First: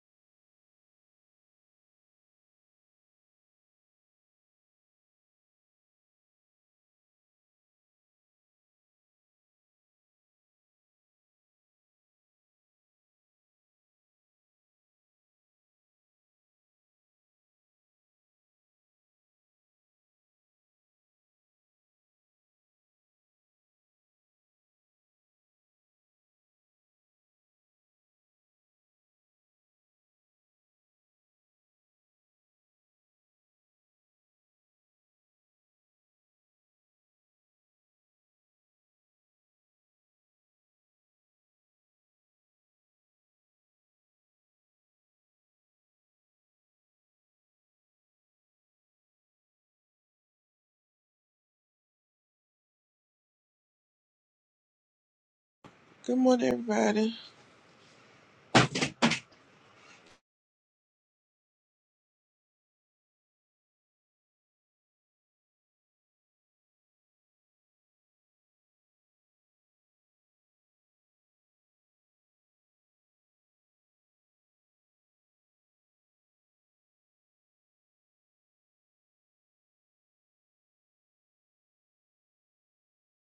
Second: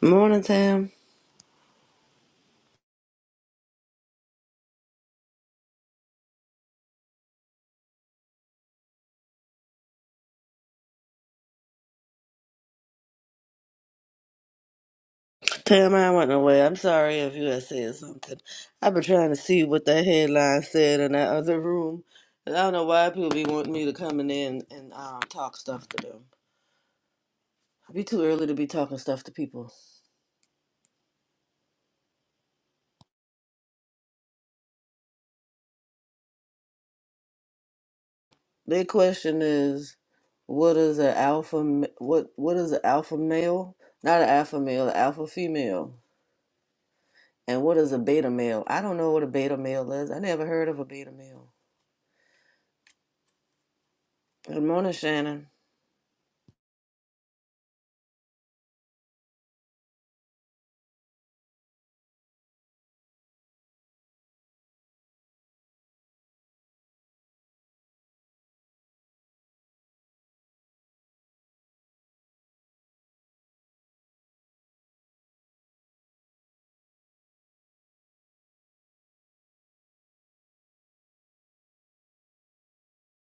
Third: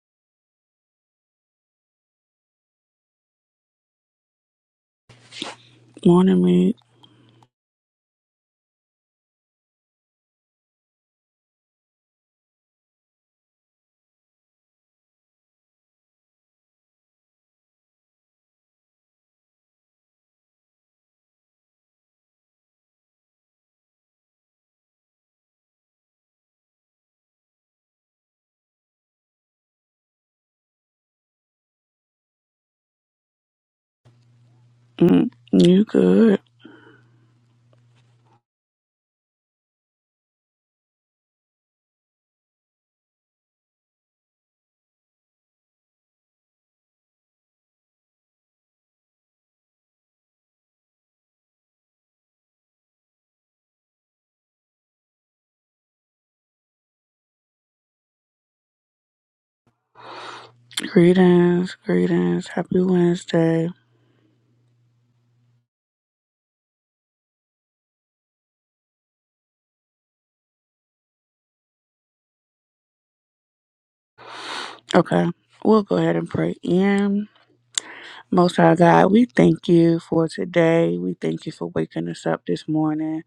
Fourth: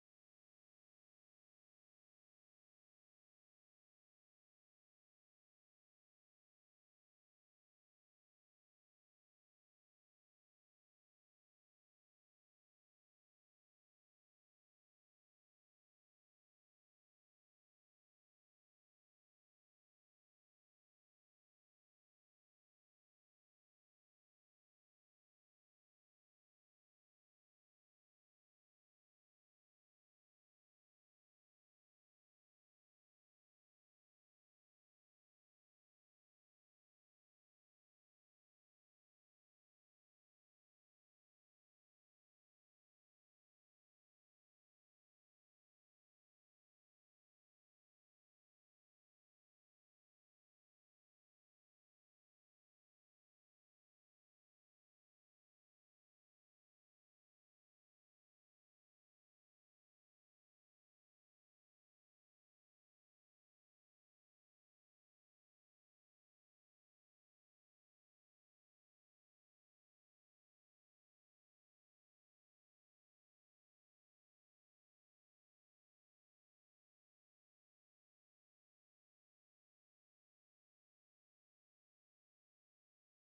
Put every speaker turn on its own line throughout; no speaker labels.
Morning, Tam.
Morning, me.
Tam, I went away. I'm sorry if you had said something. I've been trying to see what that headline said in that other room. And I don't know why people be wanting me to come in there and, and um, talk stuff to them. It'd be too early to be talking stuff to people.
Mm, you good?
Their question is, what is an alpha? m- What what is an alpha male? Not an alpha male, an alpha female. And what is a beta male? I don't know what a beta male is. I never heard of a beta male. Good morning, Shannon.
Good morning, everybody.
Greetings, greetings. Happy Wednesday. Okay, we'll go ahead and pray in. Most High God, we thank you for today. We thank you for waking us up this morning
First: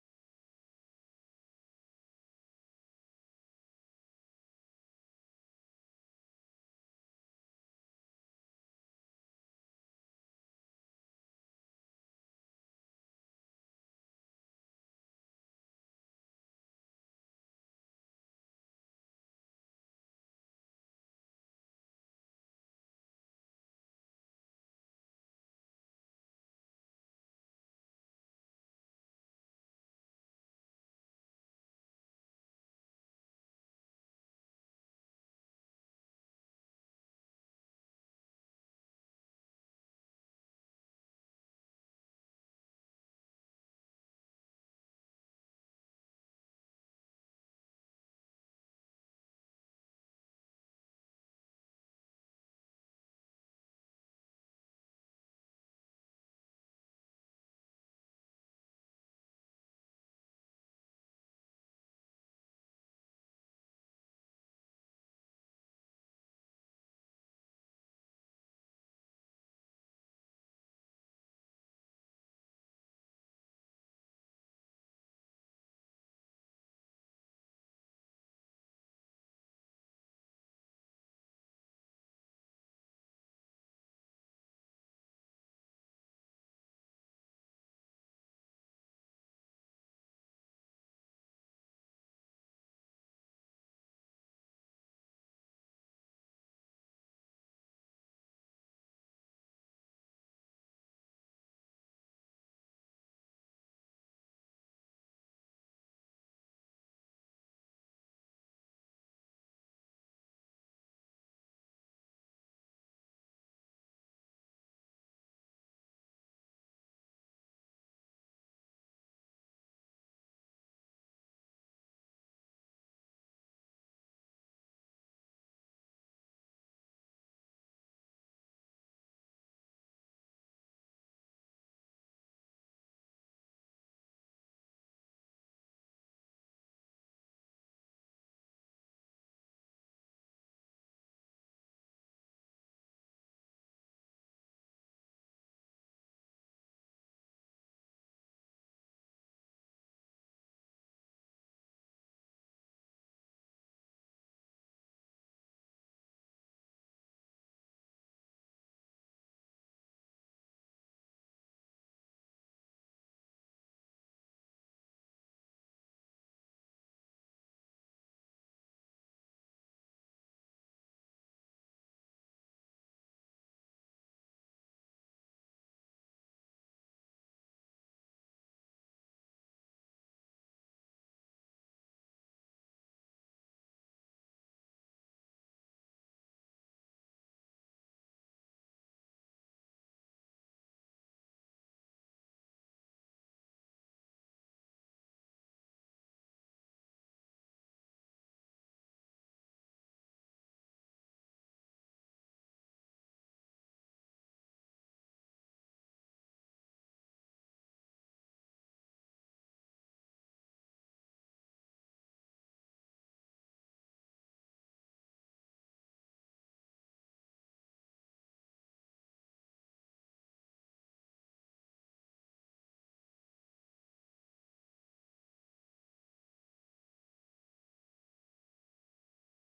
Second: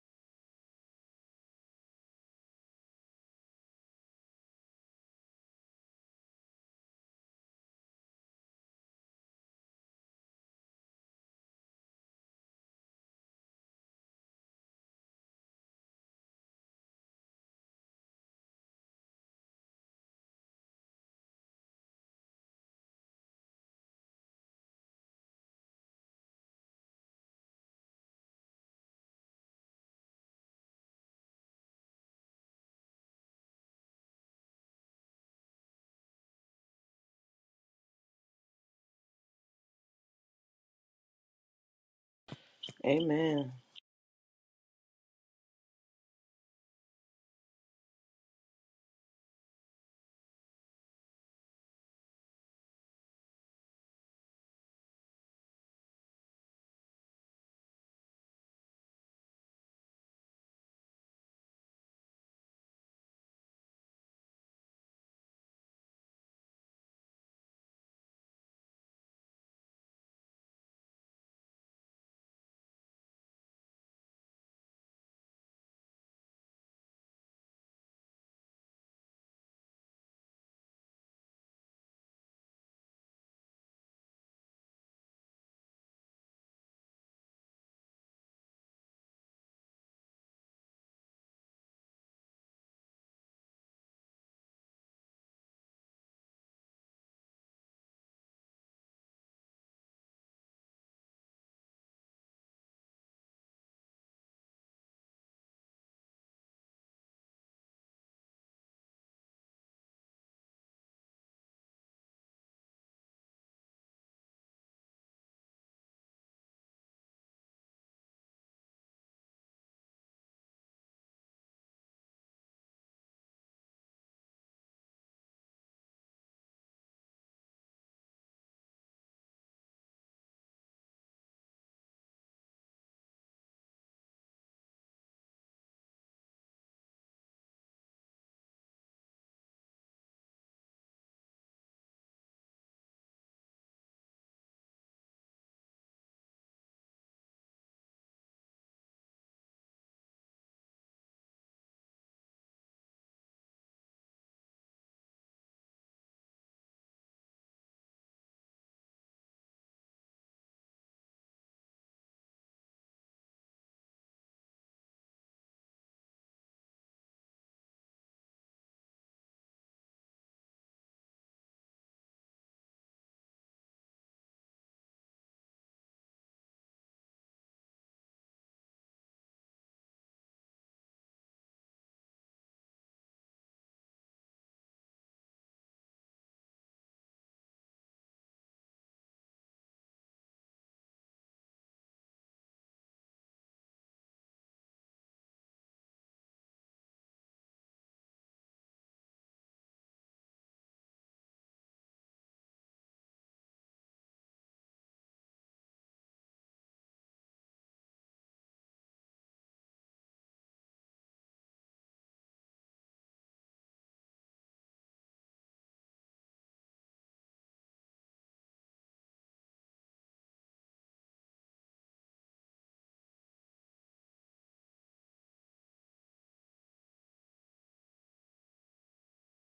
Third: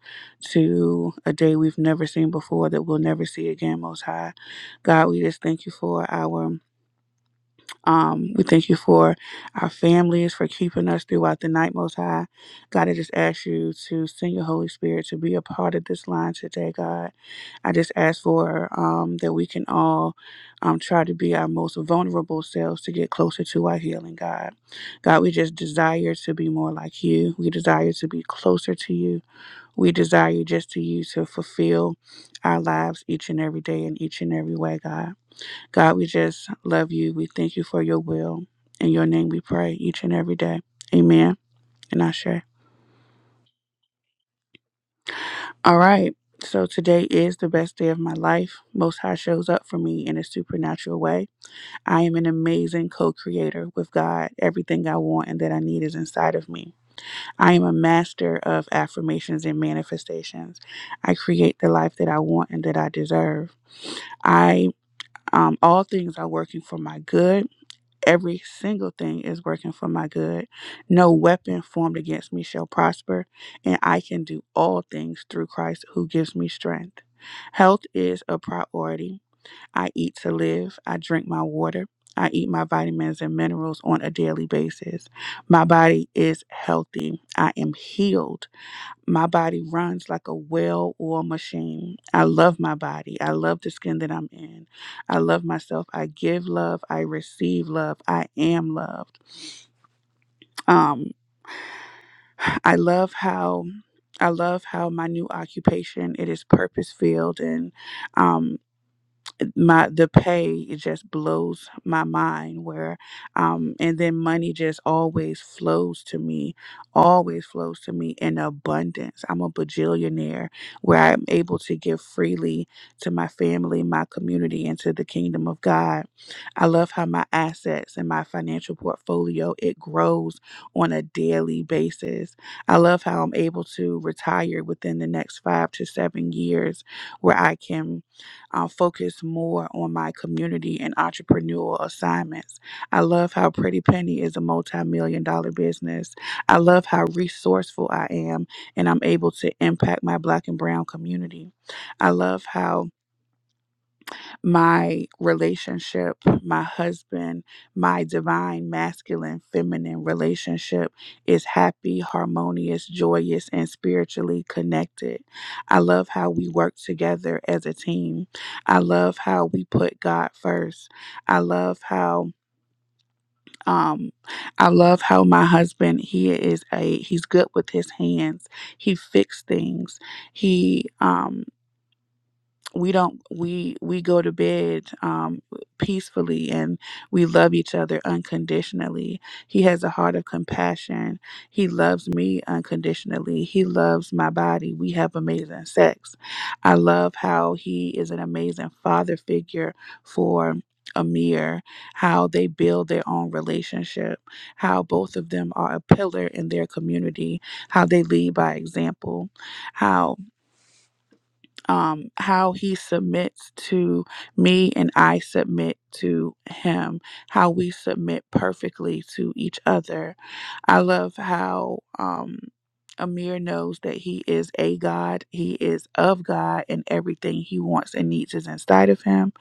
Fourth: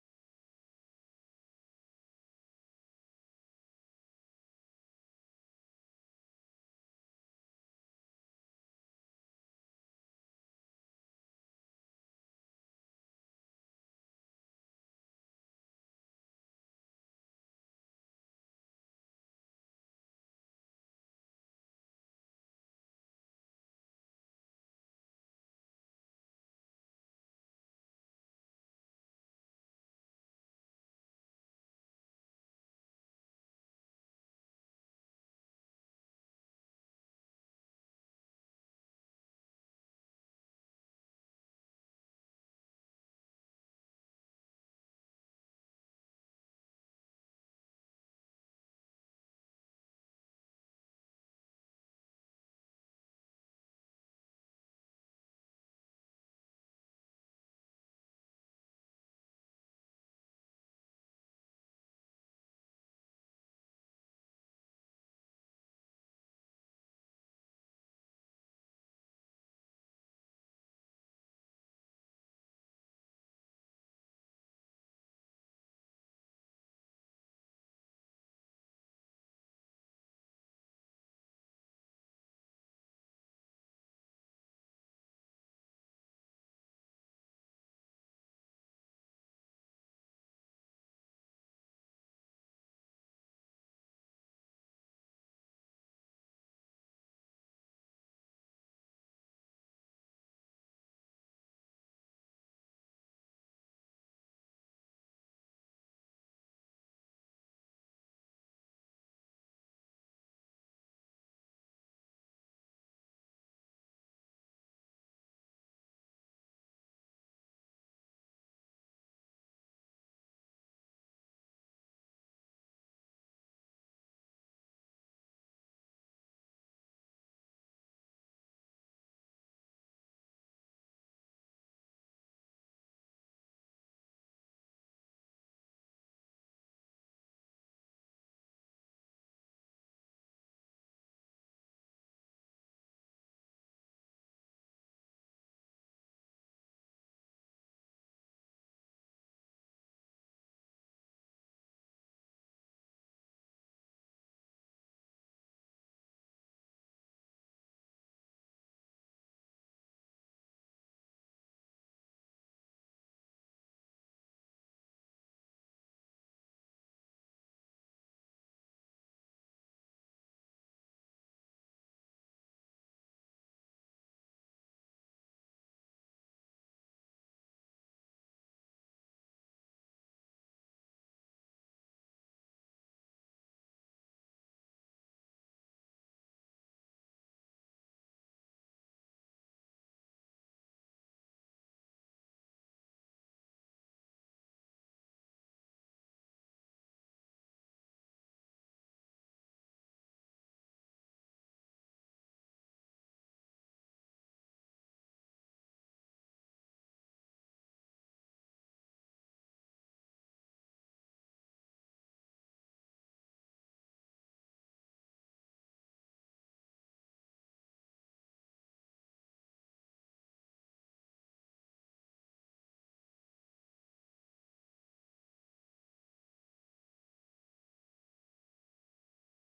to a day we've never seen before that we'll never see again, Most High. God, we just thank you for our Um, we thank you for our families, for keeping us throughout the night, Most High. God, I just ask you to send your Holy Spirit to be a part of this line today, God. I just ask for um, that we can all um, try to be our most vulnerable selves to get closer to our healing, God. God, we just desire to be more like you. We desire to be closer to you. We desire just to you to fulfill our lives each and every day in each and every way, God. God, we just love you. We thank you for your will. In your name we pray each and every day. Amen. And I share.
Amen.
All right. So today is the best day of my life. Most High shows up for me in a supernatural way. I am an amazing co creator with God. Everything I want and that I need is inside of me. I am a master of affirmations and manifestations. I create the life that I want and that I deserve. I um, all things are working for my good. Every single thing is working for my good. No weapon formed against me shall prosper, and I can do all things through Christ who gives me strength. Health is a priority. I eat to live, I drink my water. I eat my vitamins and minerals on a daily basis. My body is healthy. I am healed my body runs like a well oiled machine. I love my body. I love the skin that I'm in. I love myself. I give love. I receive love. I am loved. Um, I love how I love how my new occupation it is purpose filled and um my the pay it just blows my mind where um and then money just always flows to me always flows to me in abundance i'm a bajillionaire where i'm able to give freely to my family my community and to the kingdom of god i love how my assets and my financial portfolio it grows on a daily basis i love how i'm able to retire within the next five to seven years where i can I'll focus more on my community and entrepreneurial assignments. I love how Pretty Penny is a multi million dollar business. I love how resourceful I am and I'm able to impact my black and brown community. I love how my relationship, my husband, my divine masculine feminine relationship is happy, harmonious, joyous, and spiritually connected. I love how we work together as a team. I love how we put God first. I love how um I love how my husband he is a he's good with his hands. He fixes things. He um we don't we we go to bed um peacefully and we love each other unconditionally he has a heart of compassion he loves me unconditionally he loves my body we have amazing sex i love how he is an amazing father figure for Amir, how they build their own relationship, how both of them are a pillar in their community, how they lead by example, How um, how he submits to me and I submit to him, how we submit perfectly to each other. I love how um, Amir knows that he is a God, he is of God, and everything he wants and needs is inside of him.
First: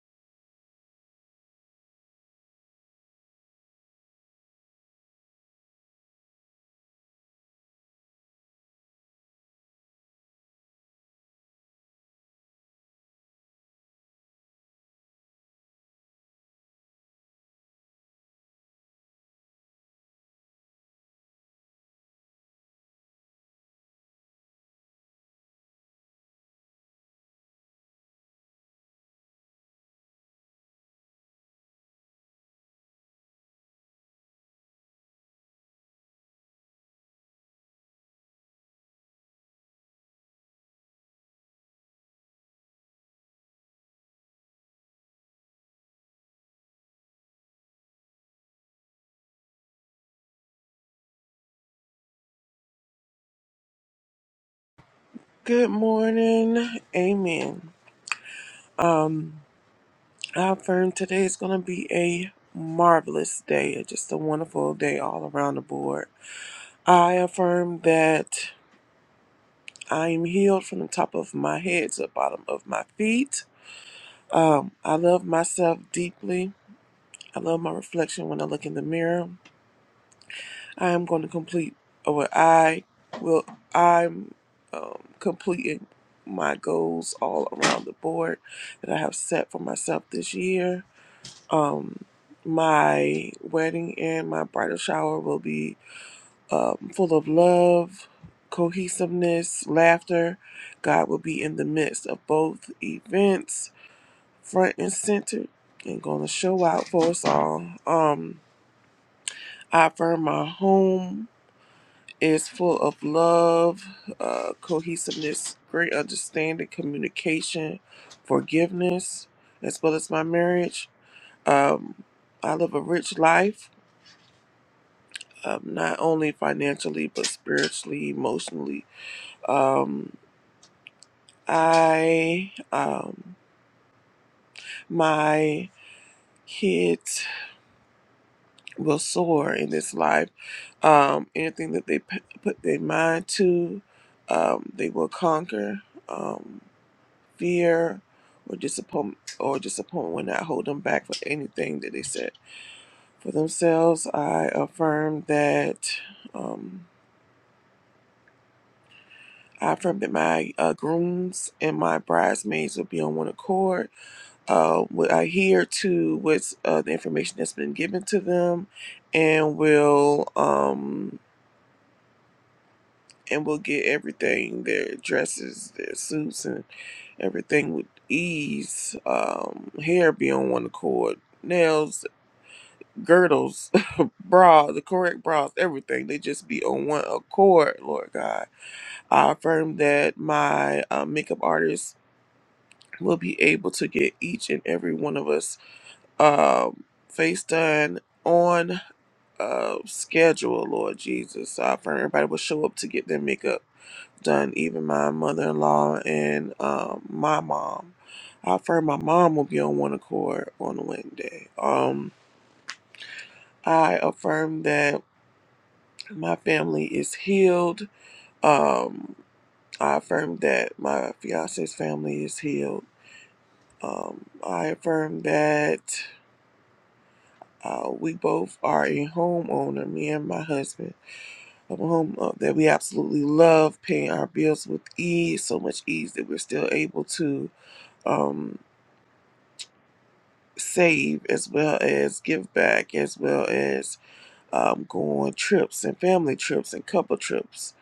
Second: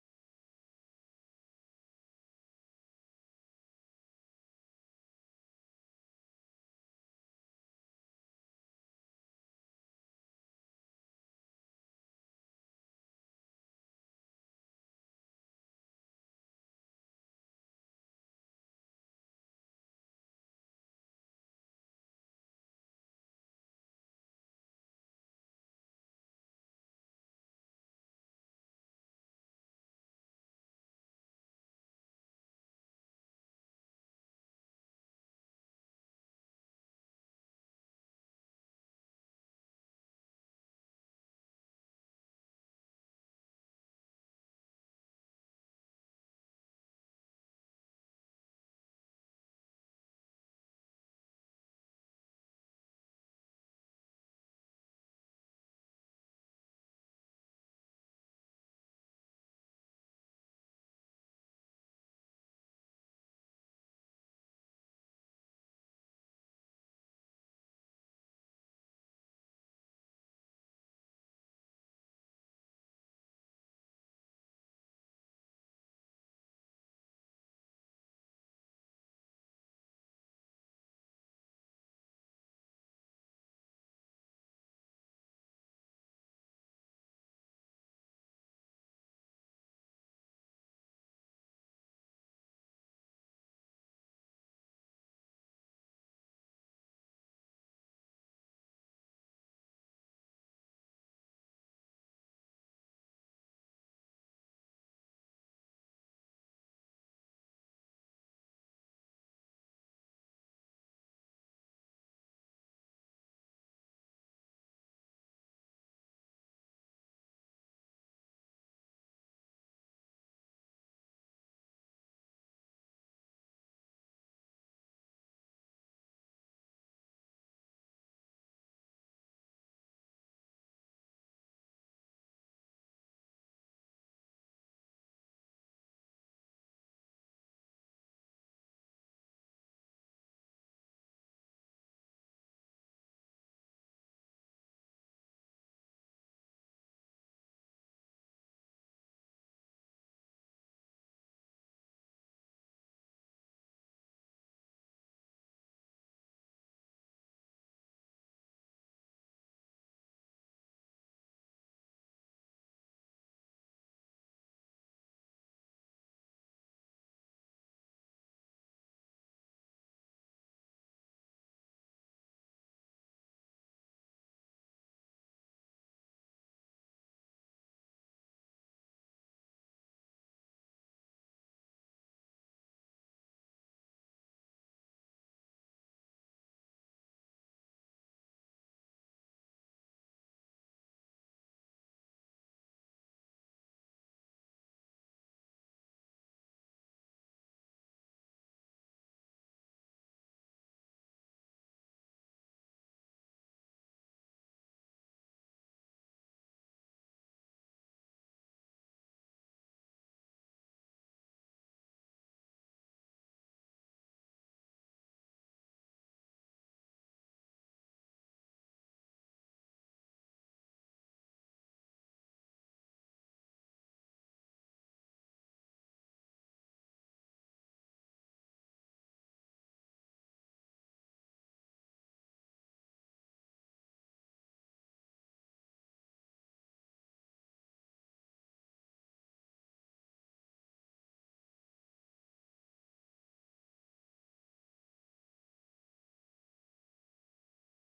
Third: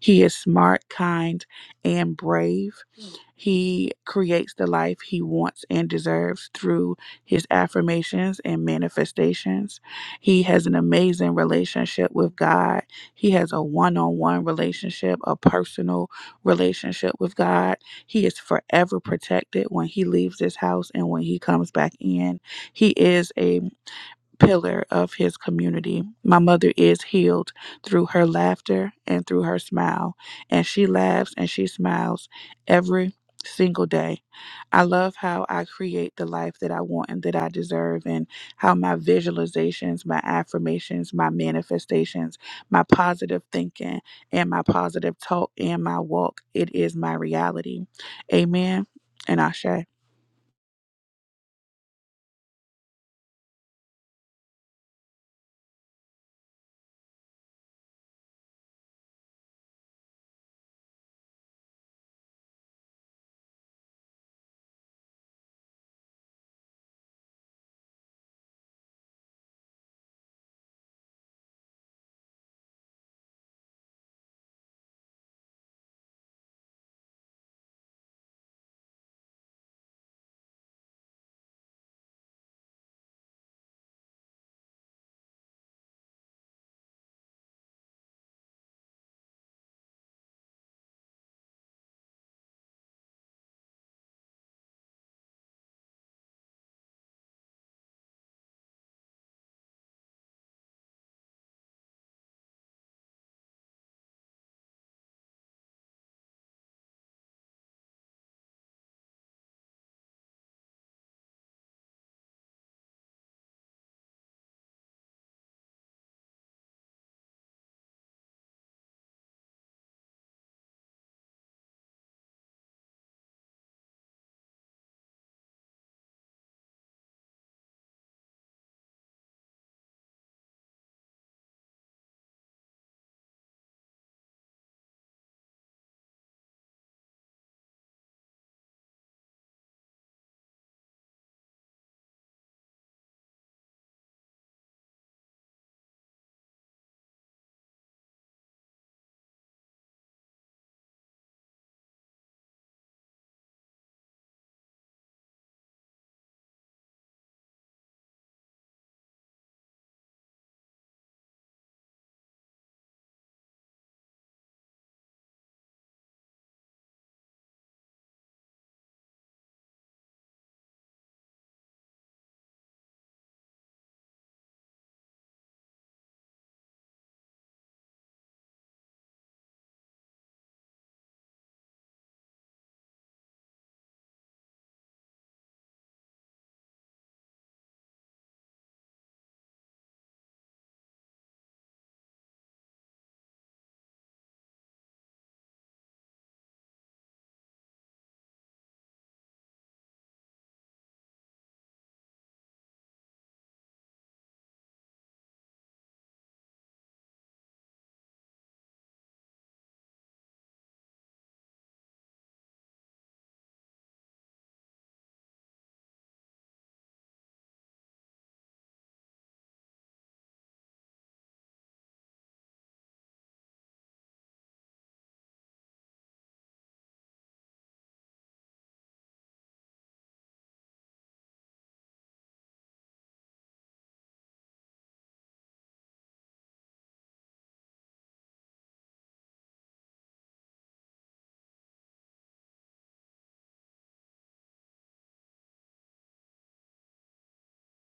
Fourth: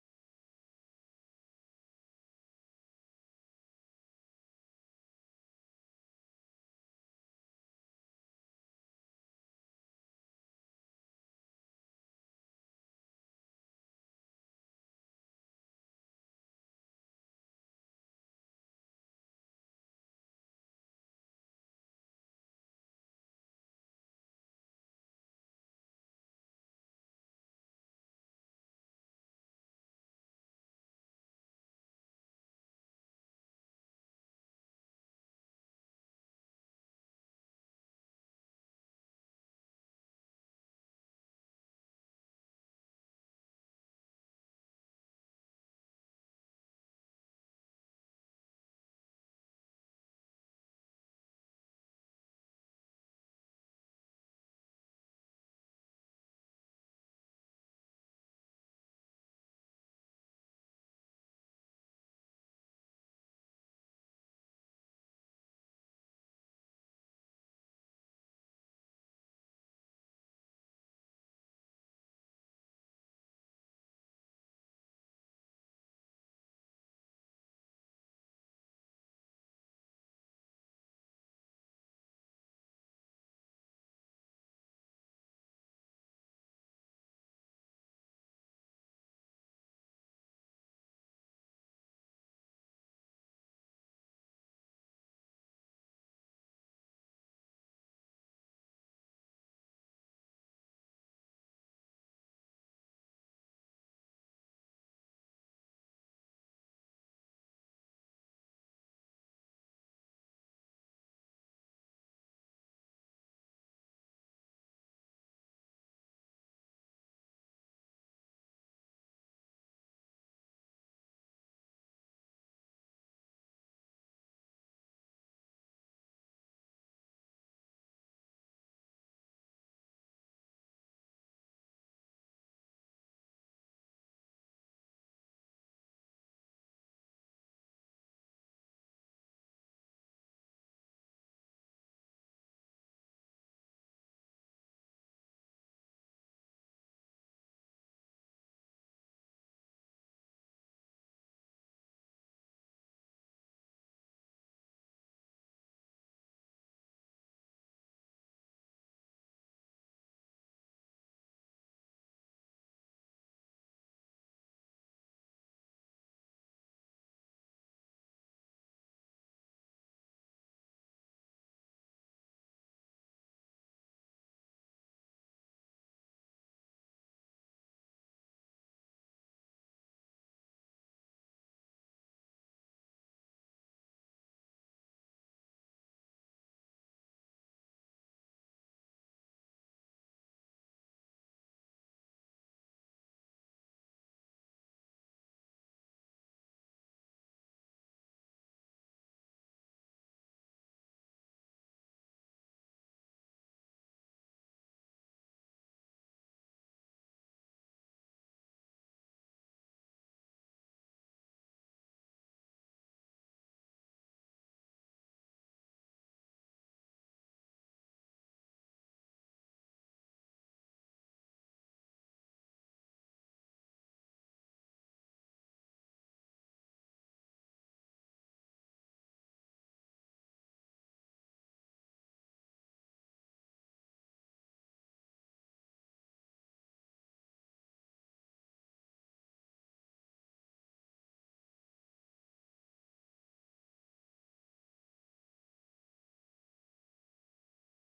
He is smart, kind, and brave. He creates the life he wants and deserves through his affirmations and manifestations. He has an amazing relationship with God. He has a one on one relationship, a personal relationship with God. He is forever protected when he leaves this house and when he comes back in. He is a pillar of his community. My mother is healed through her laughter and through her smile, and she laughs and she smiles every single day. I love how I create the life that I want and that I deserve, and how my visualizations, my affirmations, my manifestations, my positive thinking, and my positive talk and my walk, it is my reality. Amen and Ashe.
Good morning. Amen. I affirm today is going to be a marvelous day, just a wonderful day all around the board. I affirm that I am healed from the top of my head to the bottom of my feet. I love myself deeply. I love my reflection when I look in the mirror. I am going to complete, or I will, I'm um, completing my goals all around the board that I have set for myself this year. Um, my wedding and my bridal shower will be um, full of love, cohesiveness, laughter. God will be in the midst of both events, front and center, and going to show out for us all. Um, I affirm my home is full of love, uh, cohesiveness, great understanding, communication, forgiveness, as well as my marriage. Um, I live a rich life, um, not only financially, but spiritually, emotionally. Um, I, um, my kids will soar in this life. Um, anything that they p- put their mind to, um, they will conquer. Um, fear or disappointment or disappointment will not hold them back for anything that they set for themselves. I affirm that um, I affirm that my uh, grooms and my bridesmaids will be on one accord. Uh, will adhere to what's uh, the information that's been given to them, and will um, and will get everything their dresses, their suits, and everything with ease. Um, hair be on one accord, nails girdles, bra, the correct bras, everything. They just be on one accord, Lord God. I affirm that my um, makeup artist will be able to get each and every one of us um, face done on uh, schedule, Lord Jesus. So I affirm everybody will show up to get their makeup done, even my mother in law and um, my mom. I affirm my mom will be on one accord on Wednesday. Um, I affirm that my family is healed. Um, I affirm that my fiance's family is healed. Um, I affirm that uh, we both are a homeowner, me and my husband, of a home uh, that we absolutely love, paying our bills with ease, so much ease that we're still able to um, save as well as give back, as well as um, go on trips and family trips and couple trips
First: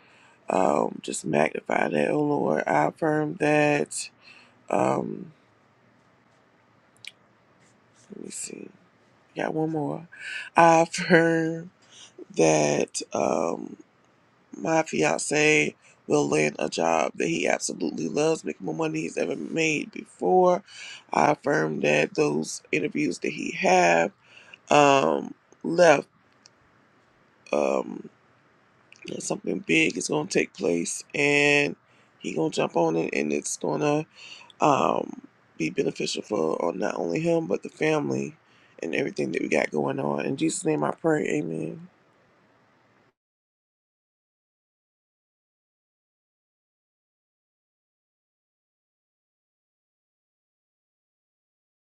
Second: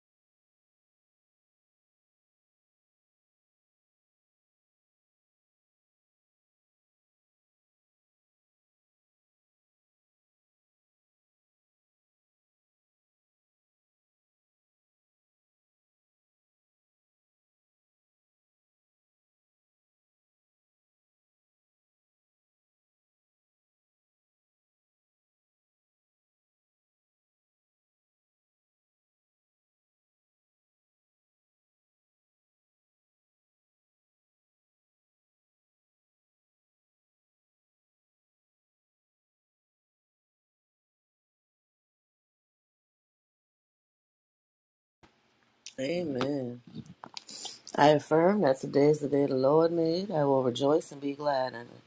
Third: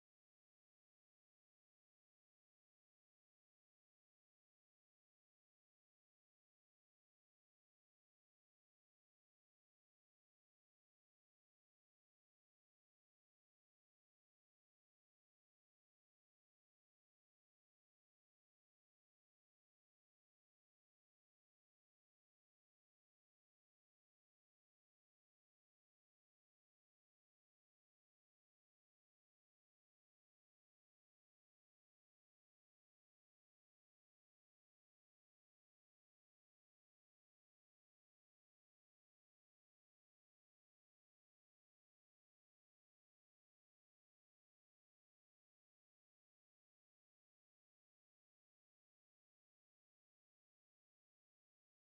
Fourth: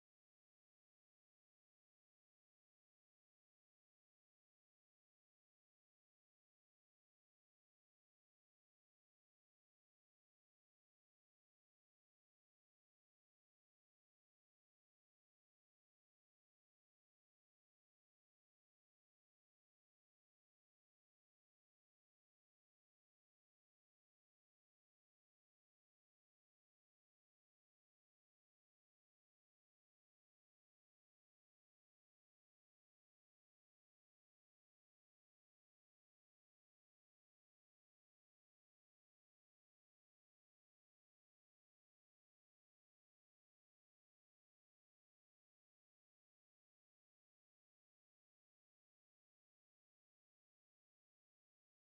Um, just magnify that, oh Lord. I affirm that. Um, let me see. Got one more. I affirm that um, my fiance will land a job that he absolutely loves, make more money he's ever made before. I affirm that those interviews that he have um, left um, that something big is gonna take place, and he gonna jump on it, and it's gonna um, be beneficial for or not only him but the family and everything that we got going on. In Jesus' name, I pray. Amen.
Amen. I affirm that today is the day the Lord made. I will rejoice and be glad in it.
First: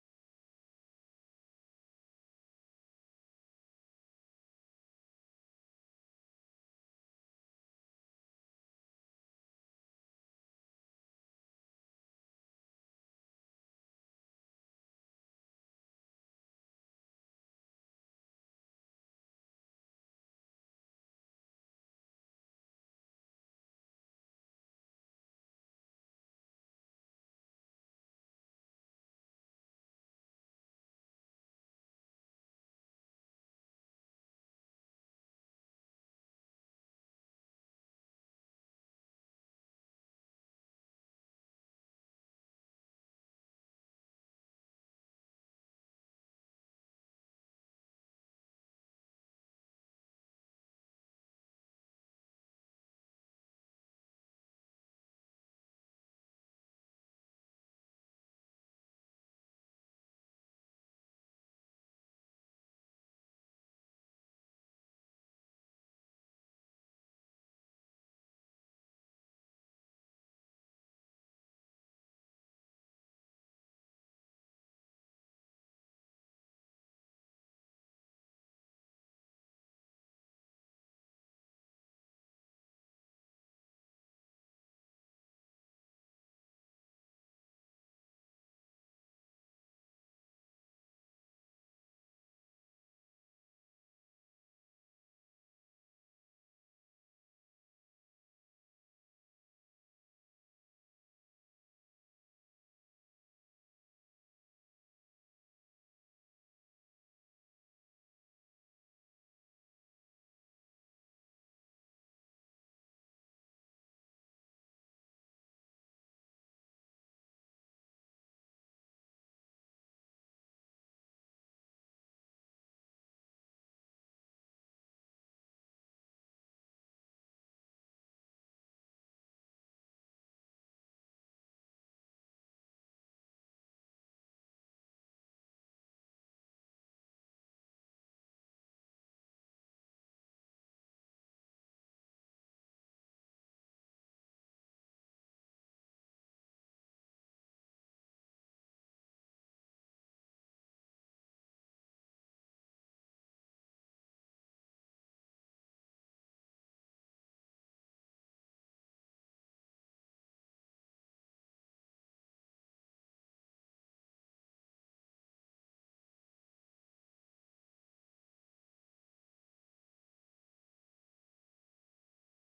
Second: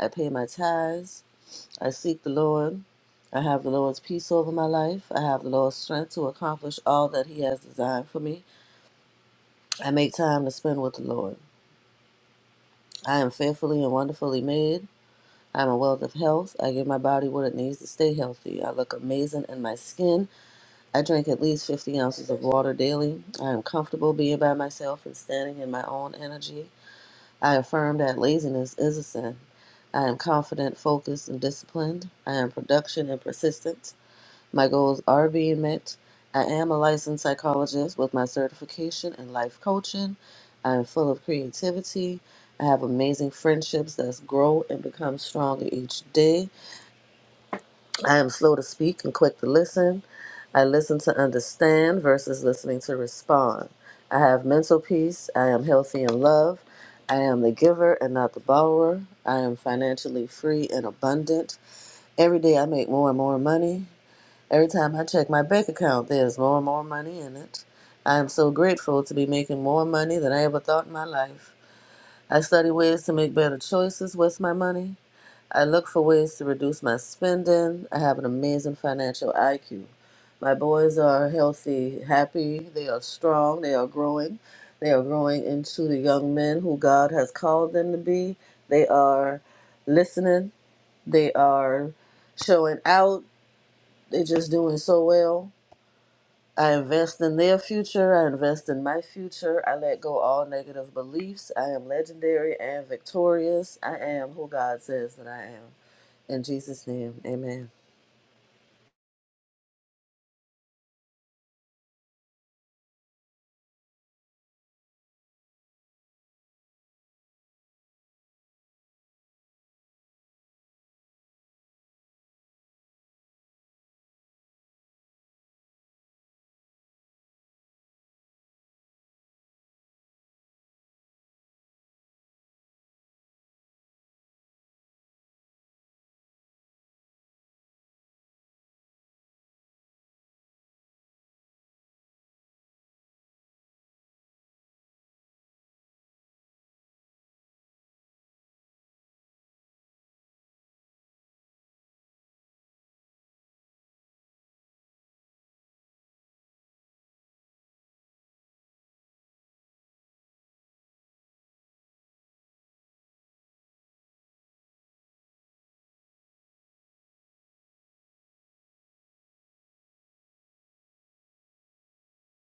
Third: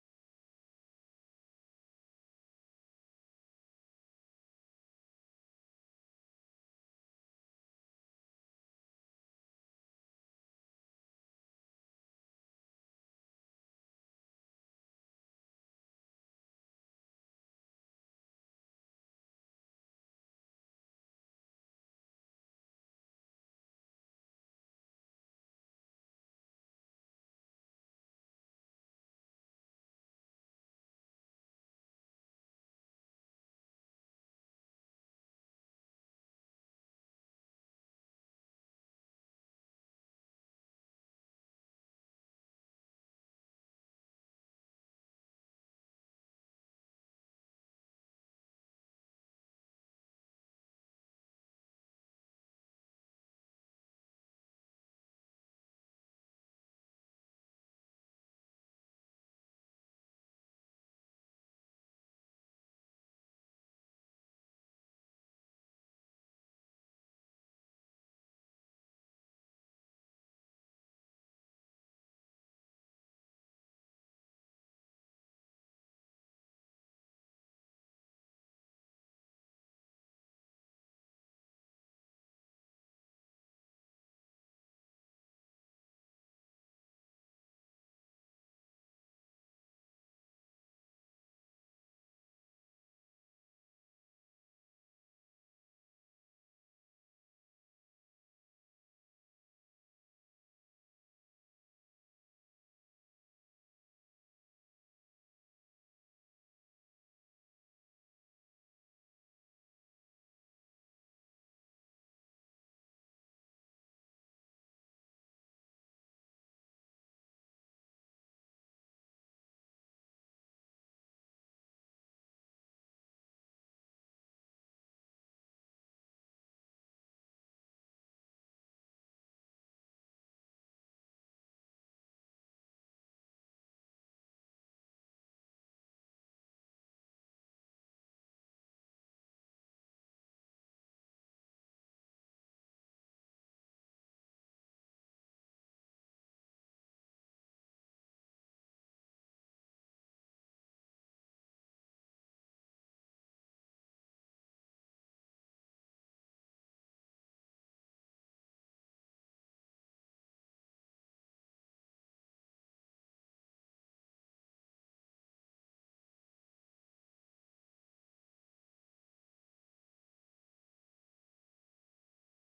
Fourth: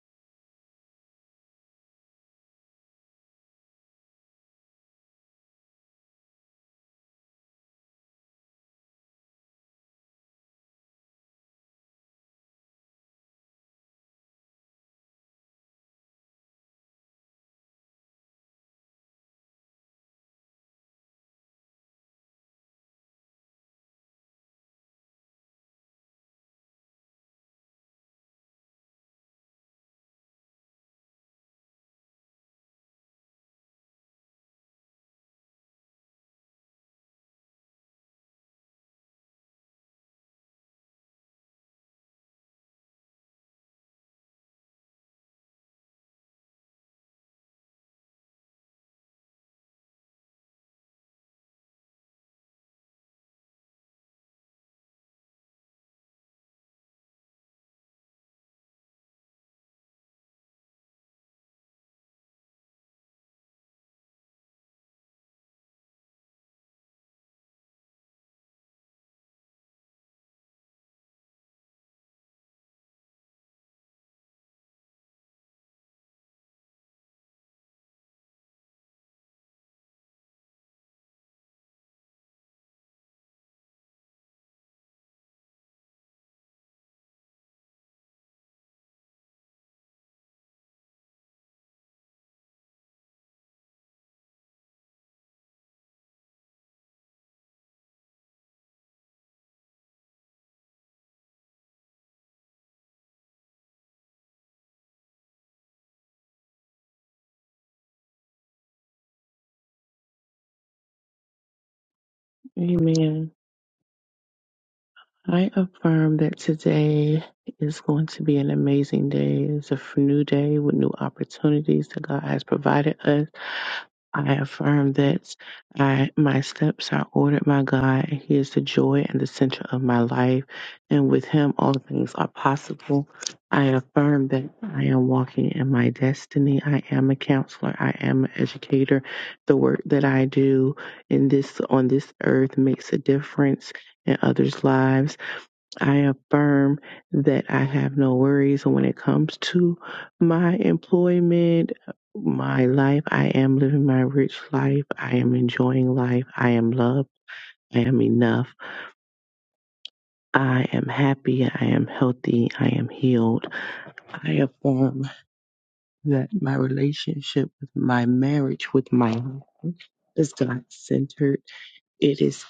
I pay my tithes. I seek the Lord. I have the Lord's peace over my life. I have the Lord's strength to accomplish all that He has designed for me. I make time to spend with the Lord. I am fearfully and wonderfully made. I am a wealth of health. I give my body what it needs to stay healthy. I look amazing in my skin. I drink at least 50 ounces of water daily. I am comfortable being by myself and standing in my own energy. I affirm that laziness is a sin. I am confident, focused, and disciplined. I am production and persistent. My goals are being met. I am a licensed psychologist with my certification in life coaching. I am full of creativity. I have amazing friendships that grow and become stronger each day. I am slow to speak and quick to listen. I listen to understand versus listening to respond. I have mental peace. I am healthy in love. I am the giver and not the borrower. I am financially free and abundant. Every day I make more and more money. Every time I check my bank account, there's more and more money in it. I am so grateful to be making more money than I ever thought in my life. I study ways to make better choices with my money. I look for ways to reduce my spending. I have an amazing financial IQ. My boys are healthy, happy, they are strong, they are growing. They are growing into the young men who God has called them to be. They are listening, they are showing out, they're just doing so well. I invest in their future. I invest in my future. I let go all negative beliefs. I am legendary and victorious. I am who God says that I am. In Jesus' name, amen.
Amen. I affirm that today is going to be an amazing day. It's a f- new day with new opportunities that God has provided us. I affirm that I, my steps are ordered by God, and He is the joy and the center of my life, and with Him all things are possible. I affirm that I am walking in my destiny. I am a counselor. I am an educator. The work that I do in this on this earth makes a difference in others' lives. I affirm that I have no worries when it comes to my employment, my life. I am living my rich life. I am enjoying life. I am loved. I am enough. I am happy. I am healthy. I am healed. I affirm that my relationship with my marriage with my husband is God centered. It is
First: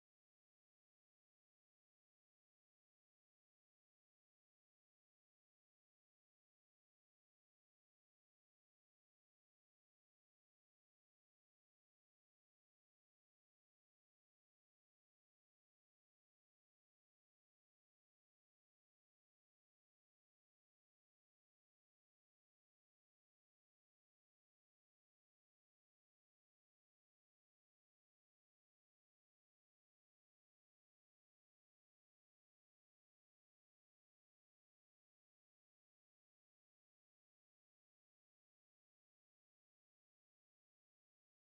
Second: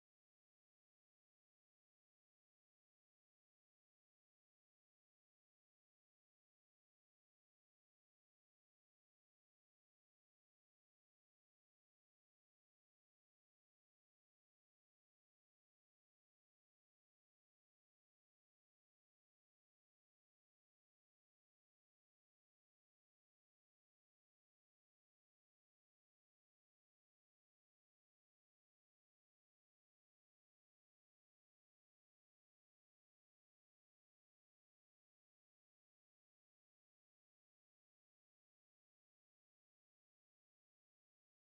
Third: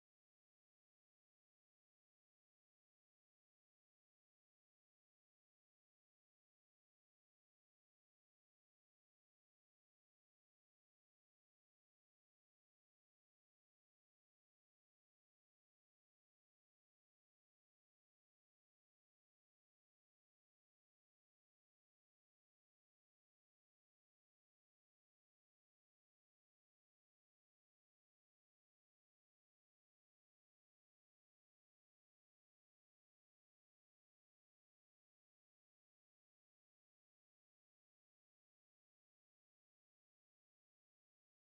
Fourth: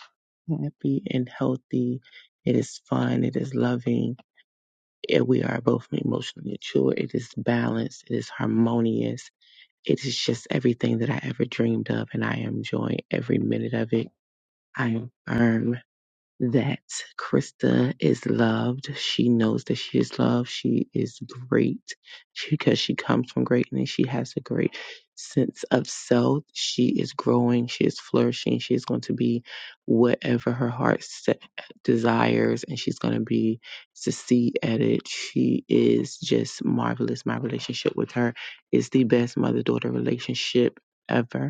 happy and healthy. It is fun. It is loving and we are both emotionally mature. It is balanced. It is harmonious. It is just everything that I ever dreamed of, and I am enjoying every minute of it. I am firm that Krista is loved. She knows that she is loved. She is great because she comes from greatness. She has a great sense of self. She is growing. She is flourishing. She is going to be whatever her heart set, desires, and she's going to be succeed at it. She is just marvelous. My relationship with her is the best mother daughter relationship ever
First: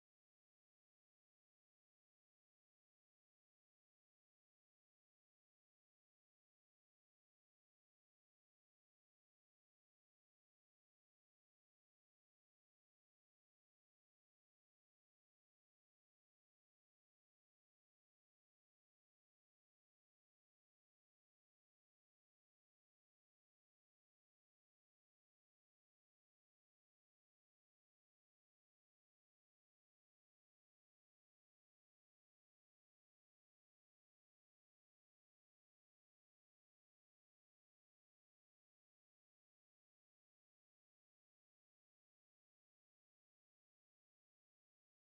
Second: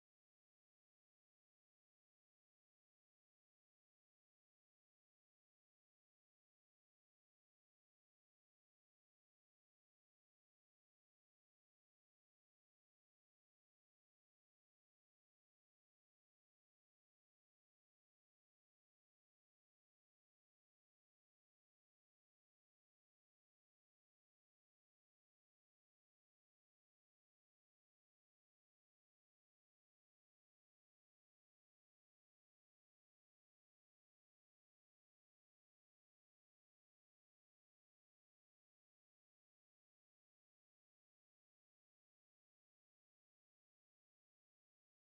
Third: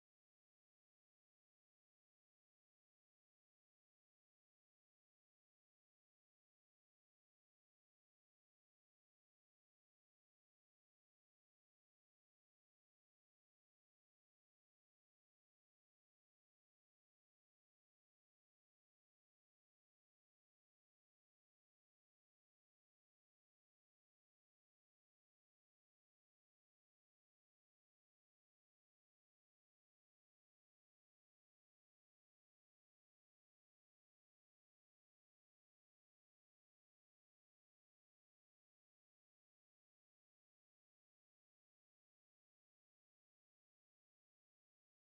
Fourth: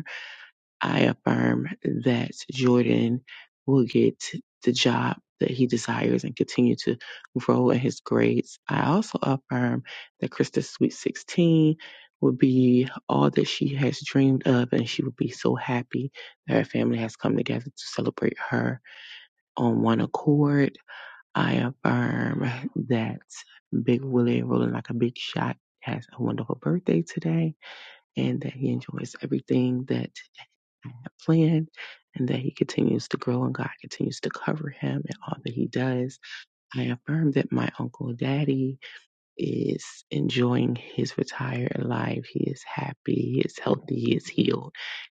I affirm that Jordan will get the job that he desires and continue to grow in his grades. I also affirm that Krista's Sweet 16 will be all that she has dreamed of, and she will be so happy that her family has come together to celebrate her on one accord. I affirm that Big Willie, rolling like a big shot, has a wonderful birthday today and that he enjoys everything that I have planned, and that he continues to grow and God continues to cover him in all that he does. I affirm that my uncle daddy is enjoying his retired life. He is happy, he is healthy, he is healed.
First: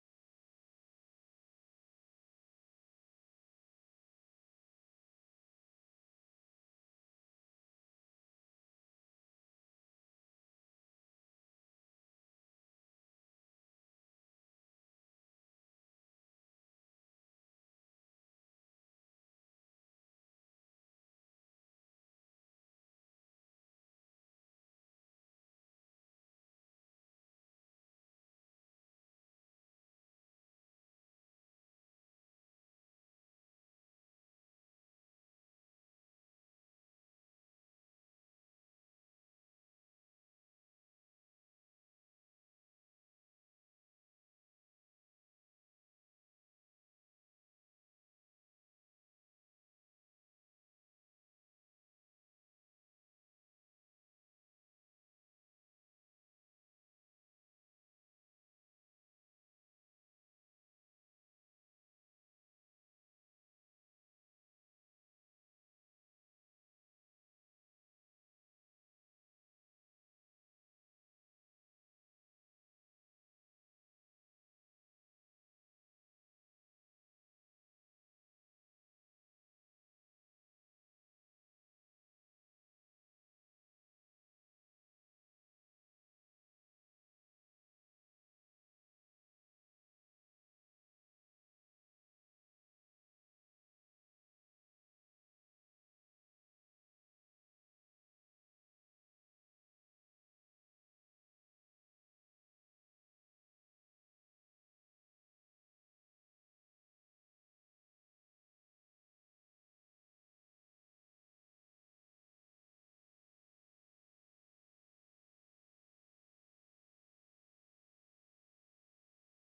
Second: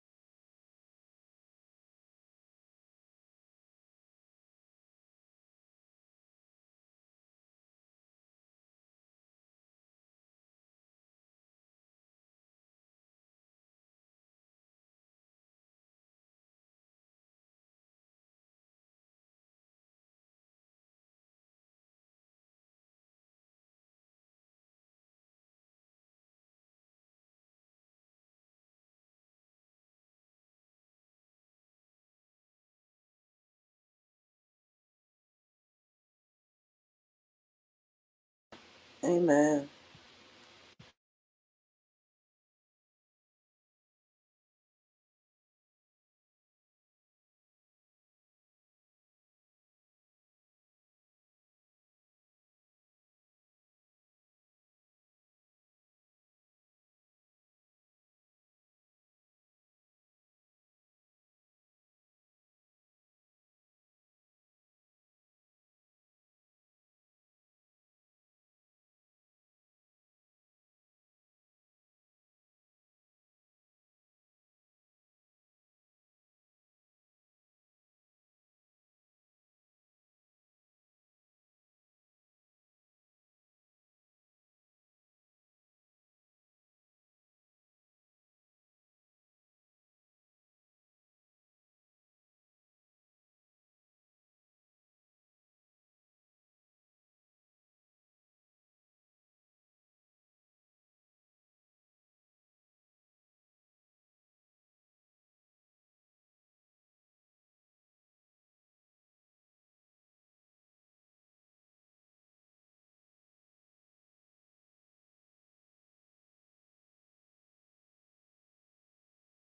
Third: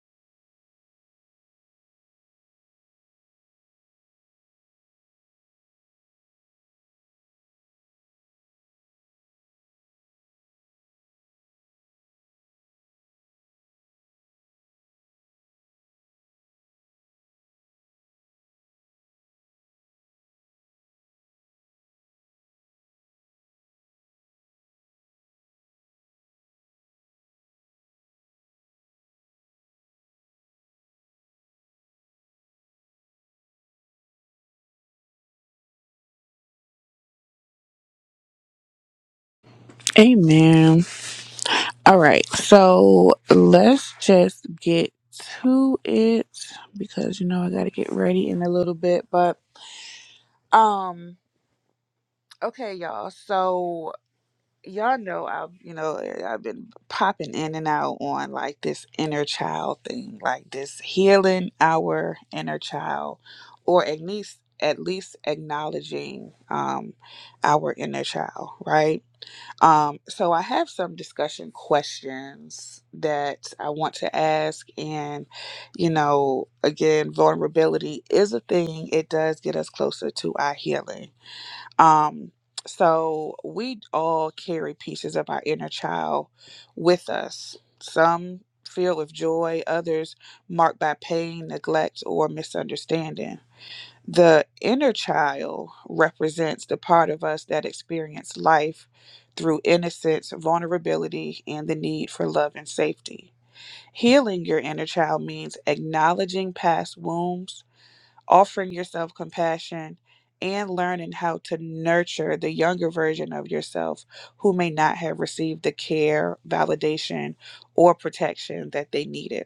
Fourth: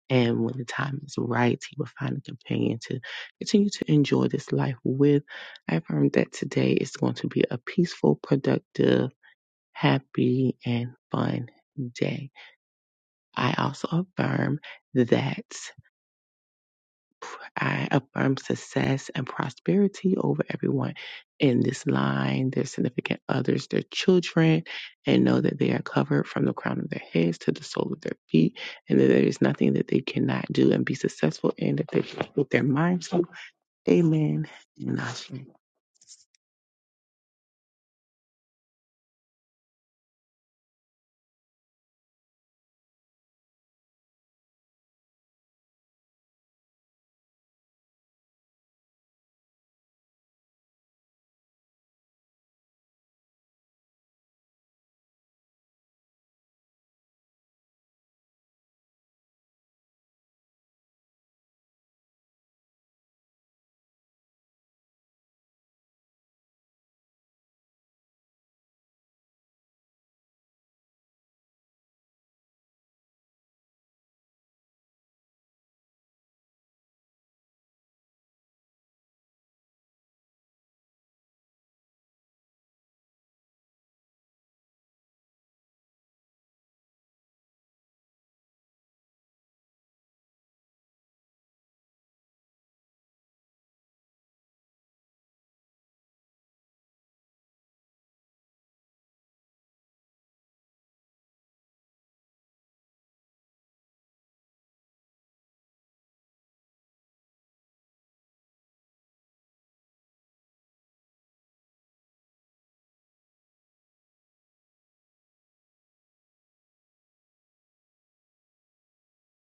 And when the time is right, he will find a companion to continue to enjoy this life with. I affirm that today is going to be a peaceful, productive, happy, and fun day. I also affirm that I affirm success and prosperity over everyone in this line, their significant others, their children, and know that they are covered from the crown of their heads to the sole of their feet, and that there is nothing that they cannot do and be successful in that they can put their minds to. Amen. And I say-
Amen.
Amen. All right, so let's just get to it because you know I gotta get ready in a little bit. But um, okay, y'all. So y'all know I've you know I've been popping in and out on like this inner child thing, like this healing our inner child, or at least at least acknowledging um our inner child, right? Um, so I have some discussion questions that I want to ask. And, you know, again, vulnerability is a thing. It does get us closer to our healing. Um, so we all carry pieces of our inner child with us. Some filled with joy, others marked by pain, neglect, or misunderstanding. The inner child represents the part of us that experienced life through innocence, vulnerability, and the need for love and safety. Healing your inner child means acknowledging past wounds, offering yourself compassion, and learning how to nurture the younger version of yourself who may not have received the care, validation, or protection that they needed.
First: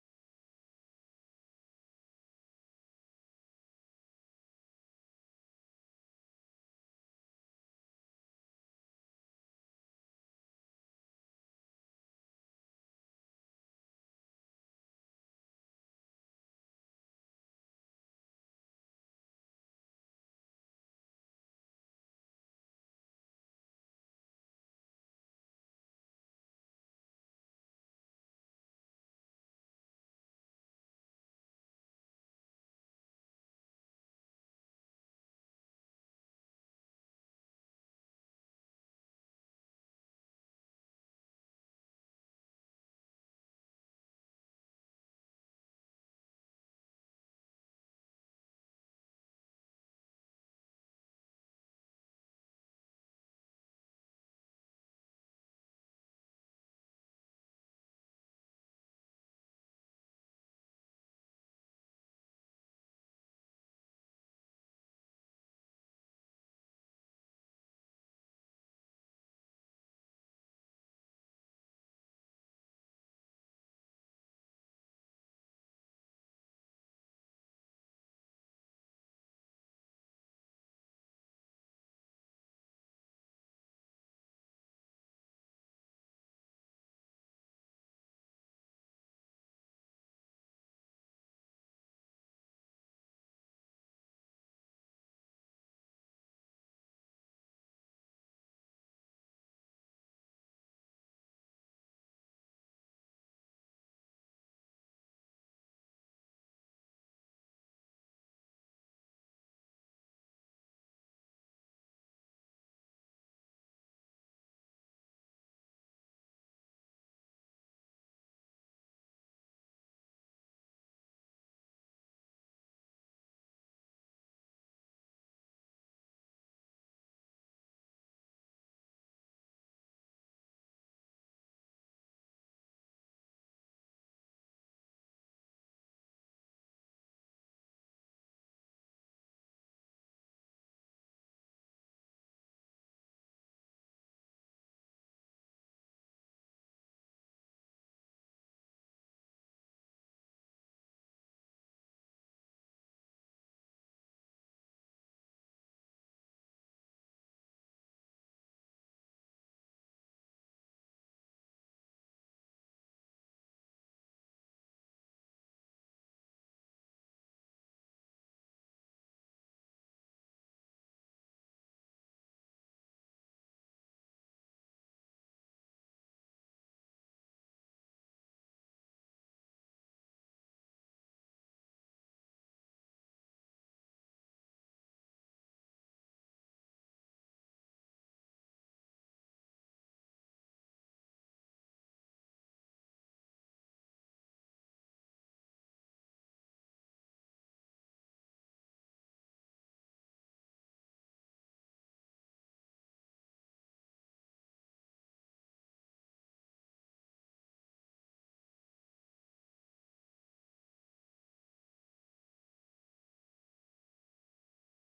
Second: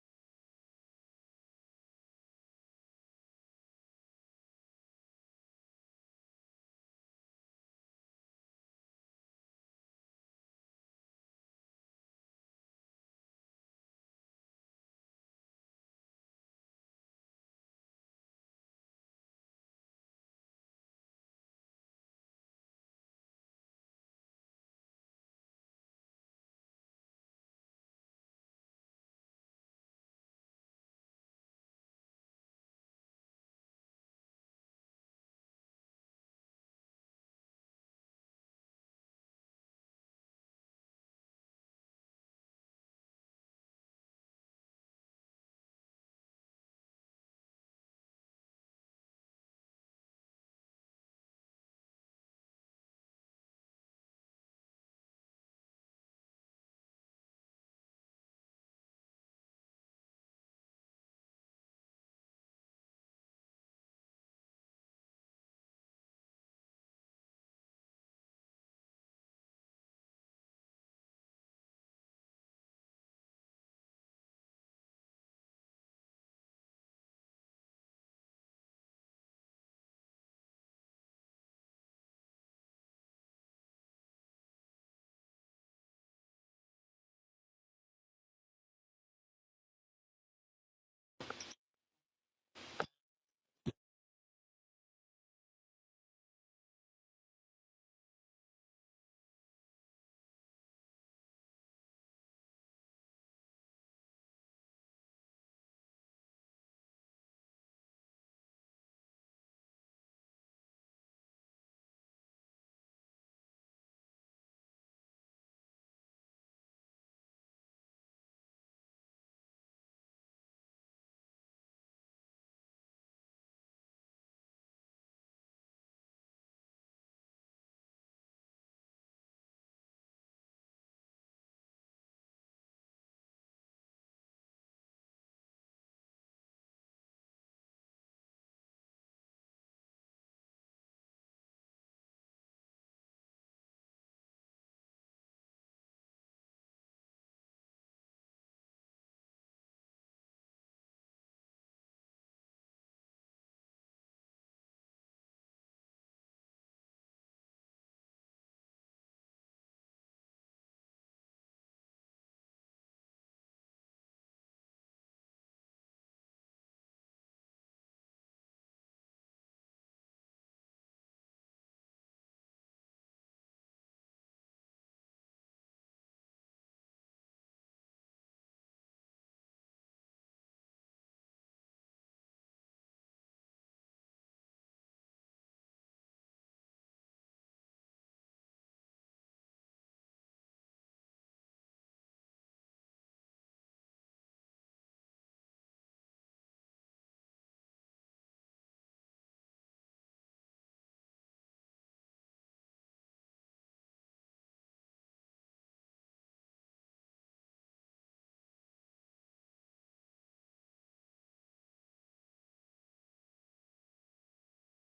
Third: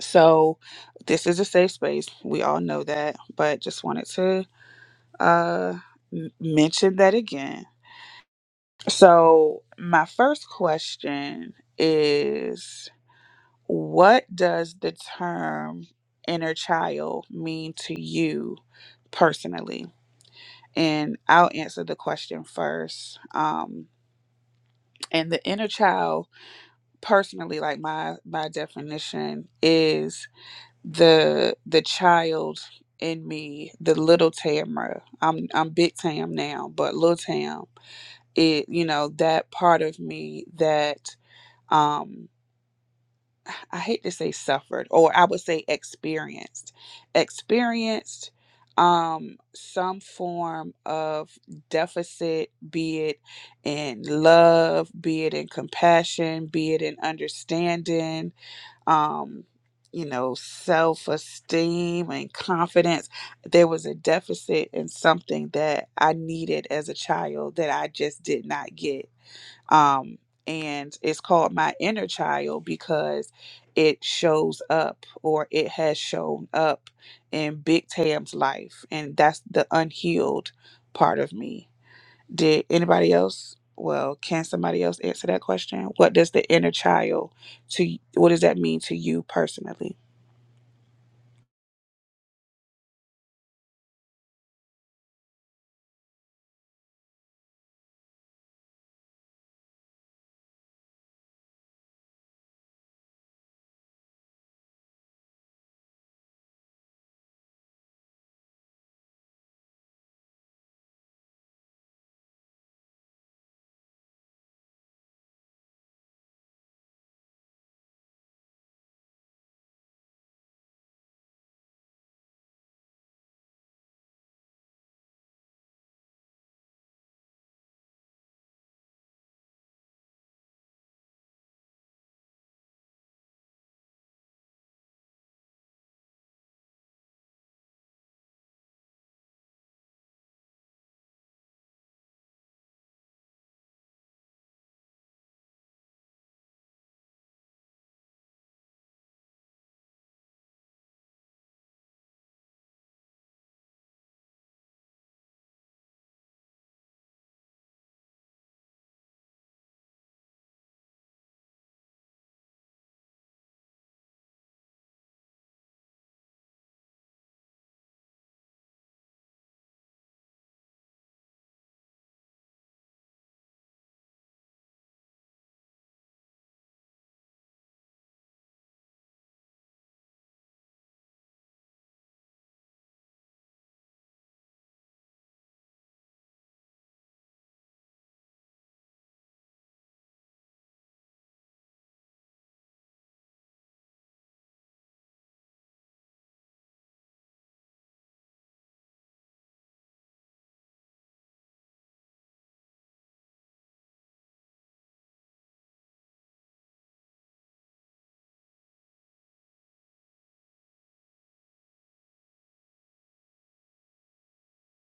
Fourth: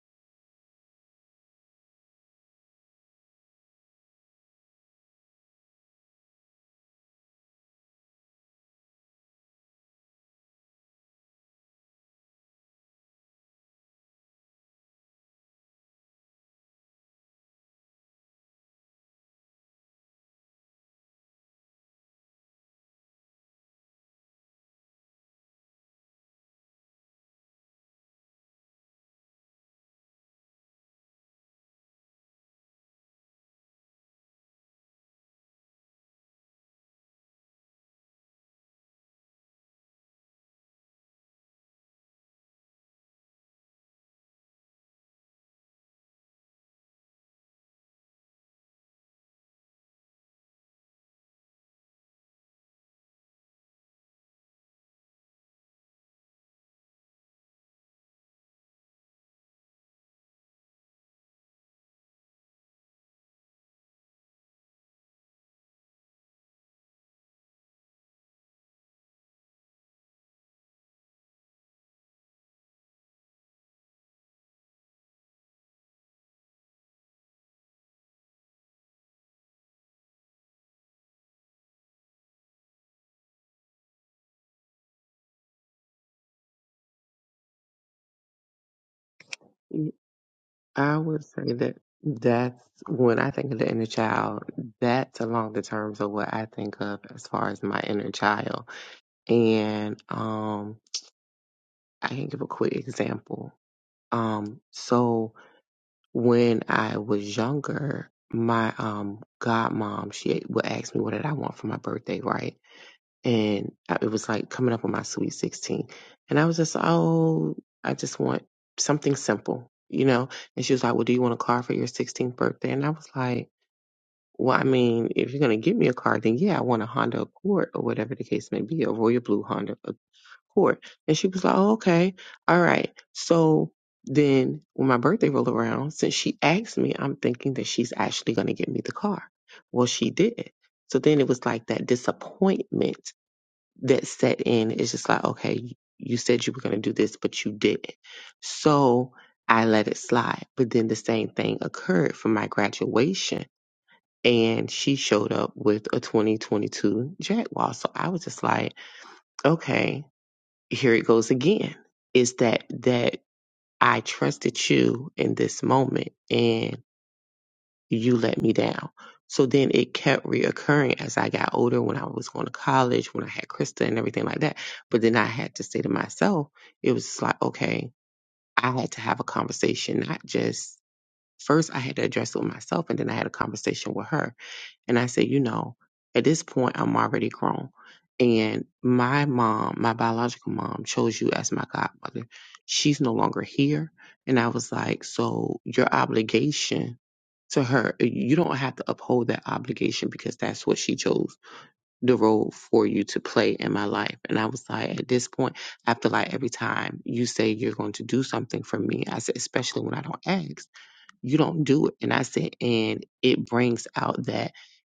So, this is a safe space. We all know that, but just wanted to uh m- mention that again. So, my first question is what does the term inner child mean to you personally? And I'll answer the question first. Um, and the inner child personally, like my my definition is the the child in me, the little Tamra. I'm I'm big Tam now, but little Tam it you know that part of me that um i hate to say suffered or i would say experienced experienced um some form of deficit be it in love be it in compassion be it in understanding um you know self-esteem and confidence there was a deficit in something that i needed as a child that i just did not get um and it's called my inner child because it shows up or it has shown up in big tam's life and that's the unhealed part of me did anybody else well can somebody else answer that question what does the inner child to what does that mean to you personally
I would say that that's when I think of the inner child, that's along the terms of what I think of as far as my inner child. And um. I can give a quick example. Um, so when I was younger, my um godmom she would ask me what did I want for my birthday, right? And I- it was like coming up on my sweet sixteen, and I was just oh, I just want something simple, you know. And she was like, well, do you want a car for your sixteenth birthday? And I was like. Well, I mean, if you're gonna give me a car, then yeah, I want a Honda Accord or whatever the case may be, a royal blue Honda court. And she was like, oh, okay, all right. So then when my birthday rolled around, since she asked me, I'm thinking that she's actually going to get me the car. Well, she didn't. So then it was like that disappointment that set in. It's just like, okay, you said you were going to do this, but you didn't. So I let it slide. But then the same thing occurred for my graduation. And she showed up with a 2022 Jaguar. So I was just like, okay, here it goes again is that that i trusted you in this moment and you let me down so then it kept reoccurring as i got older when i was going to college when i had krista and everything like that but then i had to say to myself it was just like okay i had to have a conversation not just first i had to address it with myself and then i had a conversation with her and I said, you know, at this point, I'm already grown. And my mom, my biological mom, chose you as my godmother. She's no longer here. And I was like, so your obligation to her, eh, you don't have to uphold that obligation because that's what she chose the role for you to play in my life. And I was like, at this point, I feel like every time you say you're going to do something for me, I said, especially when I don't ask you don't do it and i said and it brings out that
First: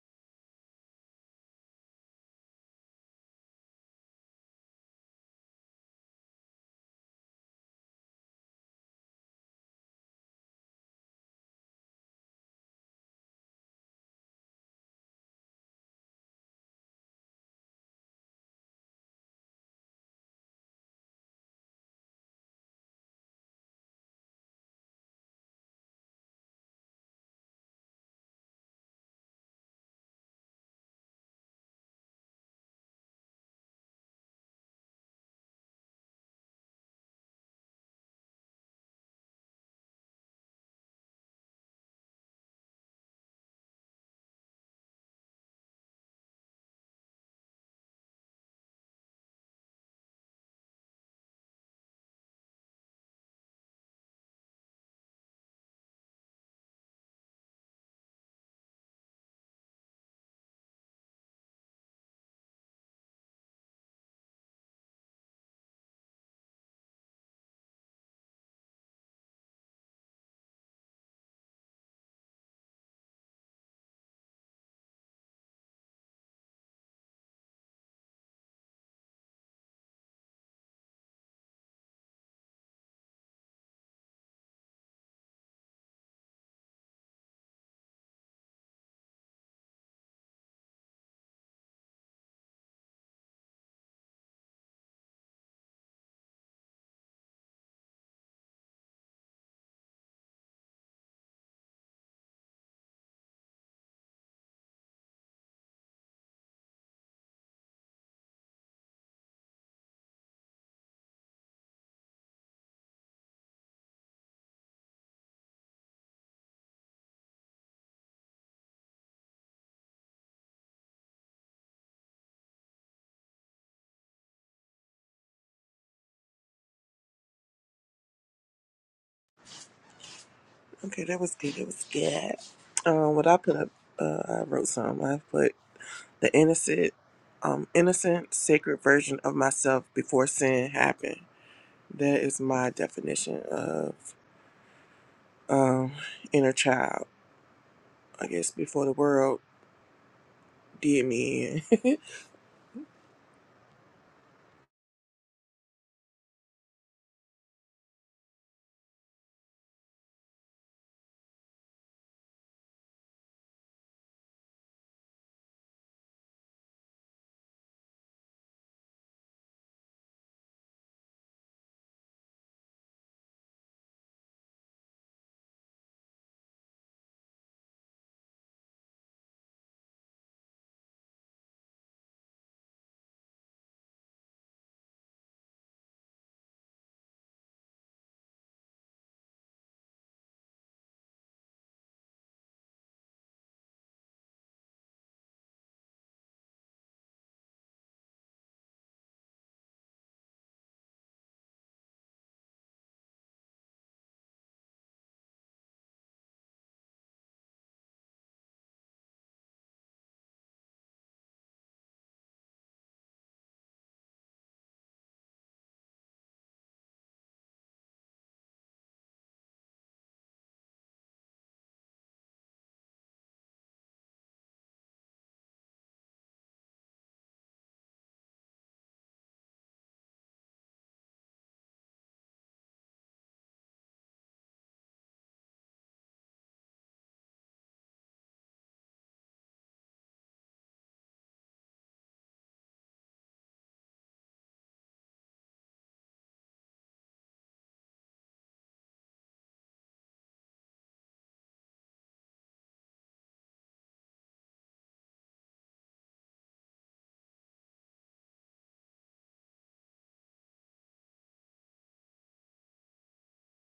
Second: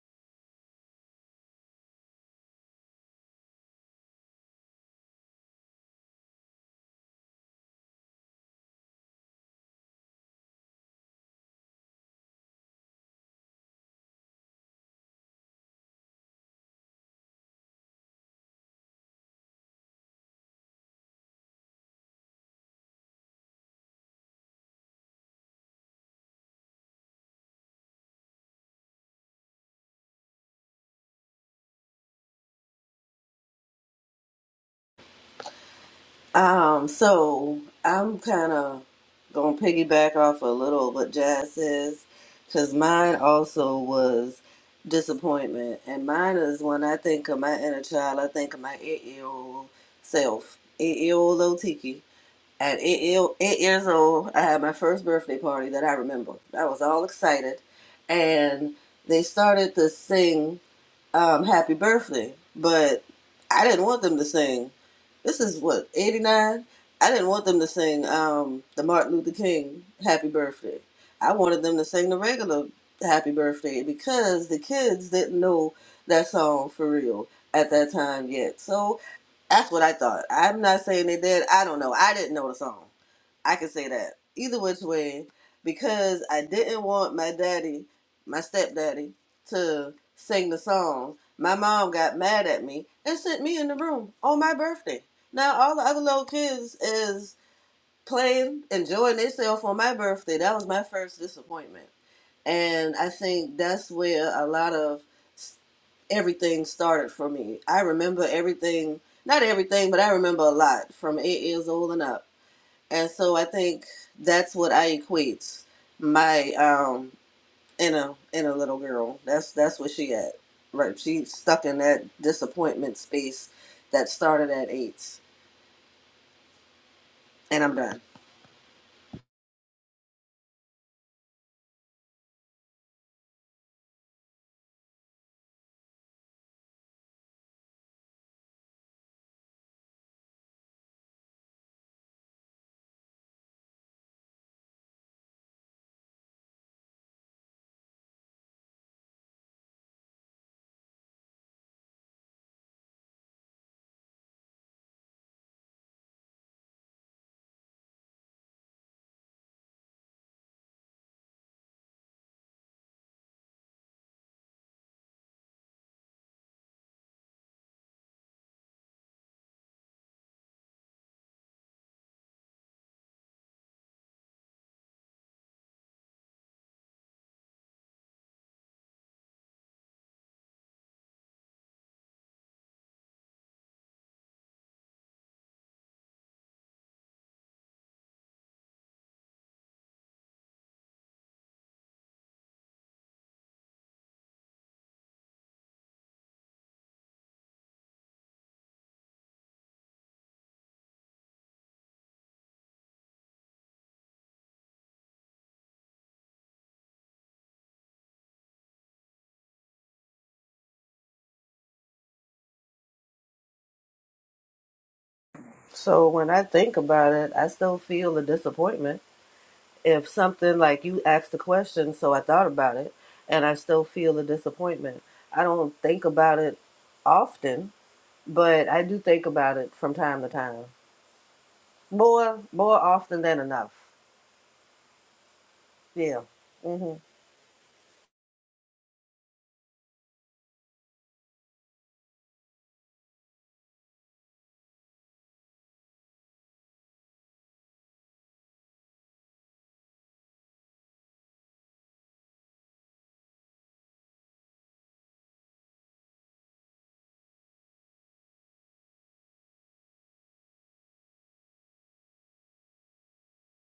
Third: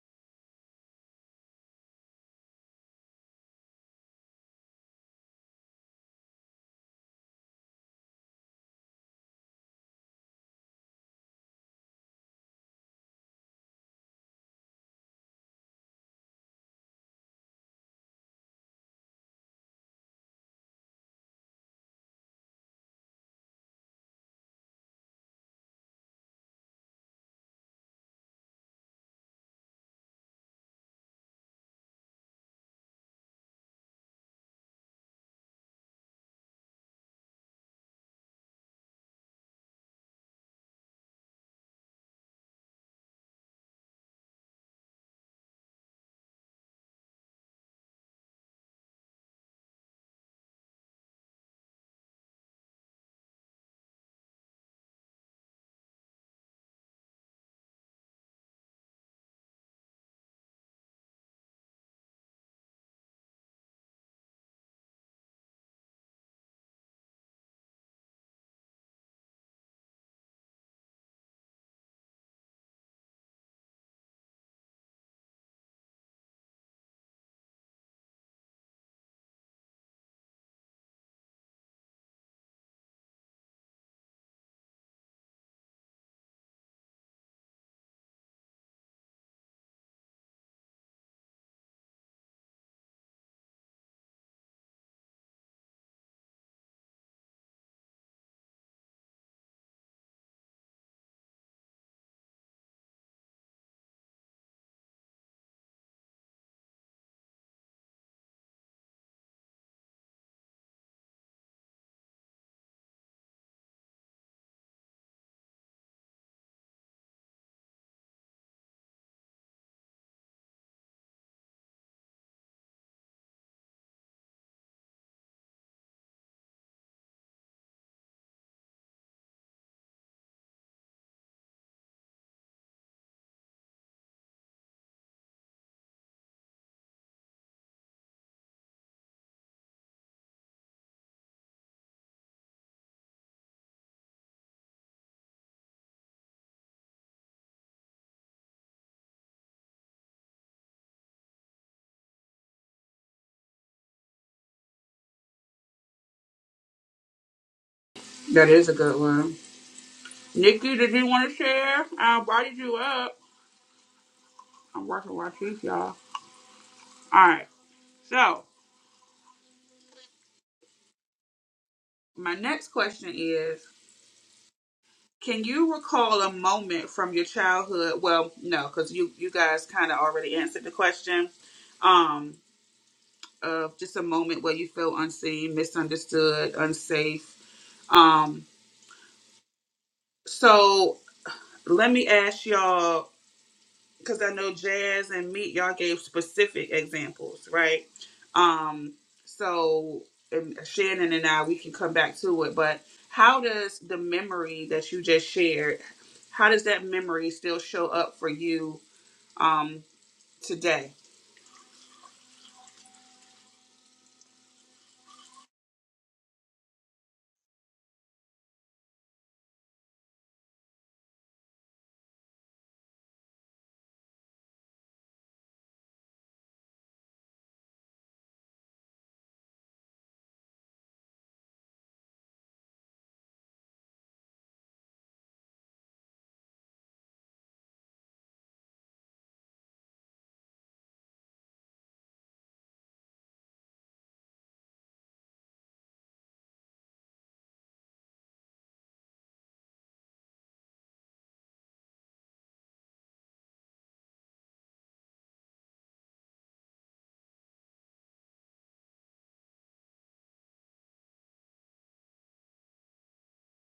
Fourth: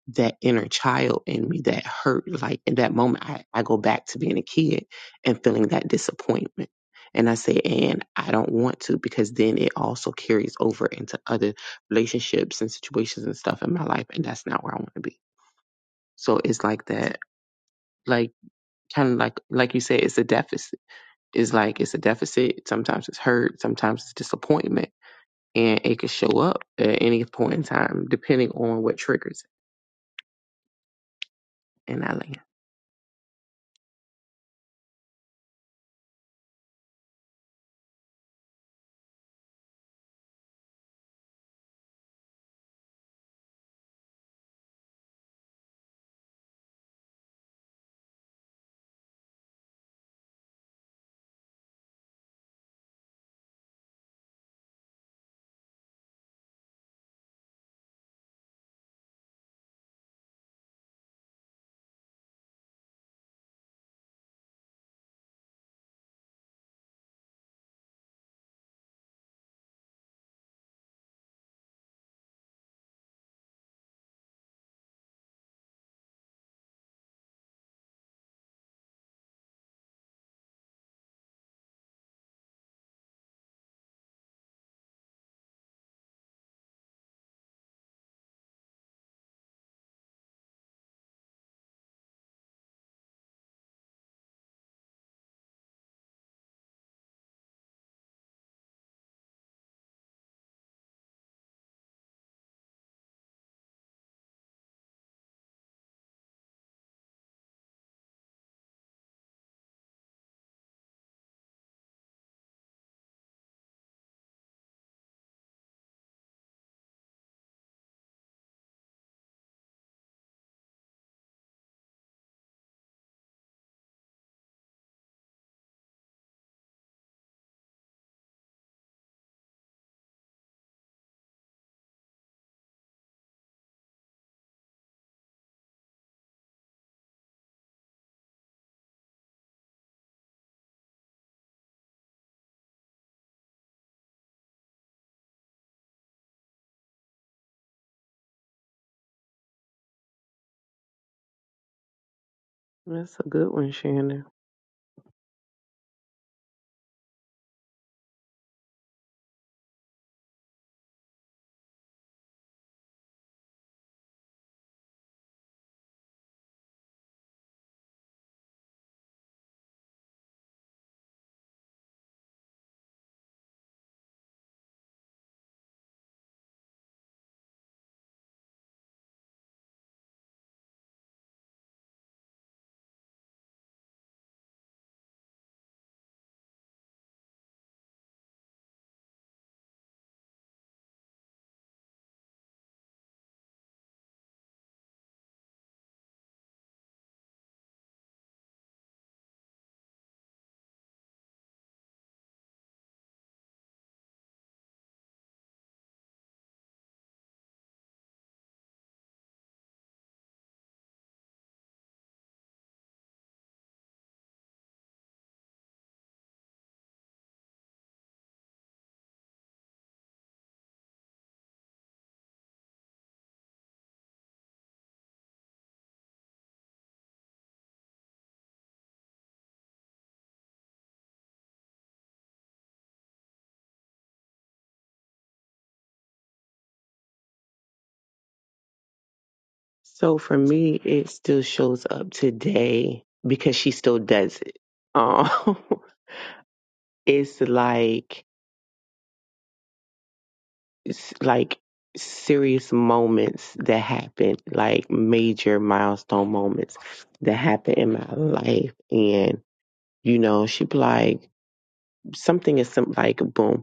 that inner child in me that hurt like in that moment i, I go back to being a kid and feeling that disappointment and i said and i don't want to because then it also carries over into other relationships and situations and stuff in my life and that's not where i want to be so it's like that like kind of like like you said it's a deficit it's like it's a deficit sometimes it's hurt sometimes it's disappointment and it could show up at any point in time, depending on what triggers it. And I land.
Um, so I'm kind of gonna piggyback off a little of what Jazz says, because mine also was disappointment, and mine is when I think of my inner child, I think of my eight-year-old self, eight-year-old old At eight, eight years old, I had my first birthday party that I remember. I was all excited, and they started to sing um, "Happy Birthday," but I didn't want them to sing. This is what '89. I didn't want them to sing um, the Martin Luther King "Happy Birthday." I wanted them to sing the regular "Happy Birthday" because the kids didn't know that song for real at that time yet. So that's what I thought. I'm not saying they did. I don't know. I didn't know the song. I can say that either which way because I didn't want my daddy, my stepdaddy, to sing the song. My mom got mad at me and sent me in the room on my birthday. Now all the other little kids is playing, enjoying themselves on my birthday. That was my first disappointment, and I think that's where a lot of s- everything started for me. I remember everything, not everything, but I remember a lot from eight years old and up and so I think that's what I equate my um inner inner little girl. That's that's where she at. Right, she's stuck in that disappointment space that started at eight, and I'm done.
Okay, that was good. That was good. Um, what I put up, uh, I wrote some. I put the innocent, um, innocent, sacred version of myself before sin happened. That is my definition of um, inner child. I guess before the world did me in.
That's a good one, Shannon.
That is a good one. Nikki, did you want to share? I invited you up. I'm working my teeth, y'all. All right. So, my next question is Can you recall a moment from your childhood? Well, no, because you you guys kind of already answered the question. Um, of just a moment where you feel unseen, misunderstood, unsafe. Um, so let me ask y'all, because I know Jazz and Meat, y'all gave specific examples, right? Um, so and Shannon and I, we can come back to it, but how does the memory that you just shared, how does that memory still show up for you? um, today.
So when I think about it, I still feel the disappointment. If something like you asked the question, so I thought about it, and I still feel the disappointment. I don't think about it often, but I do think about it from time to time. More more often than enough. Yeah. hmm
So for me, it still shows up today because she still does it. Um, it's like it's like serious moments that happen, like major milestone moments that happen in my life, and you know, she be like something is some like boom.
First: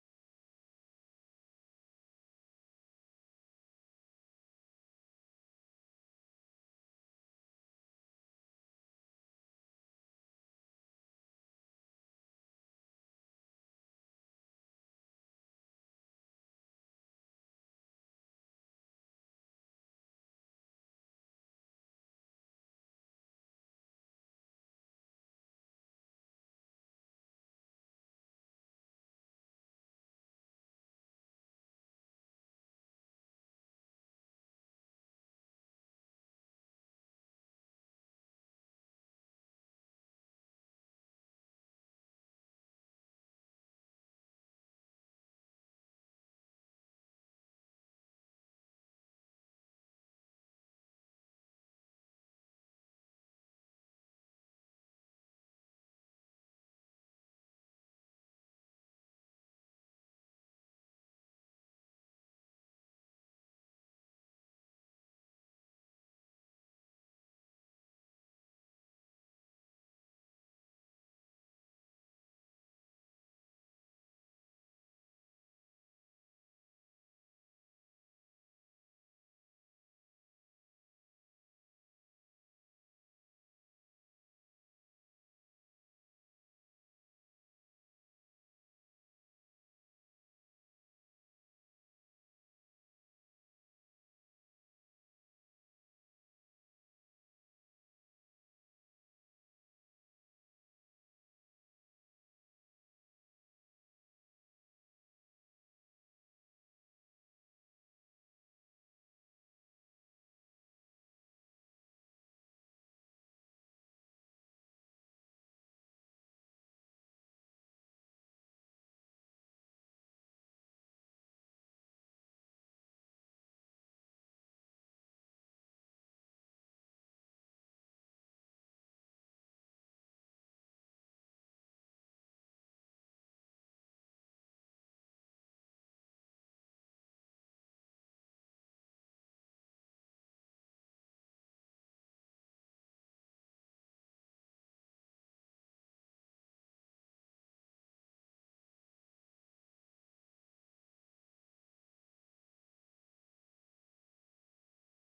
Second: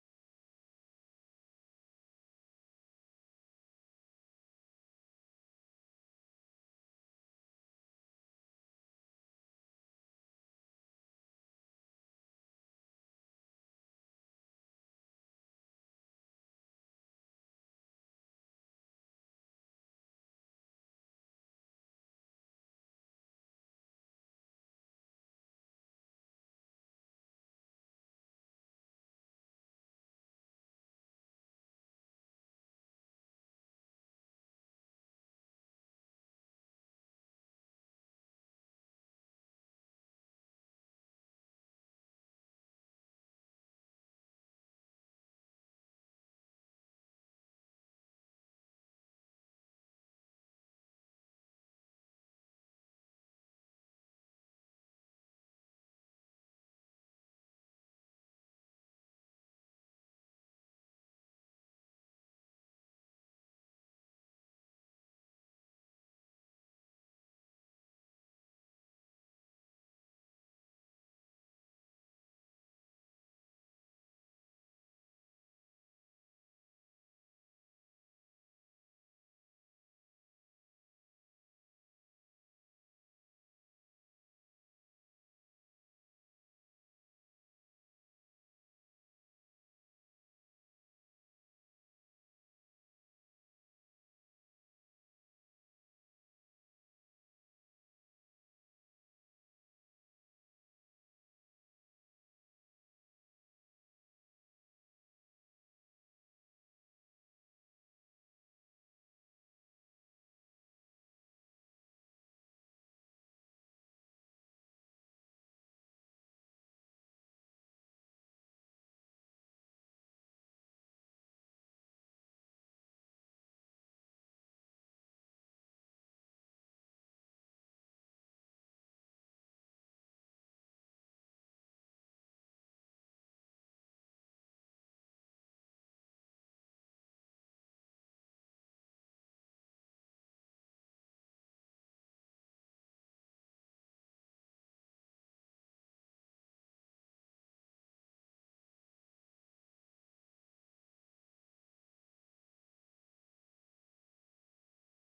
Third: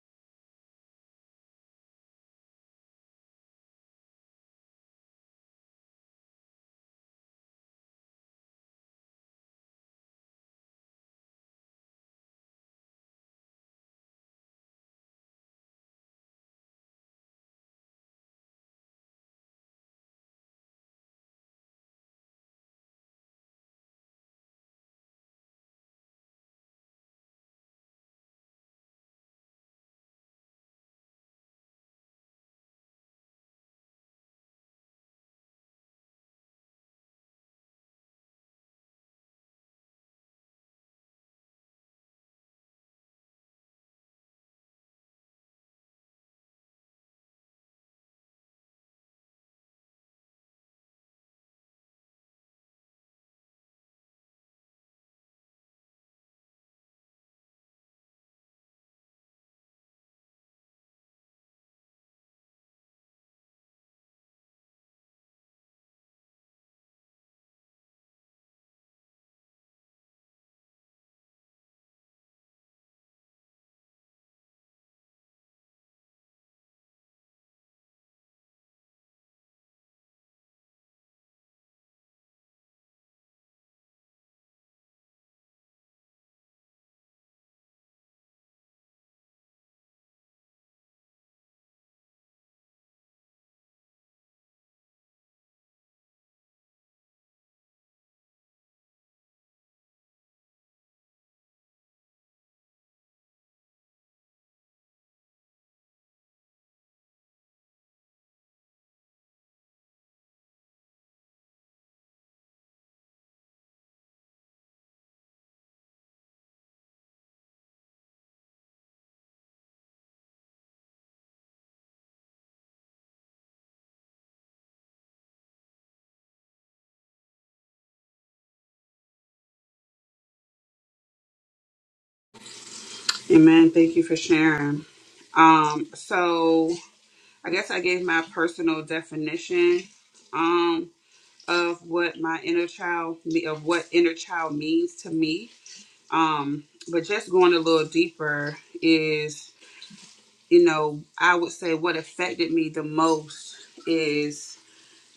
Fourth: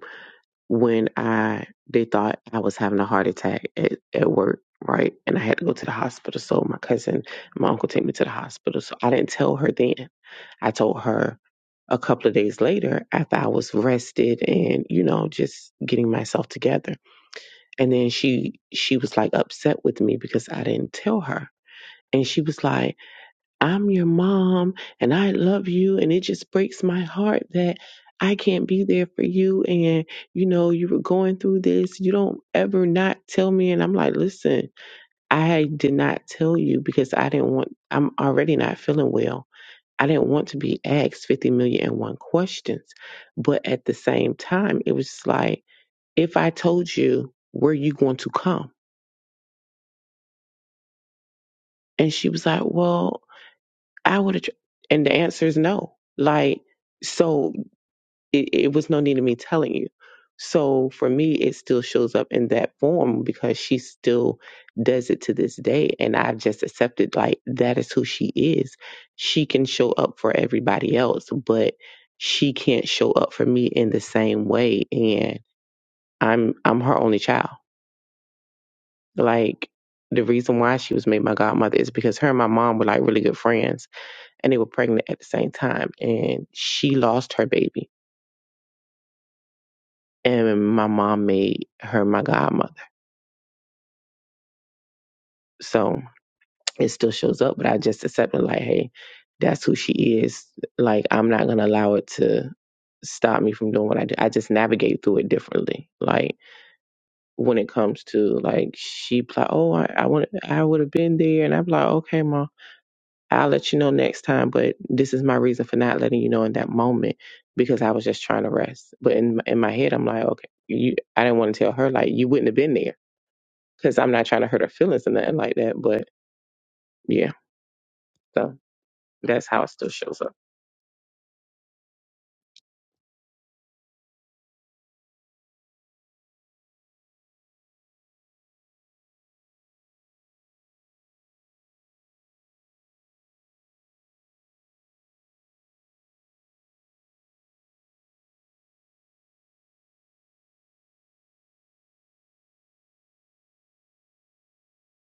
when I they thought I was having a heart attack at, at work, right? And I had to go to the hospital. So my cousin, my uncle take me to the hospital. So I didn't tell her then. I told her a couple of days later after I was rested and, you know, just getting myself together. And then she she was like upset with me because I didn't tell her. And she was like, I'm your mom and I love you. And it just breaks my heart that I can't be there for you. And, you know, you were going through this. You don't ever not tell me. And I'm like, listen, I did not tell you because I didn't want, I'm already not feeling well. I didn't want to be asked 50 million and one questions. But at the same time, it was just like, if I told you, were you going to come? And she was like, well, I would have. And the answer is no. Like, so It, it was no need of me telling you. So for me, it still shows up in that form because she still does it to this day. And I've just accepted, like, that is who she is. She can show up for everybody else, but she can't show up for me in the same way. And I'm, I'm her only child. Like, the reason why she was made my godmother is because her and my mom were like really good friends and they were pregnant at the same time. And she lost her baby and my mom made her my godmother. So it still shows up, but I just accept it like, hey, that's who she is. Like I'm not gonna allow it to stop me from doing what I do. I just navigate through it differently. Like when it comes to like she be like, oh, I, I want, I would have been there, and I'm like, okay, ma, I'll let you know next time. But this is my reason for not letting you know in that moment because I was just trying to rest. But in in my head, I'm like, okay, you, I didn't want to tell her like you wouldn't have been there because I'm not trying to hurt her feelings or nothing like that. But yeah, so that's how it still shows up.
Amen. Thank you for sharing. Um, so I guess I gave my personal definition um, of what my inner child me- of what inner child means to me. Um, but just going a little deeper is, you know, I would say what affected me the most is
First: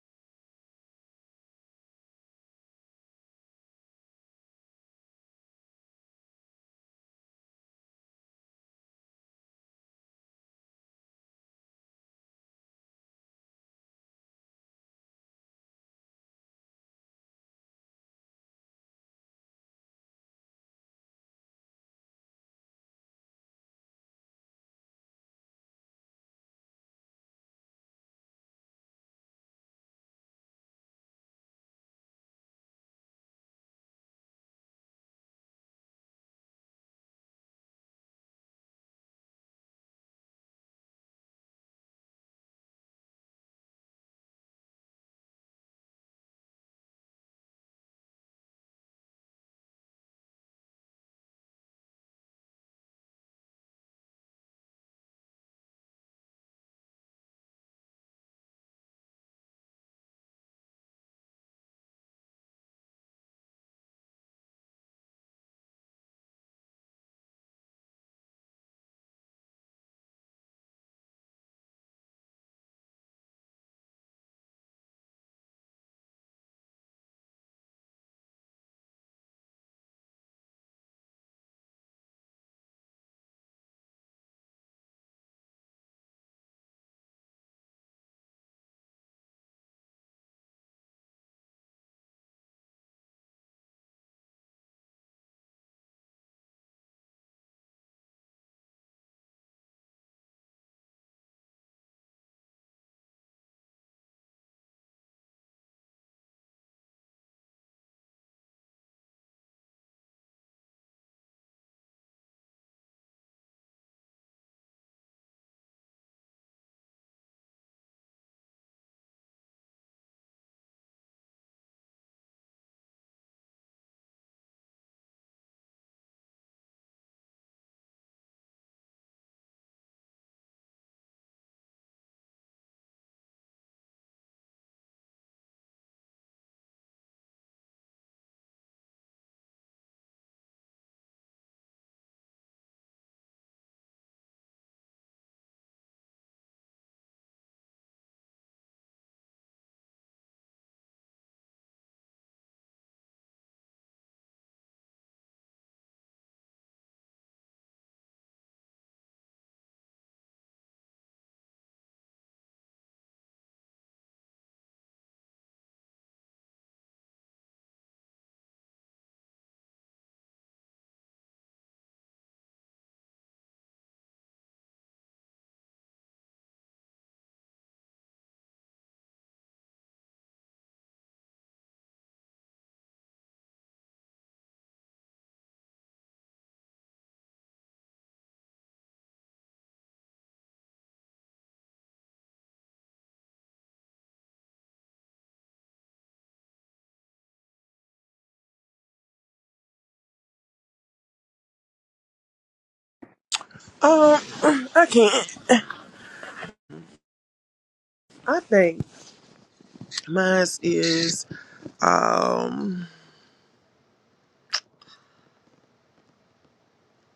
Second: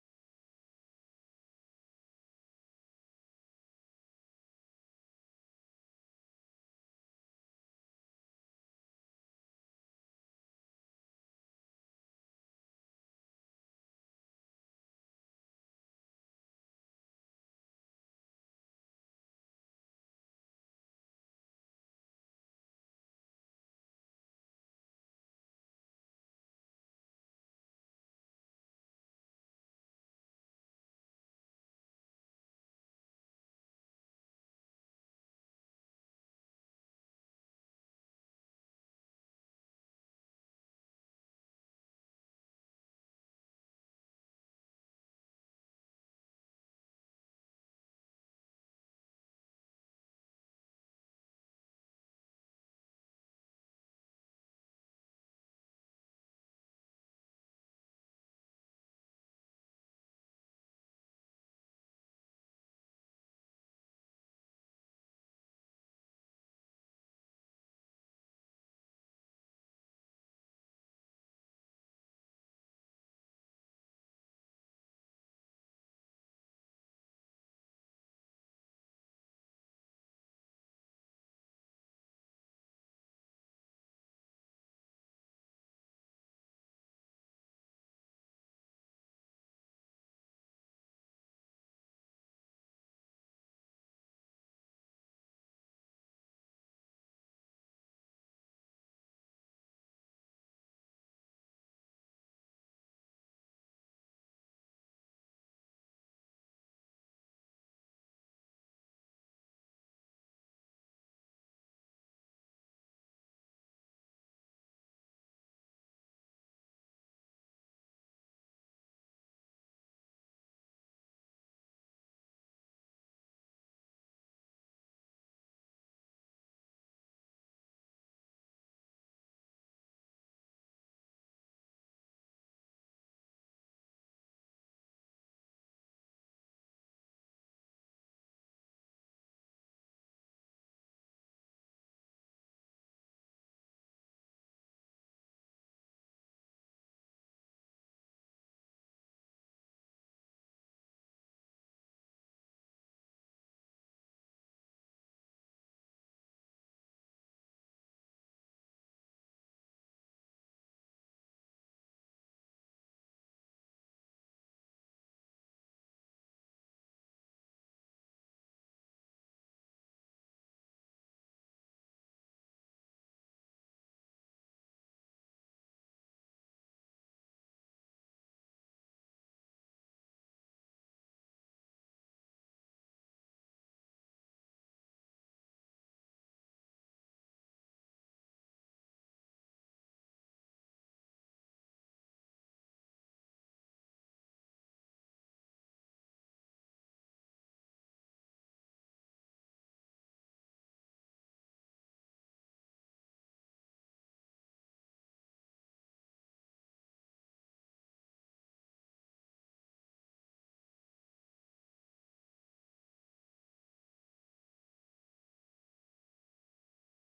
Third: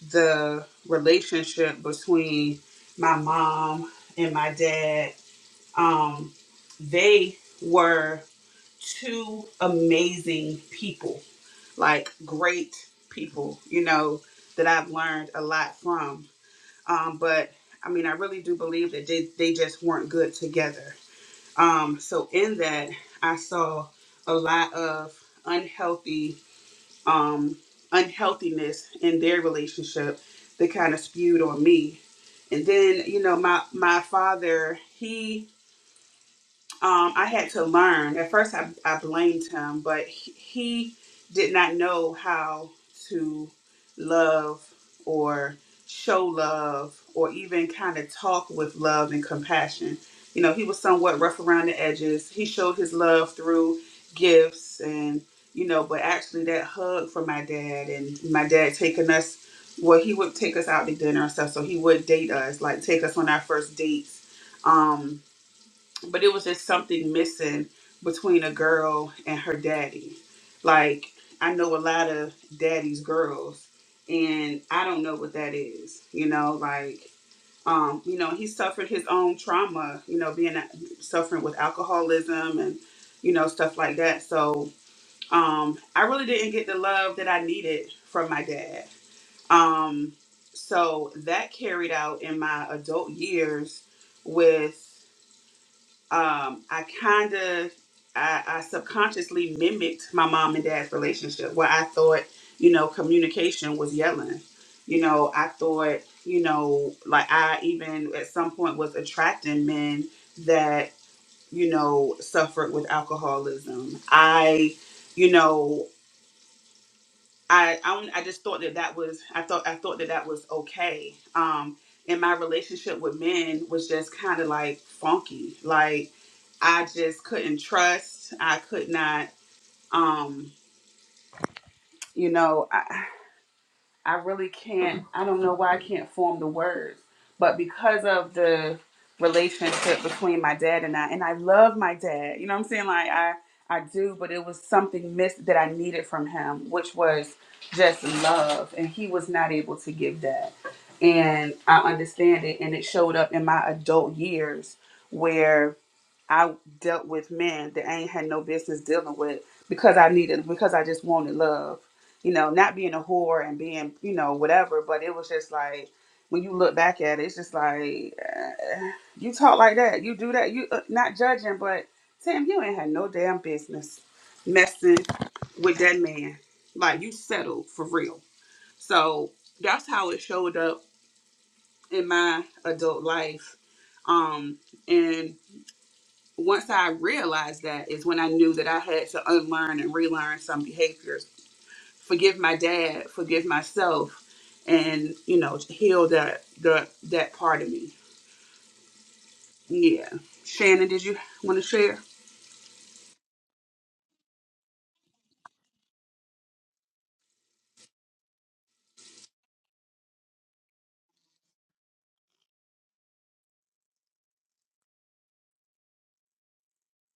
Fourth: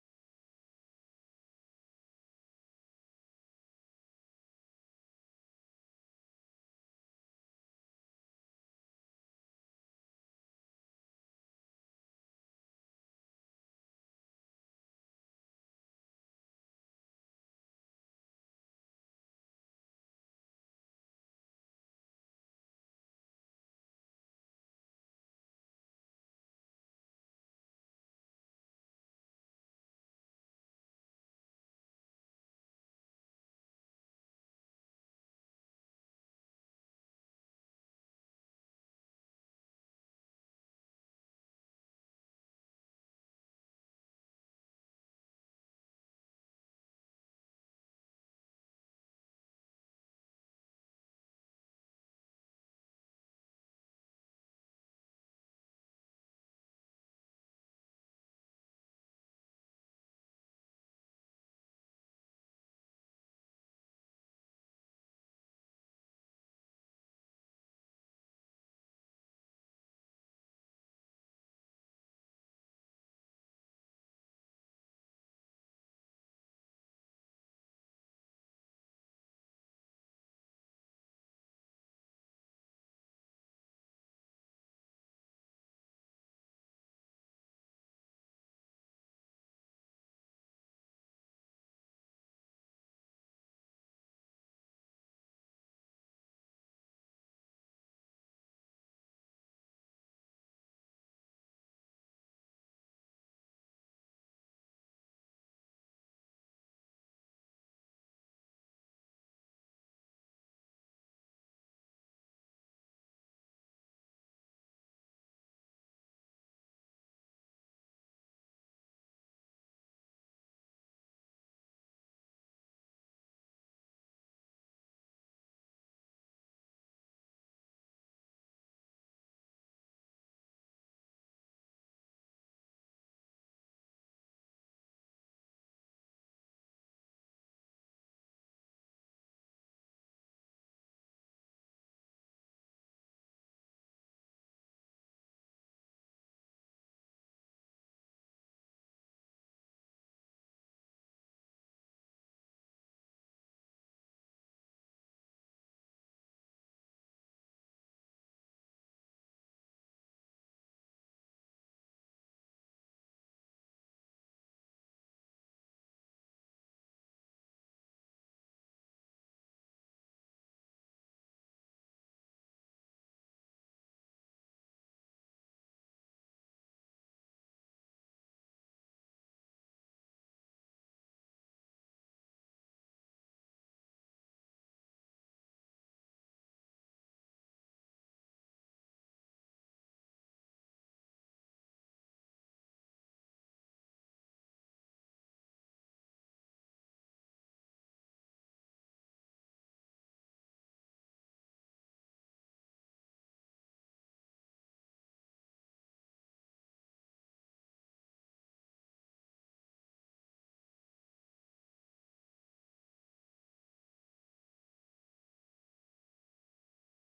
the relationship between my mom and my dad. Um, they were two amazing people, like great people, you know, that I've learned a lot from. Um, but I mean, I really do believe that they, they just weren't good together. Um, so in that, I saw a lot of unhealthy, um, unhealthiness in their relationship that kind of spewed on me. And then, you know, my, my father, he um, I had to learn. At first, I, I blamed him, but he, he did not know how to love or show love or even kind of talk with love and compassion. You know, he was somewhat rough around the edges. He showed his love through gifts and, you know, but actually that hug from my dad and my dad taking us, well, he would take us out to dinner and stuff. So he would date us, like take us on our first dates. Um, but it was just something missing between a girl and her daddy. Like I know a lot of daddy's girls, and I don't know what that is. You know, like um, you know, he suffered his own trauma. You know, being suffering with alcoholism and you know stuff like that. So um, I really didn't get the love that I needed from my dad. Um, so that carried out in my adult years with um, I kind of, I, I subconsciously mimicked my mom and dad's relationship where I thought, you know, communication was yelling. You know, I thought, you know, like I even at some point was attracting men that, you know, suffered with alcoholism. I, you know, I I, only- I just thought that that was I thought I thought that that was okay. Um, and my relationship with men was just kind of like funky. Like I just couldn't trust. I could not. Um, you know. I really can't, I don't know why I can't form the words, but because of the relationship between my dad and I, and I love my dad, you know what I'm saying? Like, I, I do, but it was something missed that I needed from him, which was just love. And he was not able to give that. And I understand it. And it showed up in my adult years where. I dealt with men that I ain't had no business dealing with because I needed because I just wanted love. You know, not being a whore and being, you know, whatever, but it was just like when you look back at it, it's just like uh, you talk like that, you do that, you uh, not judging, but Sam, you ain't had no damn business messing with that man. Like you settled for real. So that's how it showed up in my adult life. Um, and once I realized that is when I knew that I had to unlearn and relearn some behaviors, forgive my dad, forgive myself, and you know, heal that the that part of me. Yeah. Shannon, did you want to share?
um, I can't. I think mine is. Um,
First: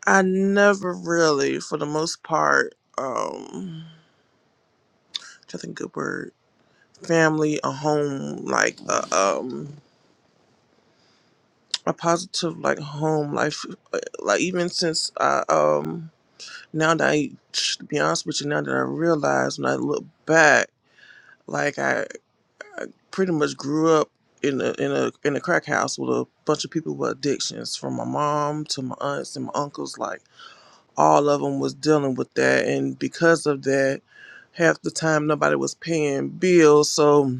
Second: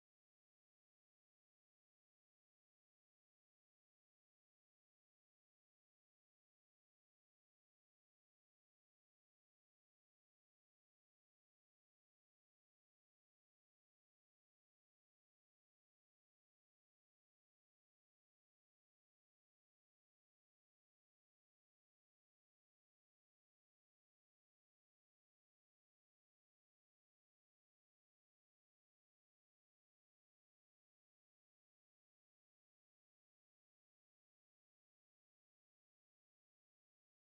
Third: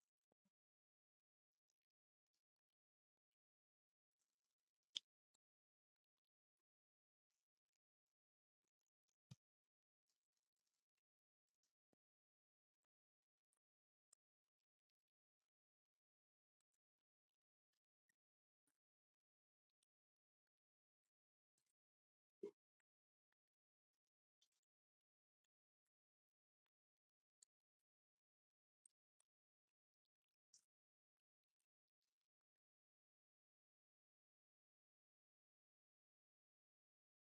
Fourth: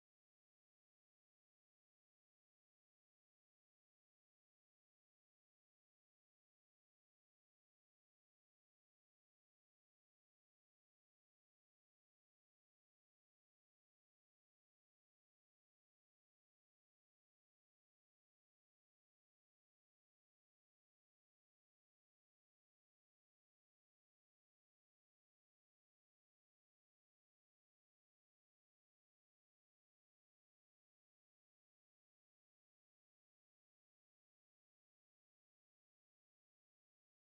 I never really, for the most part, um, I think good word, family, a home, like a um, a positive like home life, uh, like even since I um, now that I, to be honest with you, now that I realize when I look back, like I, I pretty much grew up in a in a in a crack house with a bunch of people with addictions, from my mom to my aunts and my uncles, like. all of them was dealing with that and because of that half the time nobody was paying bills so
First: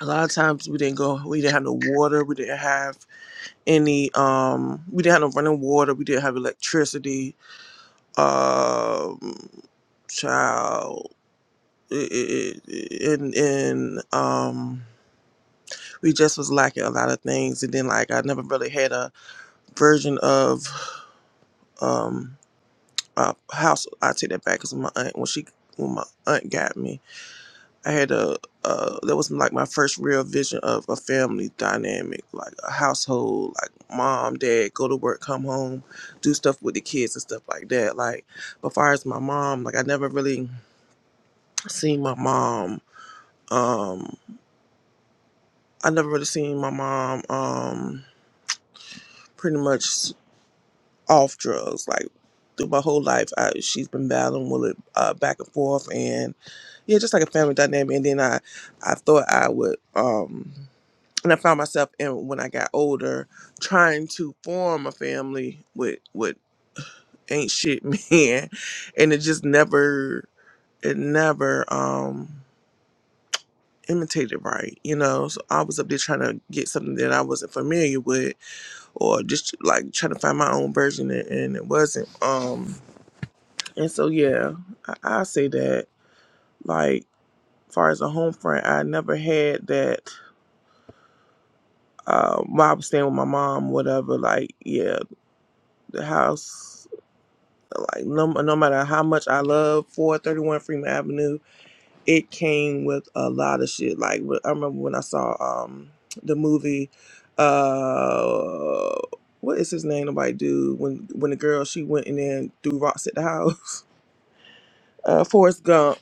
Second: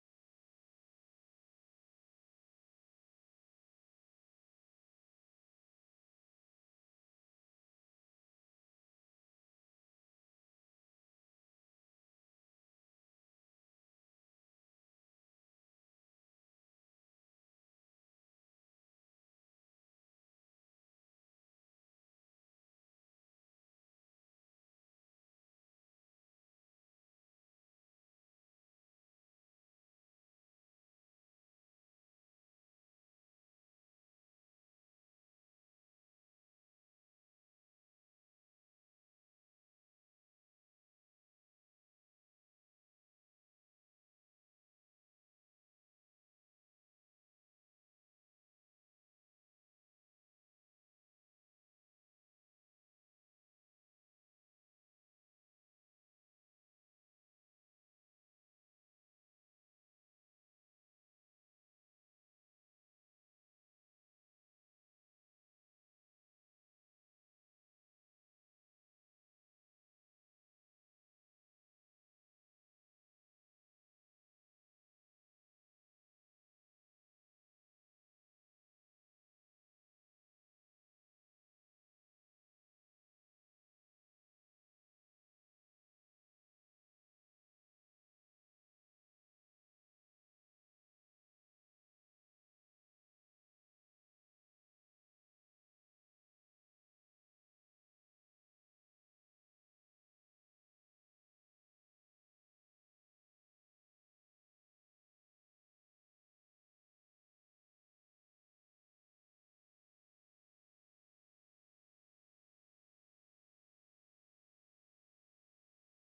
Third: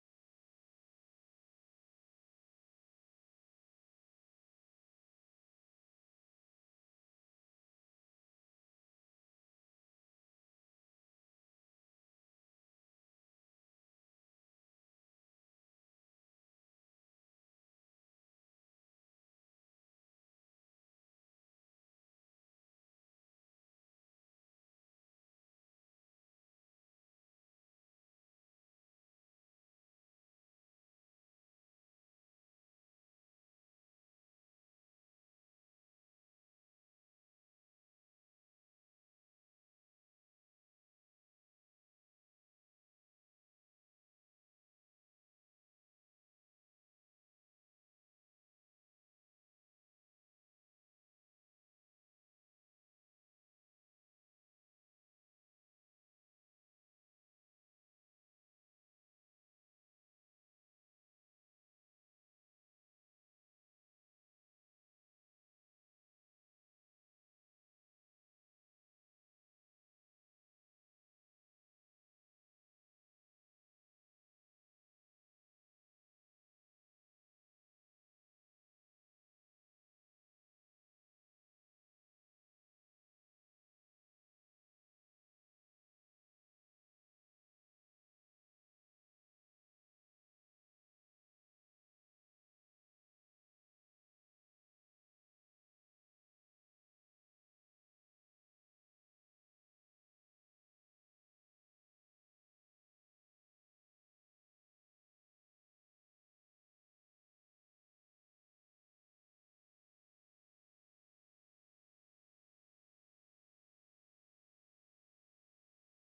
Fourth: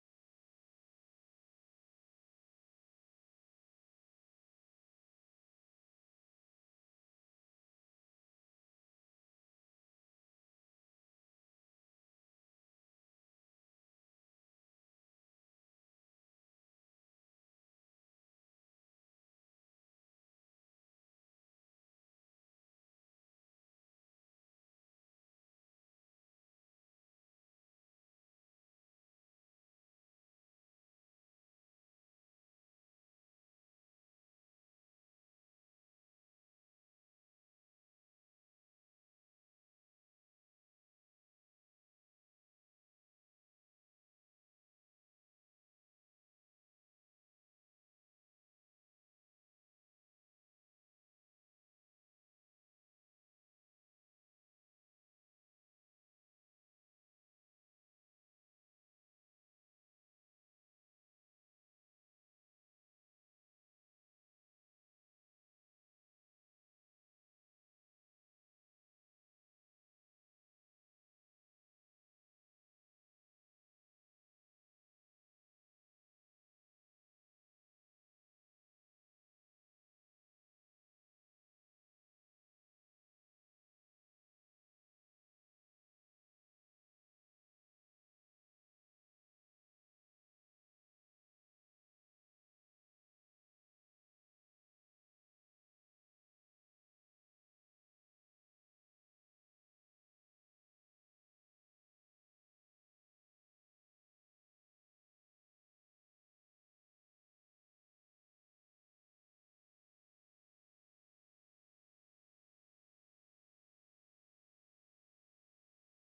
a lot of times we didn't go we didn't have no water we didn't have any um we didn't have no running water we didn't have electricity um child it, it, it, and and um we just was lacking a lot of things and then like i never really had a version of um a house i take that back because my aunt when she when my aunt got me I had a uh, that was like my first real vision of a family dynamic, like a household, like mom, dad, go to work, come home, do stuff with the kids and stuff like that. Like, but far as my mom, like I never really seen my mom. Um, I never really seen my mom. Um, pretty much off drugs. Like through my whole life, I, she's been battling with it uh, back and forth, and yeah, just like a family dynamic. And then I, I thought I would. Um, and I found myself and when I got older trying to form a family with with ain't shit men and it just never it never um imitated right you know so I was up there trying to get something that I wasn't familiar with or just like trying to find my own version and, and it wasn't um and so yeah I, I say that like far as a home front I never had that uh while I was staying with my mom whatever like yeah the house like no, no matter how much I love 431 Freeman Avenue, it came with a lot of shit. Like wh- I remember when I saw um the movie, uh, what is his name? Nobody do when when the girl she went in there and threw rocks at the house. Uh, Forrest Gump.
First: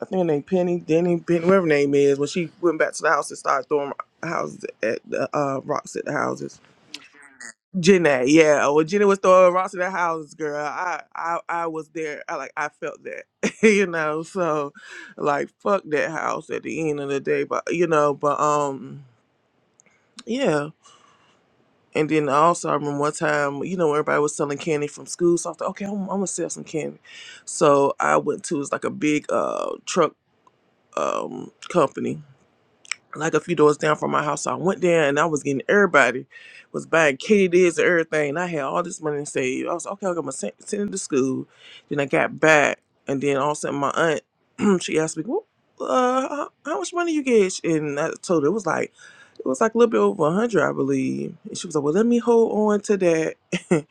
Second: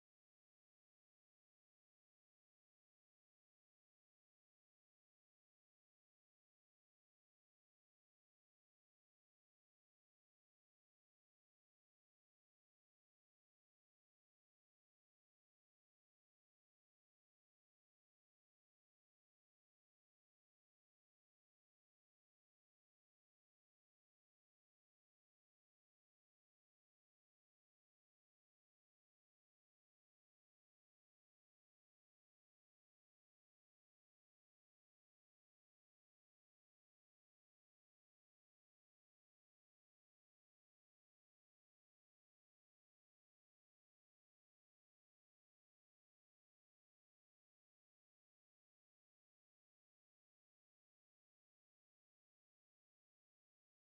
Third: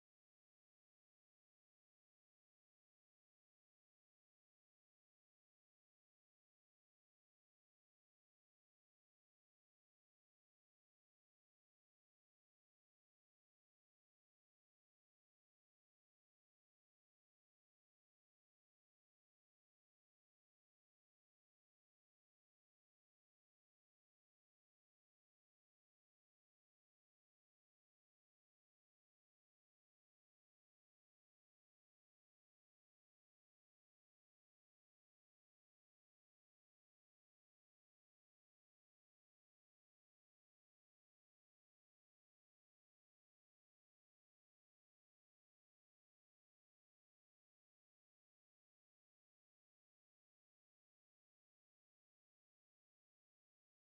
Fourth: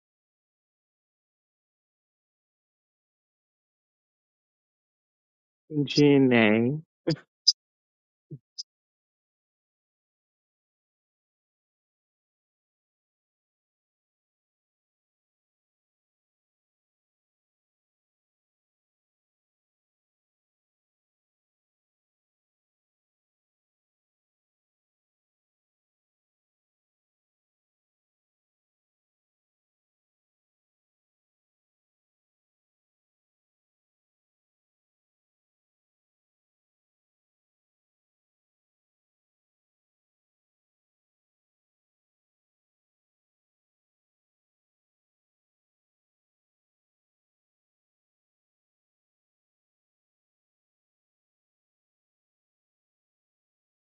I think her name Penny, Denny, Penny, whatever her name is. When she went back to the house and started throwing houses at the uh, rocks at the houses
Janae,
Janae, yeah. When Jenna was throwing rocks in the house, girl, I, I, I was there. I like, I felt that, you know. So, like, fuck that house at the end of the day, but you know, but um, yeah. And then also, I remember one time, you know, when everybody was selling candy from school, so I thought, okay, I'm, I'm gonna sell some candy. So I went to it's like a big uh truck um company, like a few doors down from my house. So I went there and I was getting everybody was buying Katie's and everything. And I had all this money saved. I was like, okay. I'm gonna send, send it to school. Then I got back, and then all of a sudden my aunt she asked me, well, uh, how, how much money you get? And I told her it was like it was like a little bit over a hundred, I believe. And she was like, well, let me hold on to that, and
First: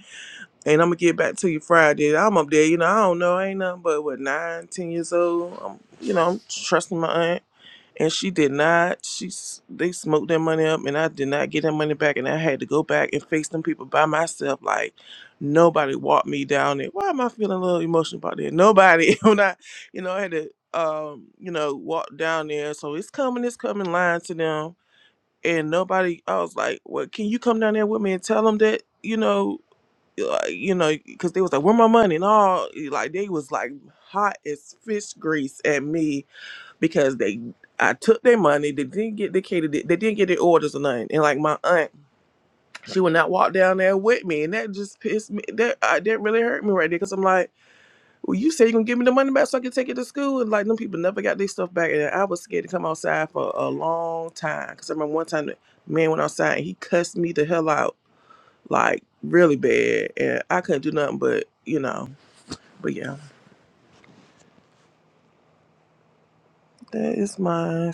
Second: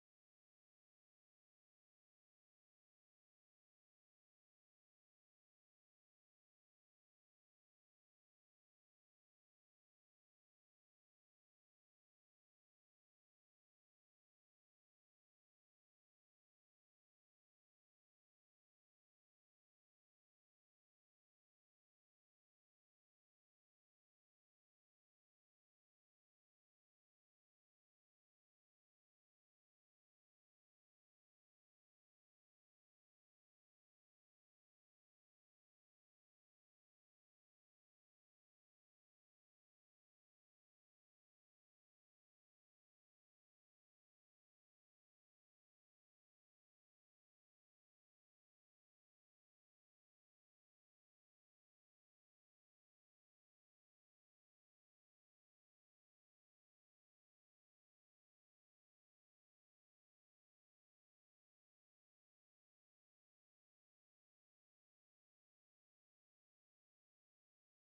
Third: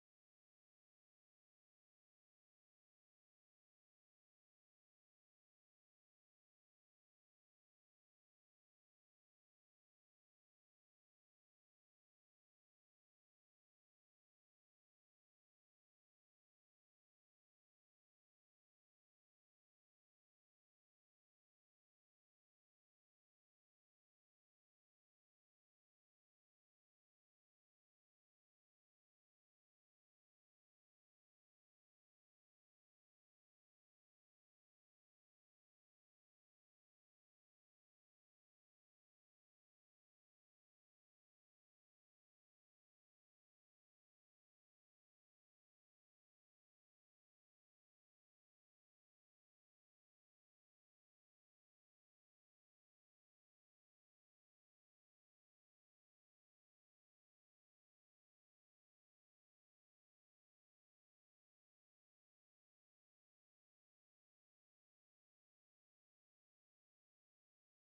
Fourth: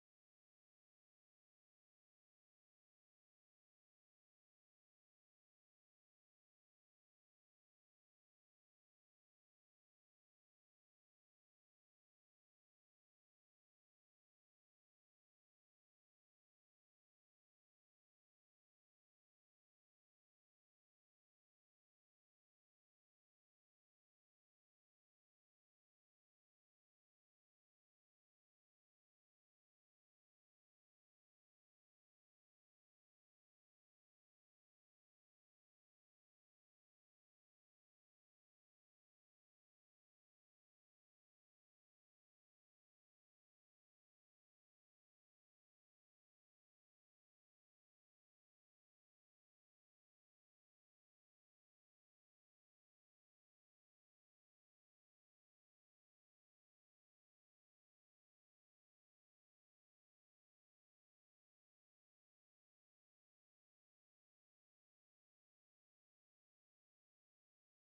I'm gonna get back to you Friday. I'm up there, you know. I don't know. I ain't nothing but what nine, ten years old. I'm, you know, I'm trusting my aunt and she did not. She s- they smoked that money up, and I did not get that money back, and I had to go back and face them people by myself. Like nobody walked me down it. Why am I feeling a little emotional about that? Nobody. when I, you know, I had to, um, you know, walk down there. So it's coming, it's coming, lying to them, and nobody. I was like, well, can you come down there with me and tell them that, you know. Like, you know, because they was like, "Where my money?" and all. Like they was like hot as fish grease at me, because they I took their money. They didn't get they catered. They didn't get their orders or nothing. And like my aunt, she would not walk down there with me, and that just pissed me. That I that really hurt me right there because I'm like, well, you say you're gonna give me the money back so I can take it to school, and like them people never got their stuff back, and I was scared to come outside for a long time because I remember one time the man went outside and he cussed me the hell out, like really bad, and I couldn't do nothing but you know. But yeah, that is mine.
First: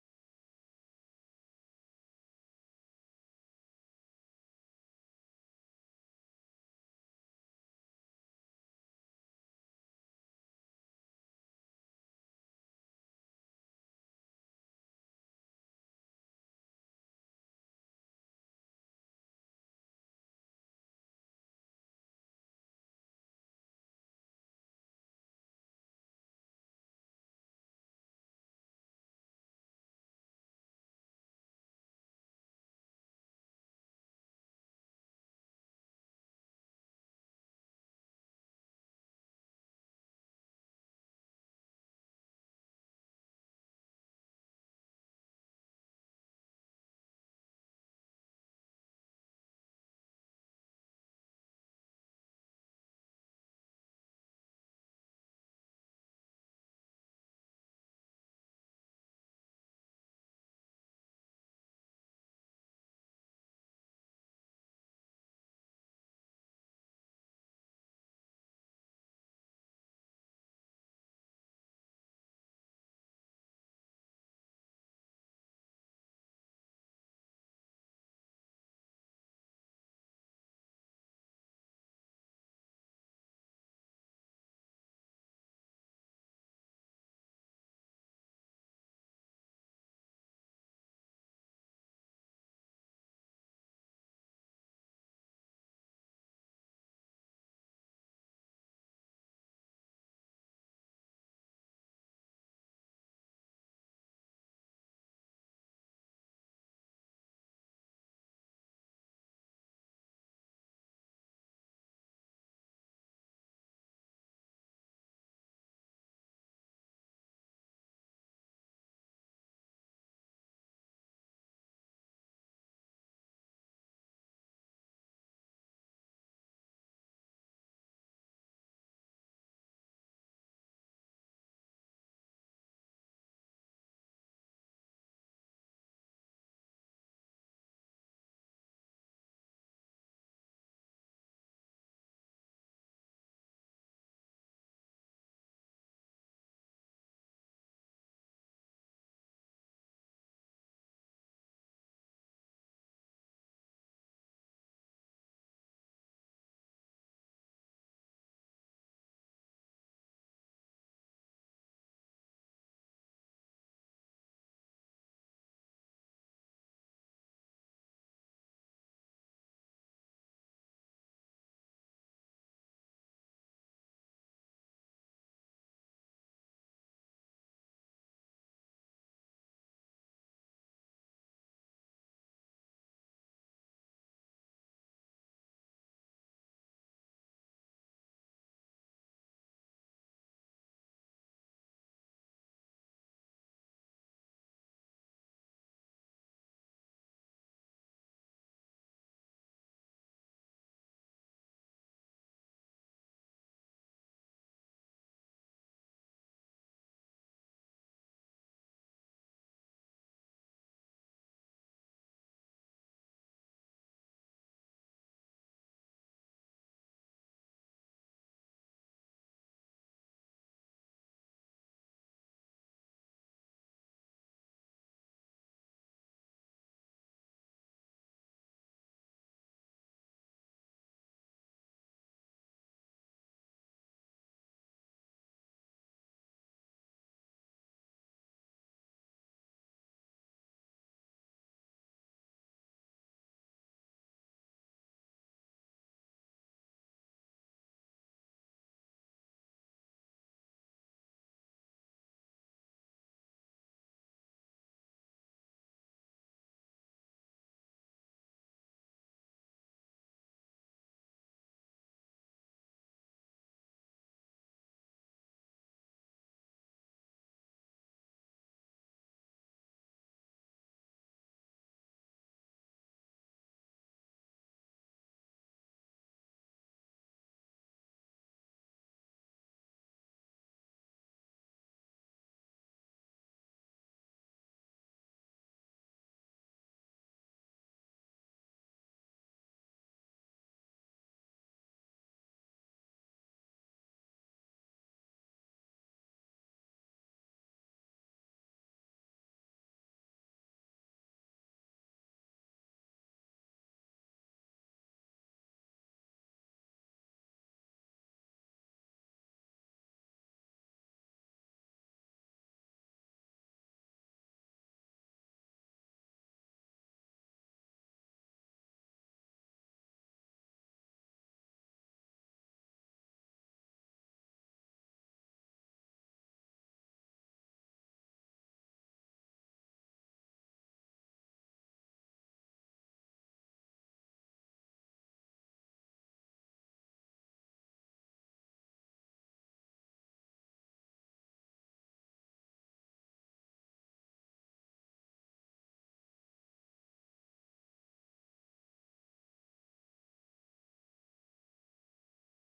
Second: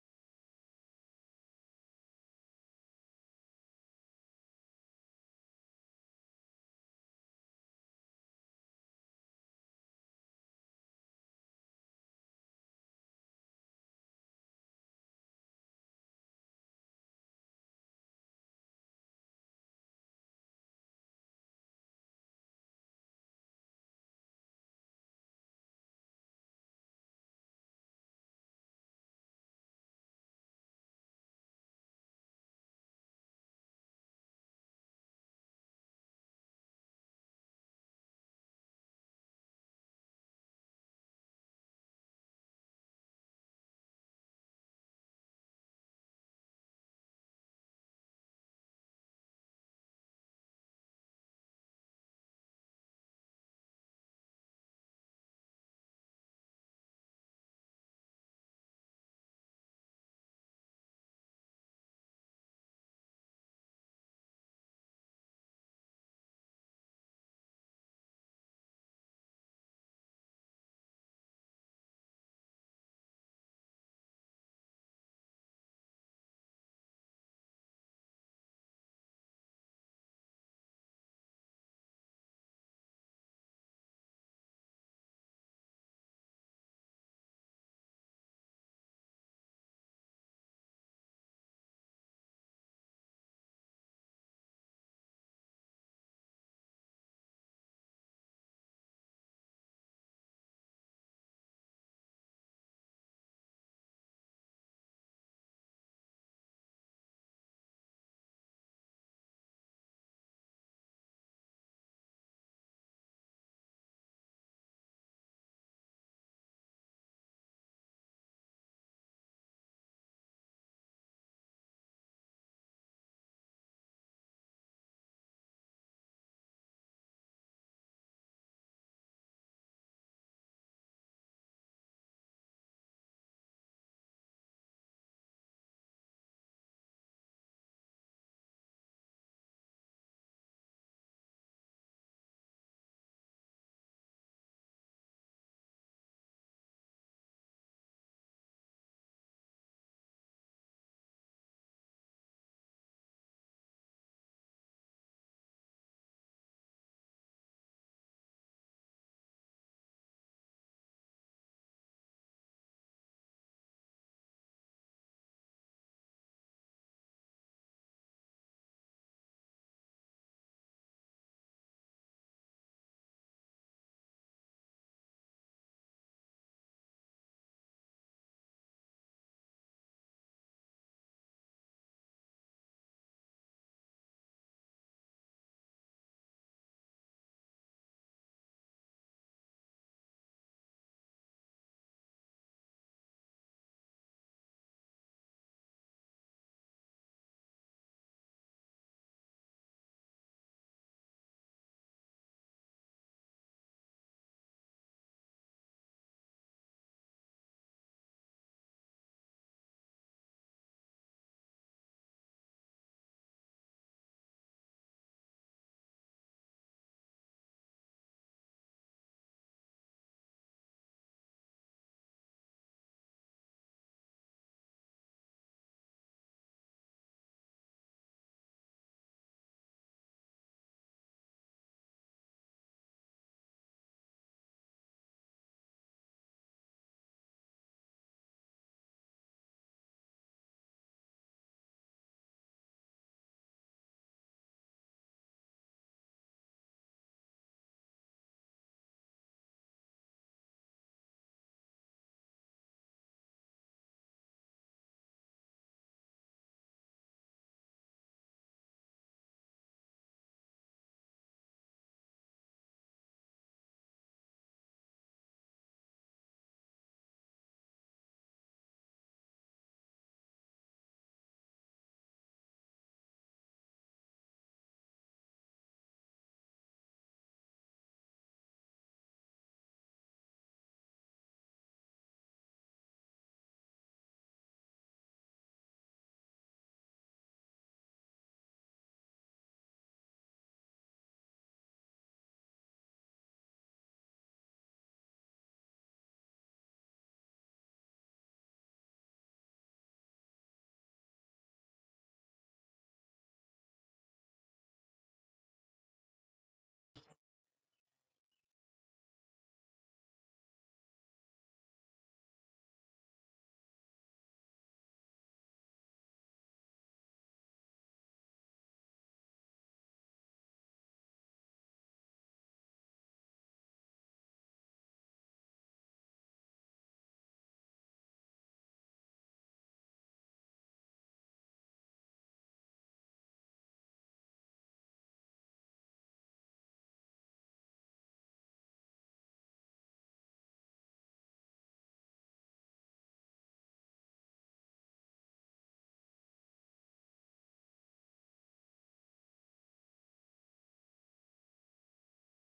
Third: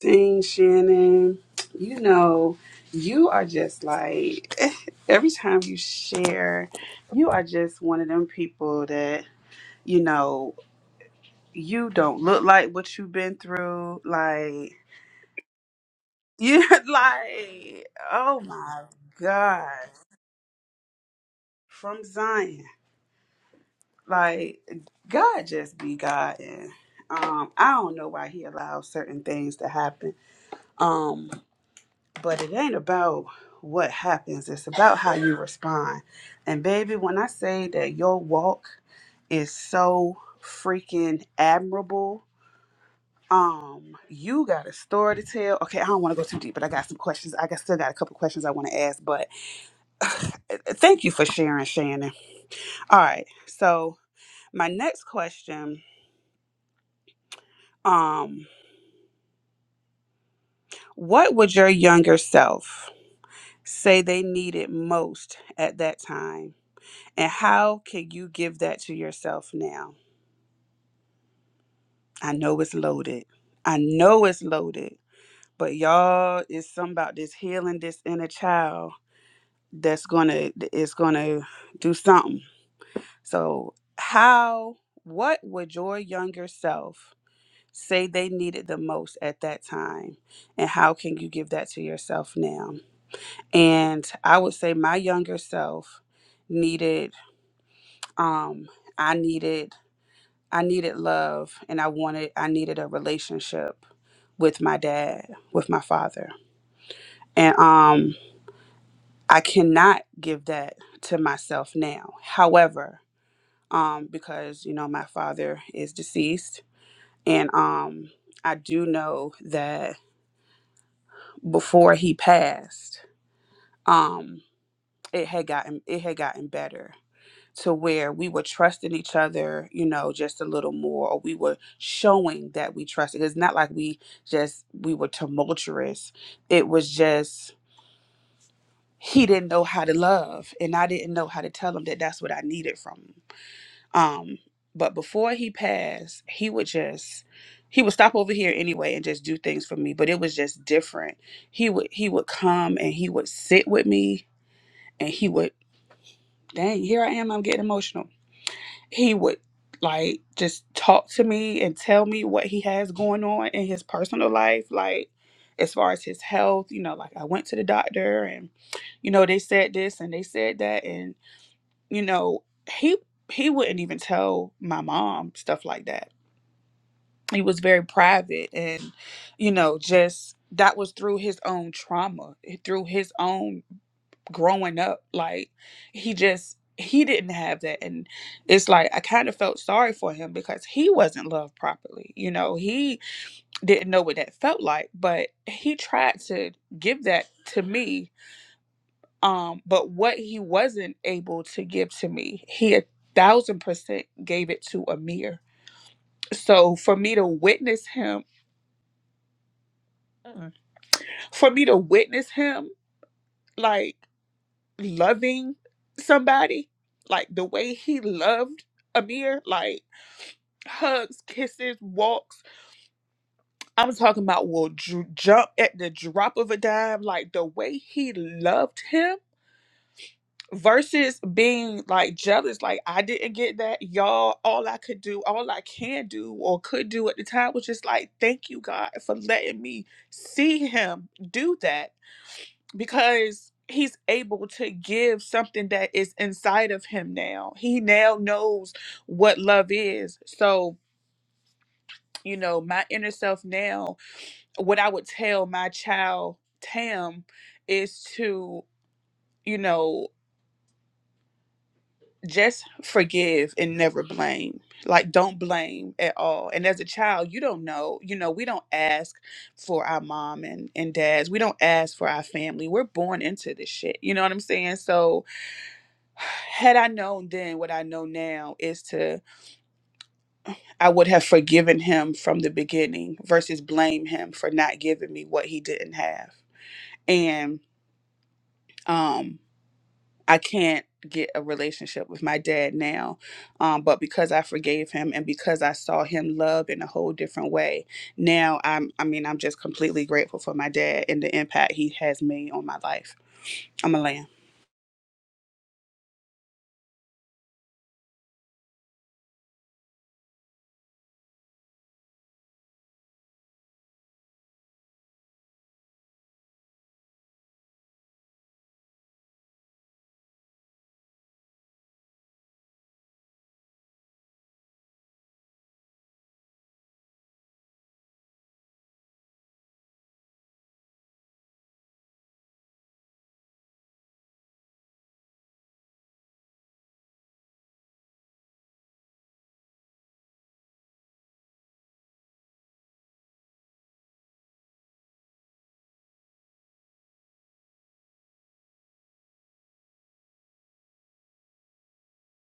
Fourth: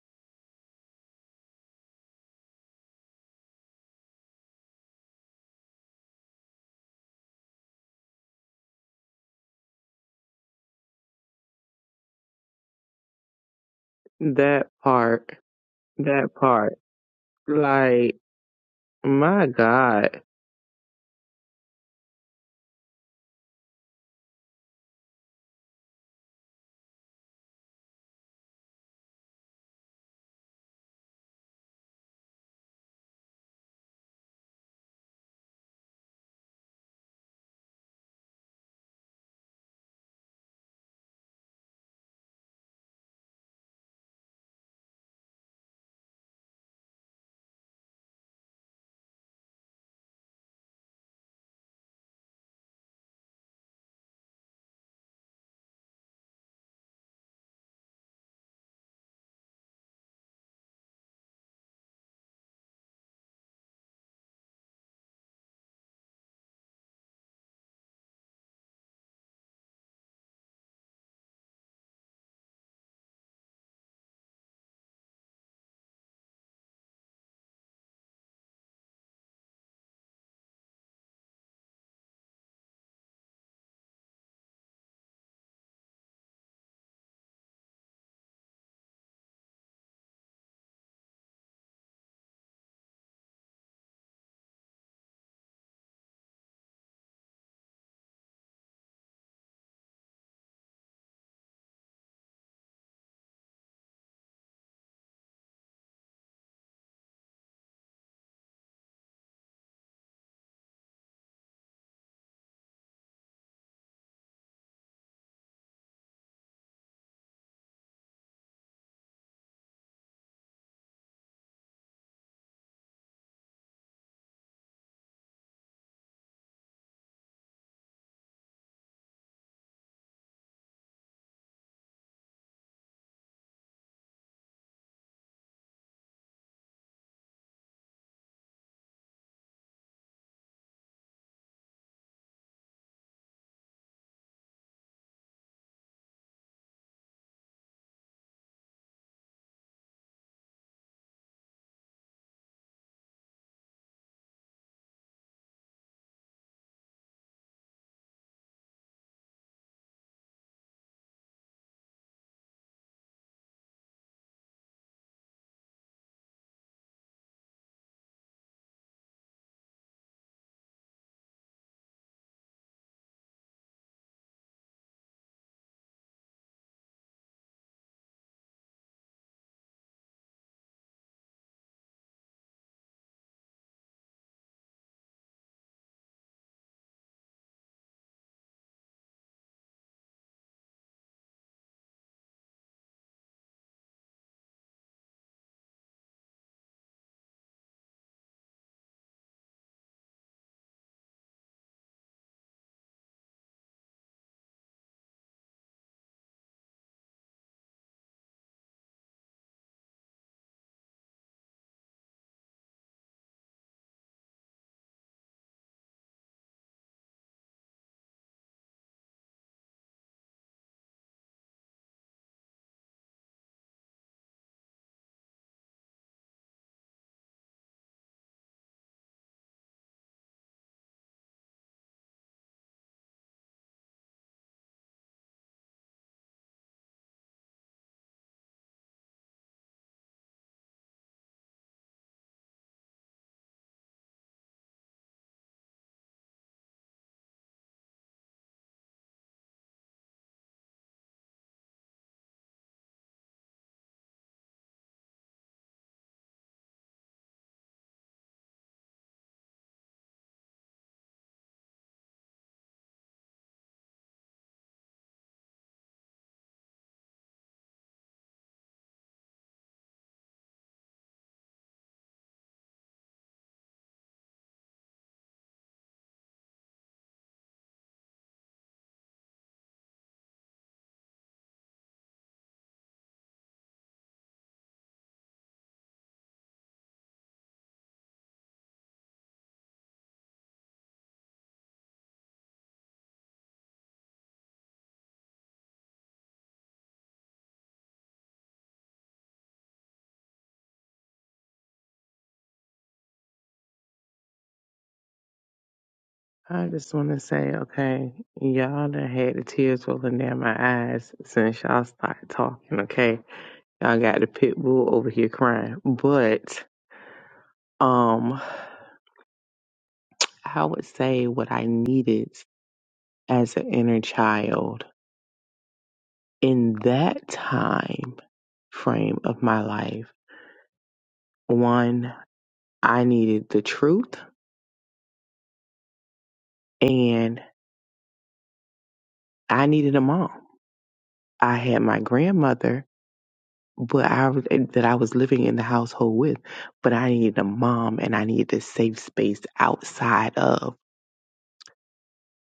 Dang, Shannon, you know, you are just like every time you share, you are just one of them people that, you know, you don't look like what you've been through.
that
Like
part, that
You
part,
like,
like
oh my
my
God,
God,
from Zion. Like, God just be God. And, um, I don't know why He allows certain things to happen. Um, but it ain't about what happens, it's about how you respond. And, baby, when I say that your walk is so freaking admirable. Um, you got a story to tell. Okay, I don't want to go too deep, but I got some questions. I got still got a couple questions I want to ask, but Thank you for sharing, Shannon. All right. So my next question, um, what would your younger self say they needed most at that time? And how can you give that to yourself now? I know it's loaded. I know it's loaded, but y'all it's something about this healing this inner child that's gonna is gonna do something. So how what would your younger self say they needed the most at that time and how can you give that to yourself now and i would say my younger self needed um i needed i needed love and i wanted i needed a relationship with my dad with my father and um i cannot give that to myself now however um because you know my father is deceased and um i do know that before he passed, um, it had gotten it had gotten better to where we were trusting each other, you know, just a little more, or we were showing that we trusted. It's not like we just we were tumultuous. It was just he didn't know how to love, and I didn't know how to tell him that that's what I needed from him. Um, but before he passed, he would just he would stop over here anyway and just do things for me. But it was just different. He would he would come and he would sit with me and he would dang here i am i'm getting emotional he would like just talk to me and tell me what he has going on in his personal life like as far as his health you know like i went to the doctor and you know they said this and they said that and you know he he wouldn't even tell my mom stuff like that he was very private and you know just that was through his own trauma eh, through his own growing up like he just he didn't have that and it's like i kind of felt sorry for him because he wasn't loved properly you know he didn't know what that felt like but he tried to give that to me um but what he wasn't able to give to me he a thousand percent gave it to amir so for me to witness him for me to witness him like. loving somebody like the way he loved Amir, like hugs, kisses, walks. I'm talking about will ju- jump at the drop of a dime, like the way he loved him versus being like jealous, like I didn't get that. Y'all, all I could do, all I can do or could do at the time was just like, thank you, God, for letting me see him do that because he's able to give something that is inside of him now. He now knows what love is. So, you know, my inner self now, what I would tell my child Tam is to, you know, just forgive and never blame. Like, don't blame at all. And as a child, you don't know. You know, we don't ask for our mom and, and dads. We don't ask for our family. We're born into this shit. You know what I'm saying? So, had I known then what I know now is to I would have forgiven him from the beginning versus blame him for not giving me what he didn't have. And um I can't get a relationship with my dad now. Um, but because I forgave him and because I saw him love in a whole different way, now I'm I mean, I'm just completely grateful for my dad and the impact he has made on my life. I'm a lamb.
I just want to say, okay, y'all done had the tears rolling down my eyes since y'all started talking. Okay, y'all got the pit bull over here crying, but um, I would say what I needed as an inner child in that time frame of my life One, I needed the truth and I needed a mom. I had my grandmother, but I that I was living in the household with, but I needed a mom and I needed a safe space outside of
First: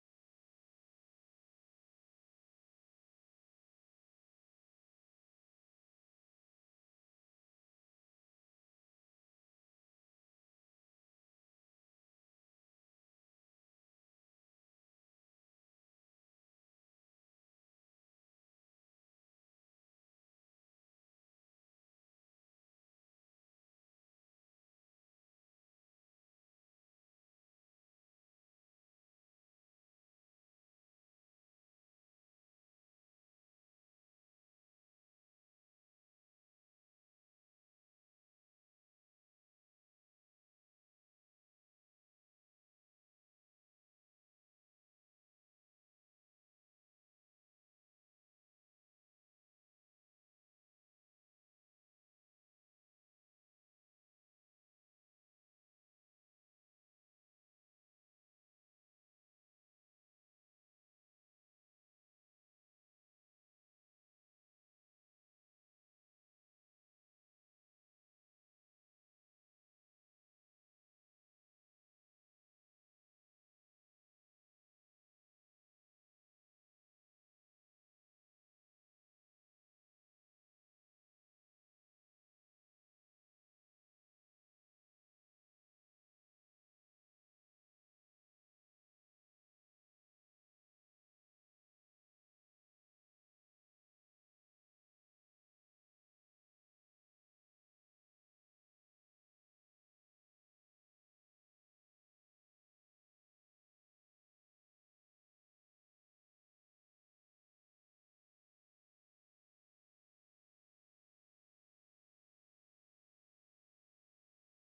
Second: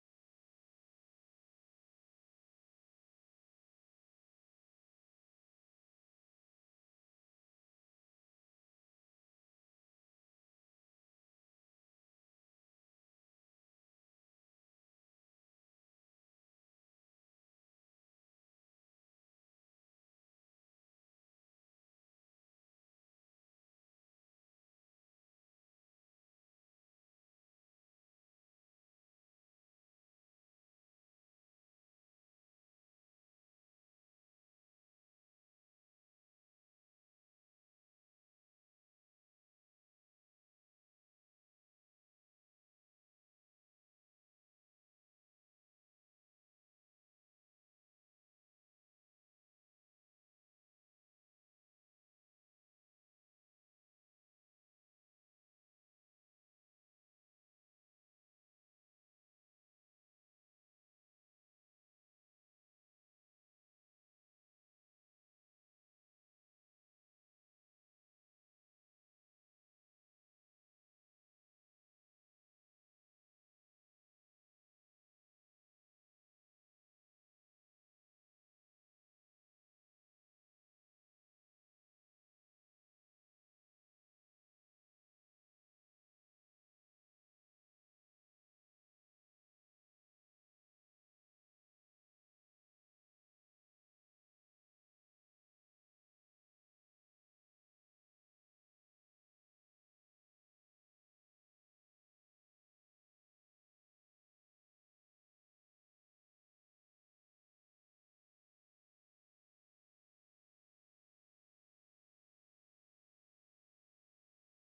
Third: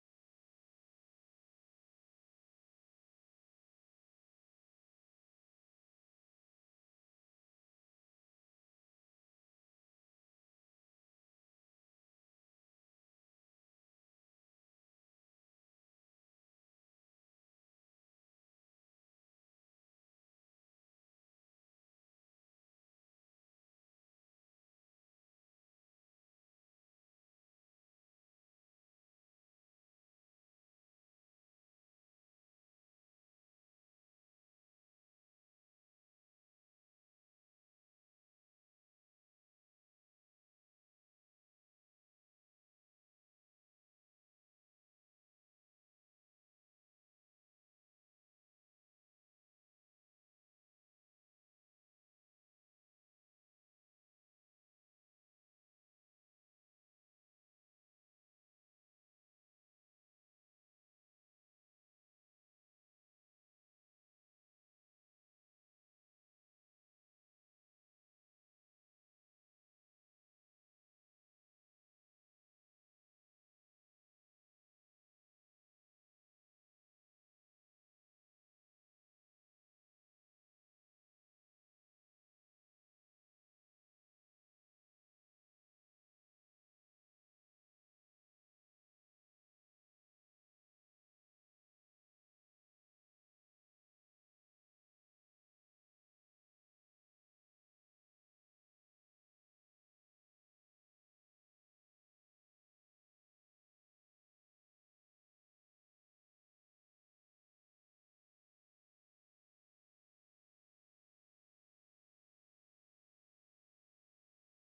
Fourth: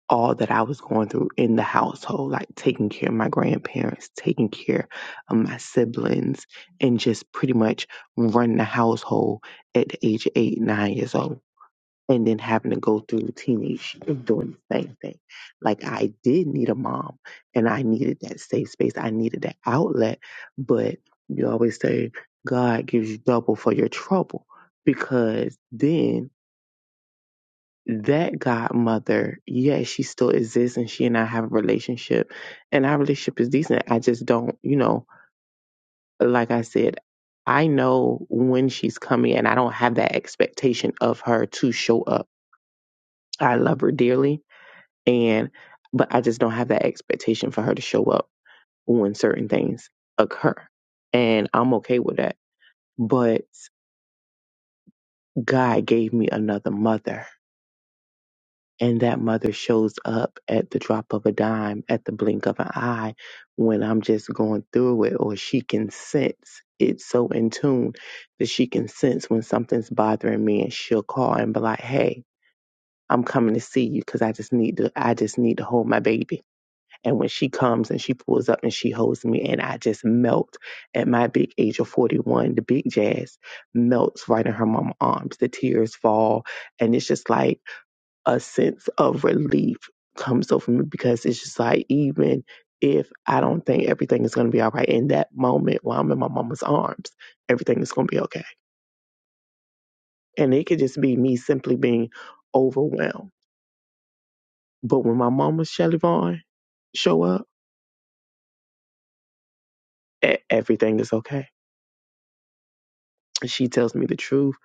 all that I was going through in the household, like taking care of my grandparents, taking care of my siblings, and just pretty much running the household at the age of eight, nine years old. and then having to go through teenage years doing the same thing. Like I did need a mom and I needed that safe space. I needed that outlet. But you always say God gives you double for your trouble because then that godmother, yes, she still exists and she and I have a relationship and our relationship is decent. I just don't, you know, like I said, I know when she's coming and I don't have that expectation of her to show up. I love her dearly And but I just don't have that expectation for her to show up when certain things occur. And I'm okay with that. But God gave me another mother. And that mother shows up at the drop of a dime, at the blink of an eye, when I'm just going through it, or she can sense it's so in tune that she can sense when something's bothering me, and she'll call and be like, "Hey, I'm coming to see you because I just need to. I just need to hold my baby." And when she comes and she pulls up and she holds me, and I just melt at my big age of 41, the big jazz melts right in her mama arms. The tears fall. And it's just like a sense of relief comes over me because it's just like, even if I don't think everything is going to be all right in that moment while I'm in my mama's arms, everything is going to be okay. And it could just be me simply being overwhelmed. But when my mama, Shelly Vaughn, show up, e- everything is okay she tells me the truth.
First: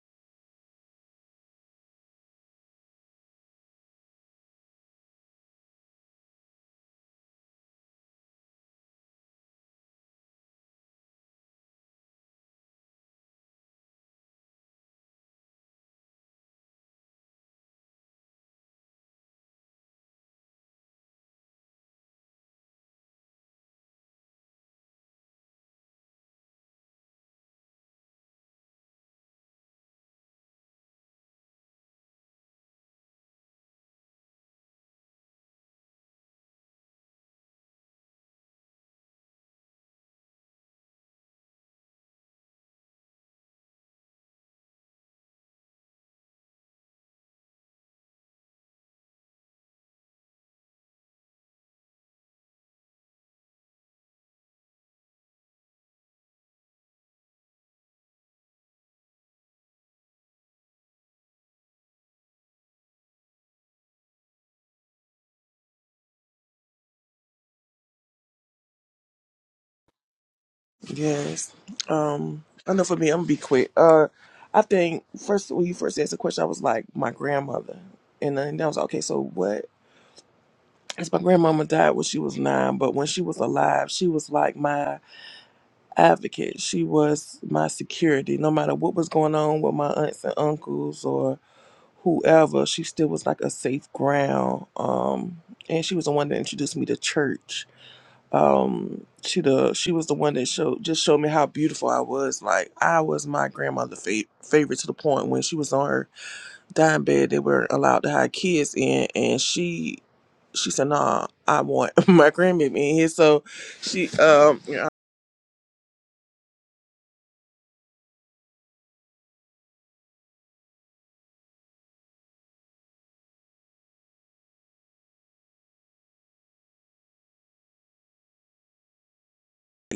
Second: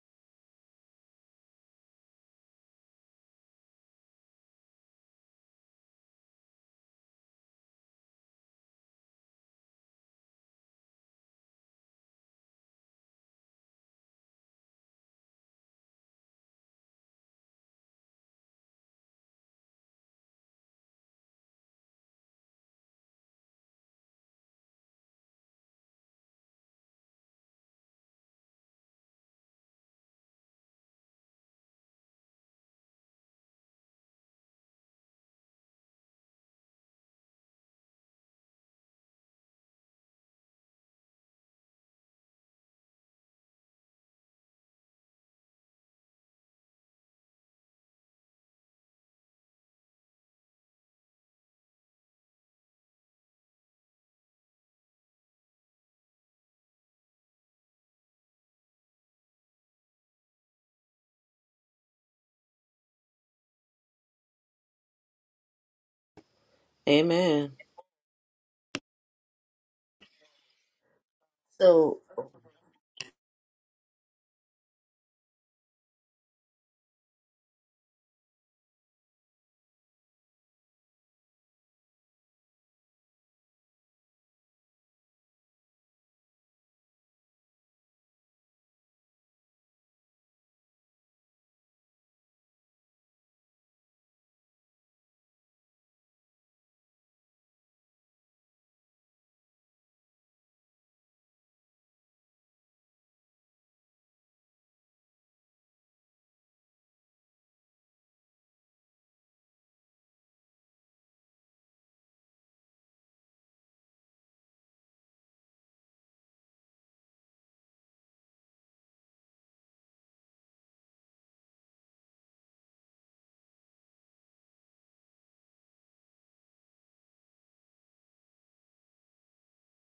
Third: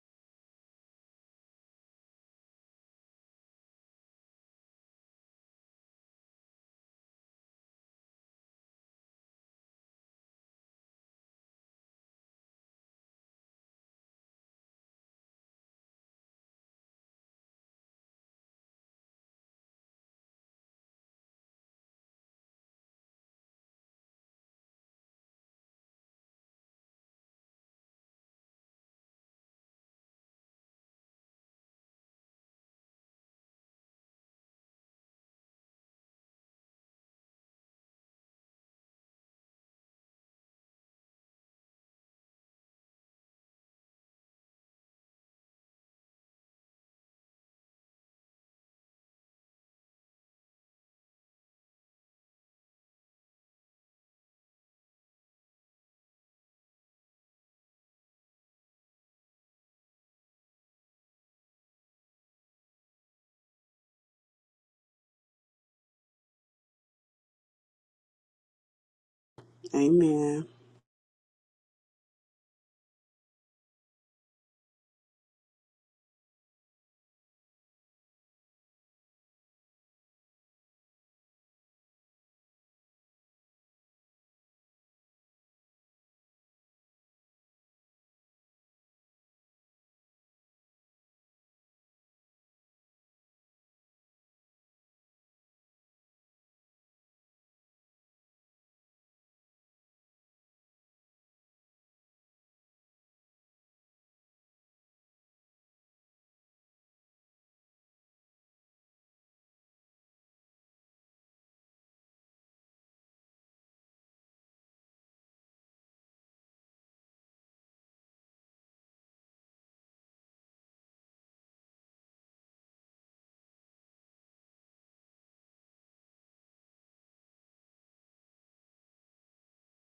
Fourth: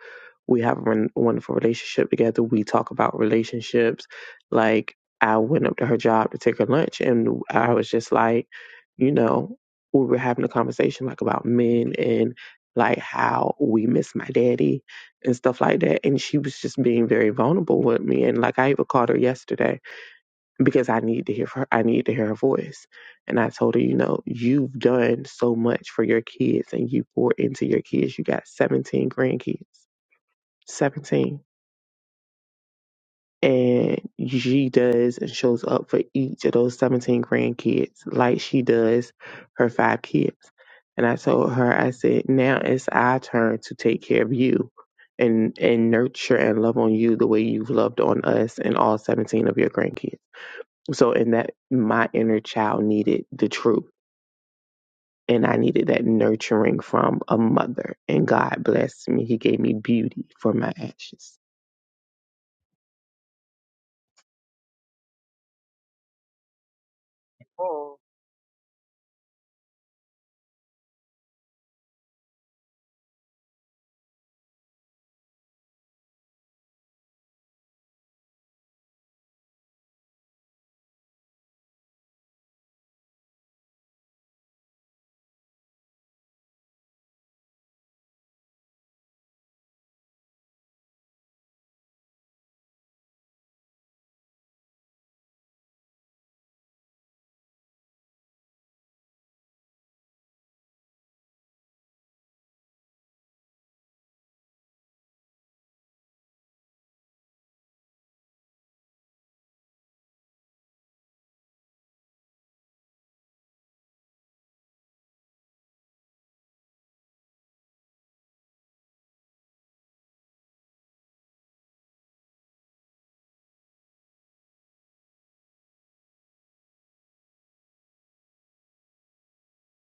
We have a won- wonderful relationship together. We talk about relationships. Like I went up to her job to take her lunch, and I was just like, you know, we were having a conversation like about men and like how we miss my daddy and stuff like that. And she was just being very vulnerable with me. And like I even called her yesterday because I need to hear her. I need to hear her voice. And I told her, you know, you've done so much for your kids and you poured into your kids. You got 17 grandkids, 17. And she does and shows up for each of those 17 grandkids like she does her five kids. And I told her, I said, now it's our turn to take care of you and, and nurture and love on you the way you've loved on us and all 17 of your grandkids. So, in that my inner child needed the truth. And I needed that nurturing from a mother. And God blessed me. He gave me beauty for my ashes.
Amen.
Oh,
Amen.
Yes.
So,
Um, I know for me, I'm gonna be quick. Uh, I think first when you first asked the question, I was like my grandmother, and then I was like, okay, so what? Because my grandmama died when she was nine, but when she was alive, she was like my advocate. She was my security. No matter what was going on with my aunts and uncles or whoever, she still was like a safe ground. Um, and she was the one that introduced me to church um she the she was the one that showed just showed me how beautiful I was. Like I was my grandmother's fa- favorite to the point when she was on her dying bed, they were not allowed to have kids in, and she she said, "Nah, I want my grandbaby in here." So she um you know,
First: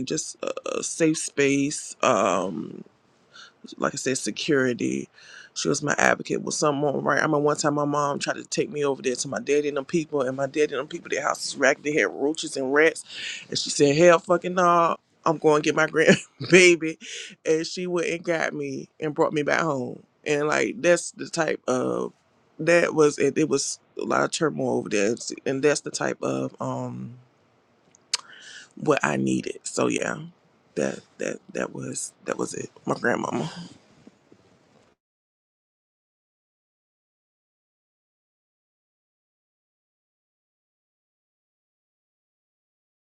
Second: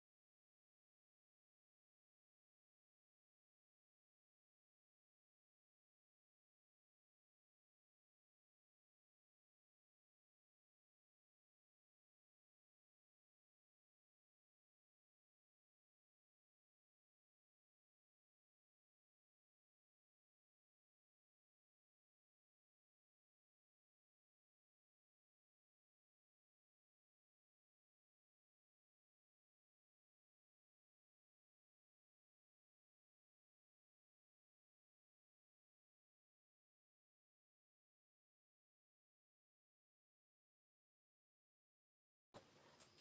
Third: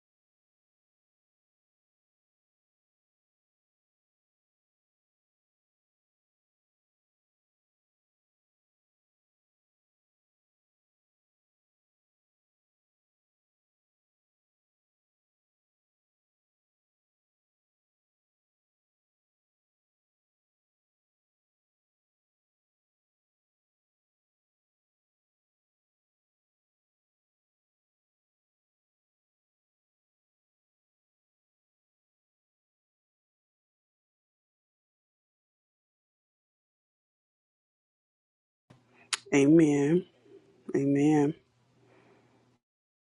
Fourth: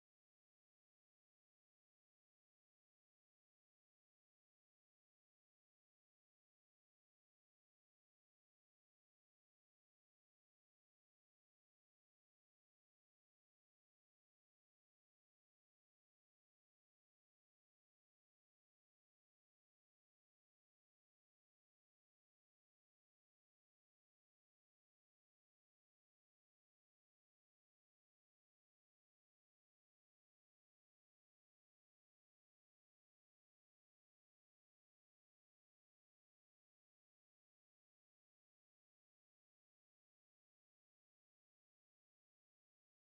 just a, a safe space. Um like I said, security. She was my advocate. Was someone right? I remember one time my mom tried to take me over there to my daddy and them people, and my daddy and them people, their house was racked. They had roaches and rats, and she said, "Hell, fucking no, I'm going to get my grandbaby," and she went and got me and brought me back home. And like that's the type of that was it. It was a lot of turmoil over there, and that's the type of um what I needed. So yeah, that that that was that was it. My grandmama.
Amen. Amen.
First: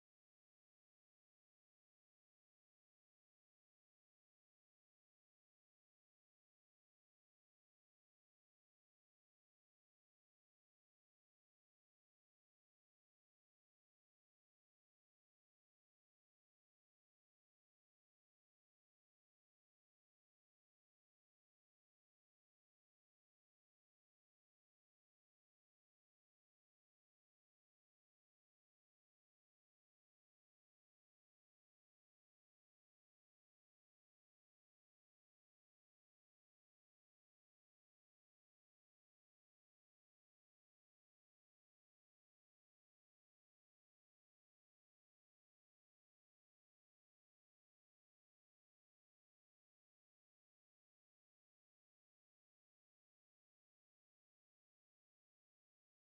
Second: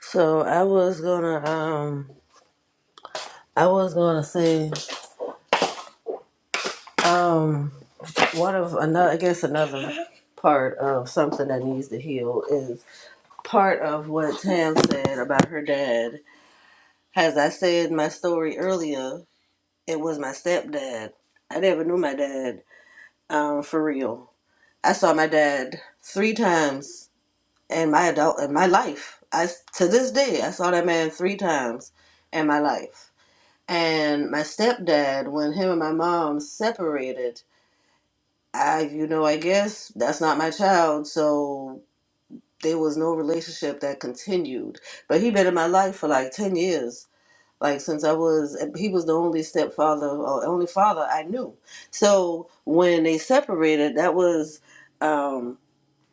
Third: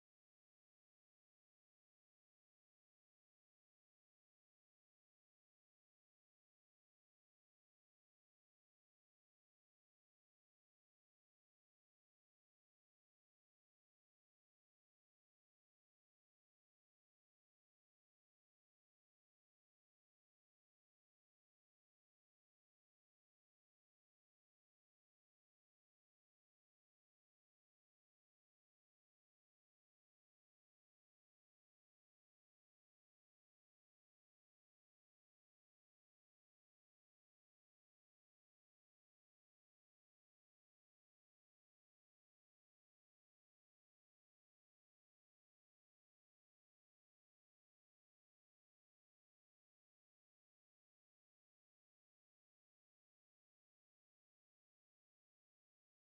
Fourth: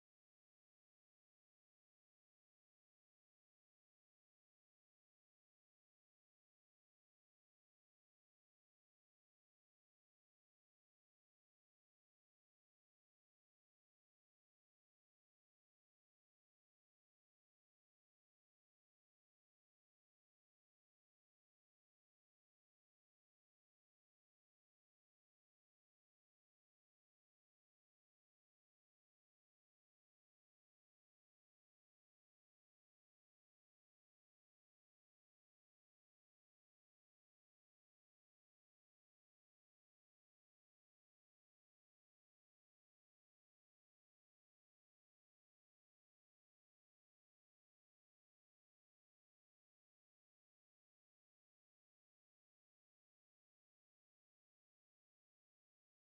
so I was gonna, um, I was gonna say, um, one of another, I guess another part of something that needs to heal is part of what Tam said about her dad. As I said in my story earlier, it was my stepdad. I never knew my dad, um, for real. I saw my dad three times in my adult in my life. I to this day I saw that man three times in my life. And my stepdad, when him and my mom separated, I you know I guess that's not my child, so there was no relationship that continued. But he been in my life for like ten years. Like since I was, he was the only stepfather or only father I knew. So when they separated, that was um,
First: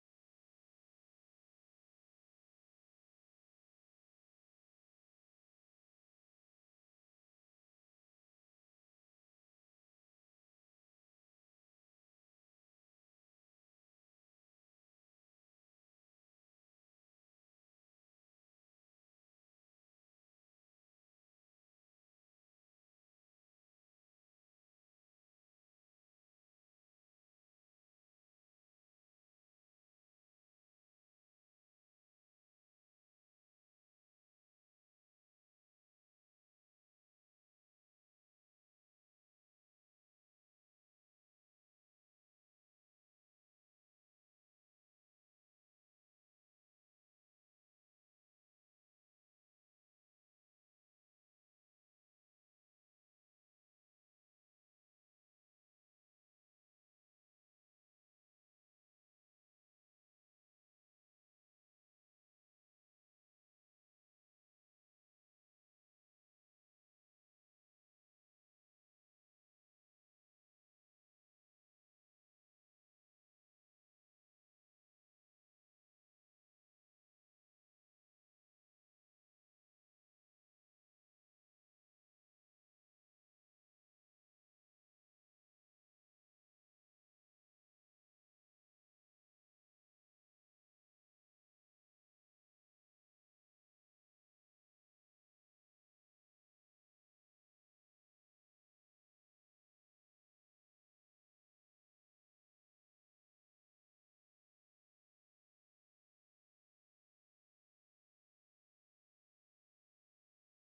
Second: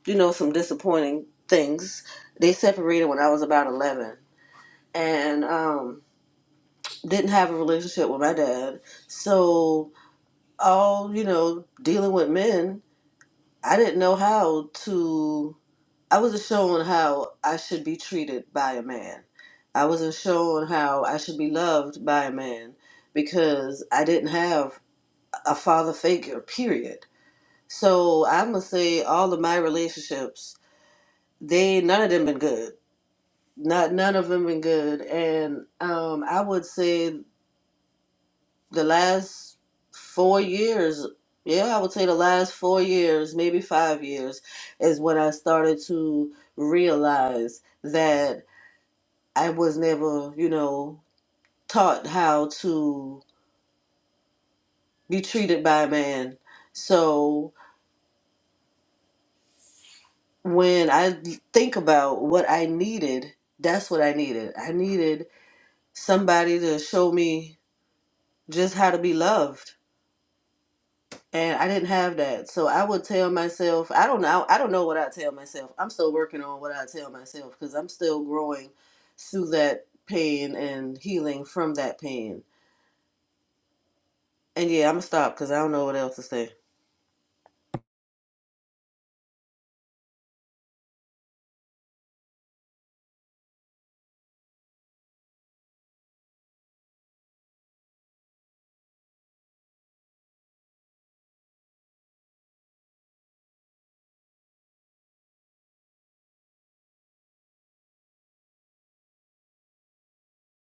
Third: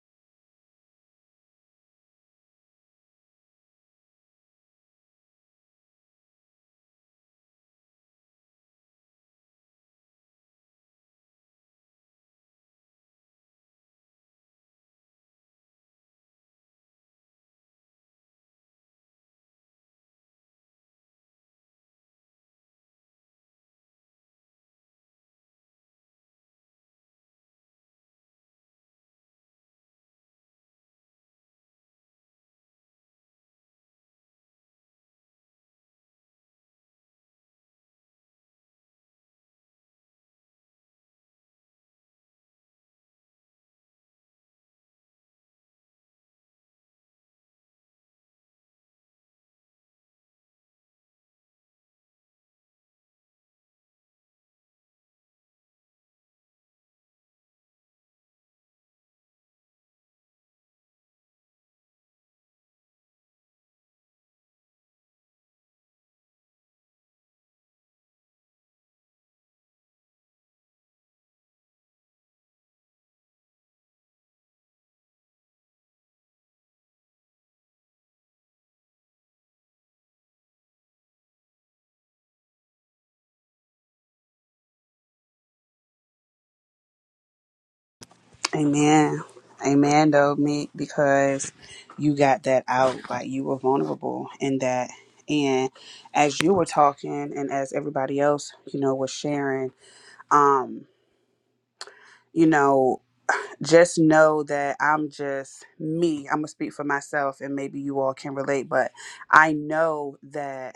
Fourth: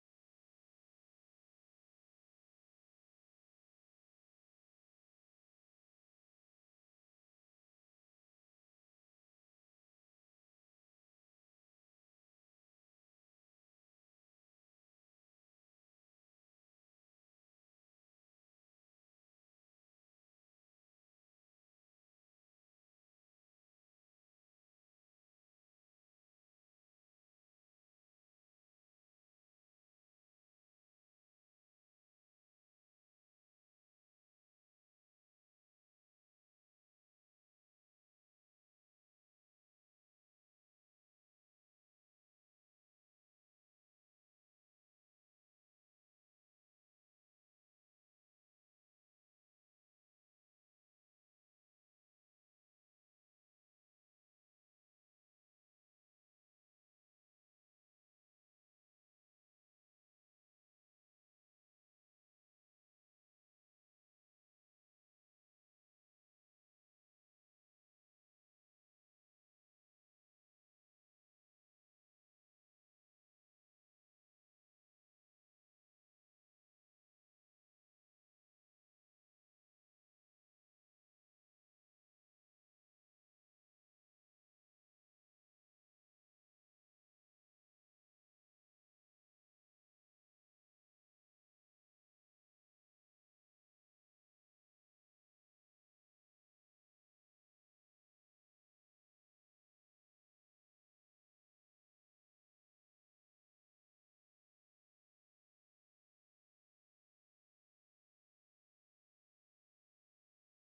you know, some disappointing things. They separated when I was about 11 and um, didn't have a relationship with my dad. So, all, you know, dealing with men, I didn't know how to, I wasn't shown how I should be treated by a man. I wasn't shown how I should be loved by a man because I didn't have a father figure, period. So, I'm going to say all of my relationships, they, none of them been good Not none of them been good, and um, I would say the last four years. Yeah, I would say the last four years, maybe five years, is when I started to realize that I was never, you know, taught how to be treated by a man. So when I think about what I needed, that's what I needed. I needed somebody to show me just how to be loved and I didn't have that. So I would tell myself, I don't know, I don't know what I tell myself. I'm still working on what I tell myself because I'm still growing through that pain and healing from that pain. And yeah, I'm gonna stop because I don't know what else to say.
Amen. Amen though, me because you got that out. Like you were vulnerable in that. And as you were talking and as everybody else, you know, was sharing, um, you know, just know that I'm just me. I'm gonna speak for myself and maybe you all can relate, but I know that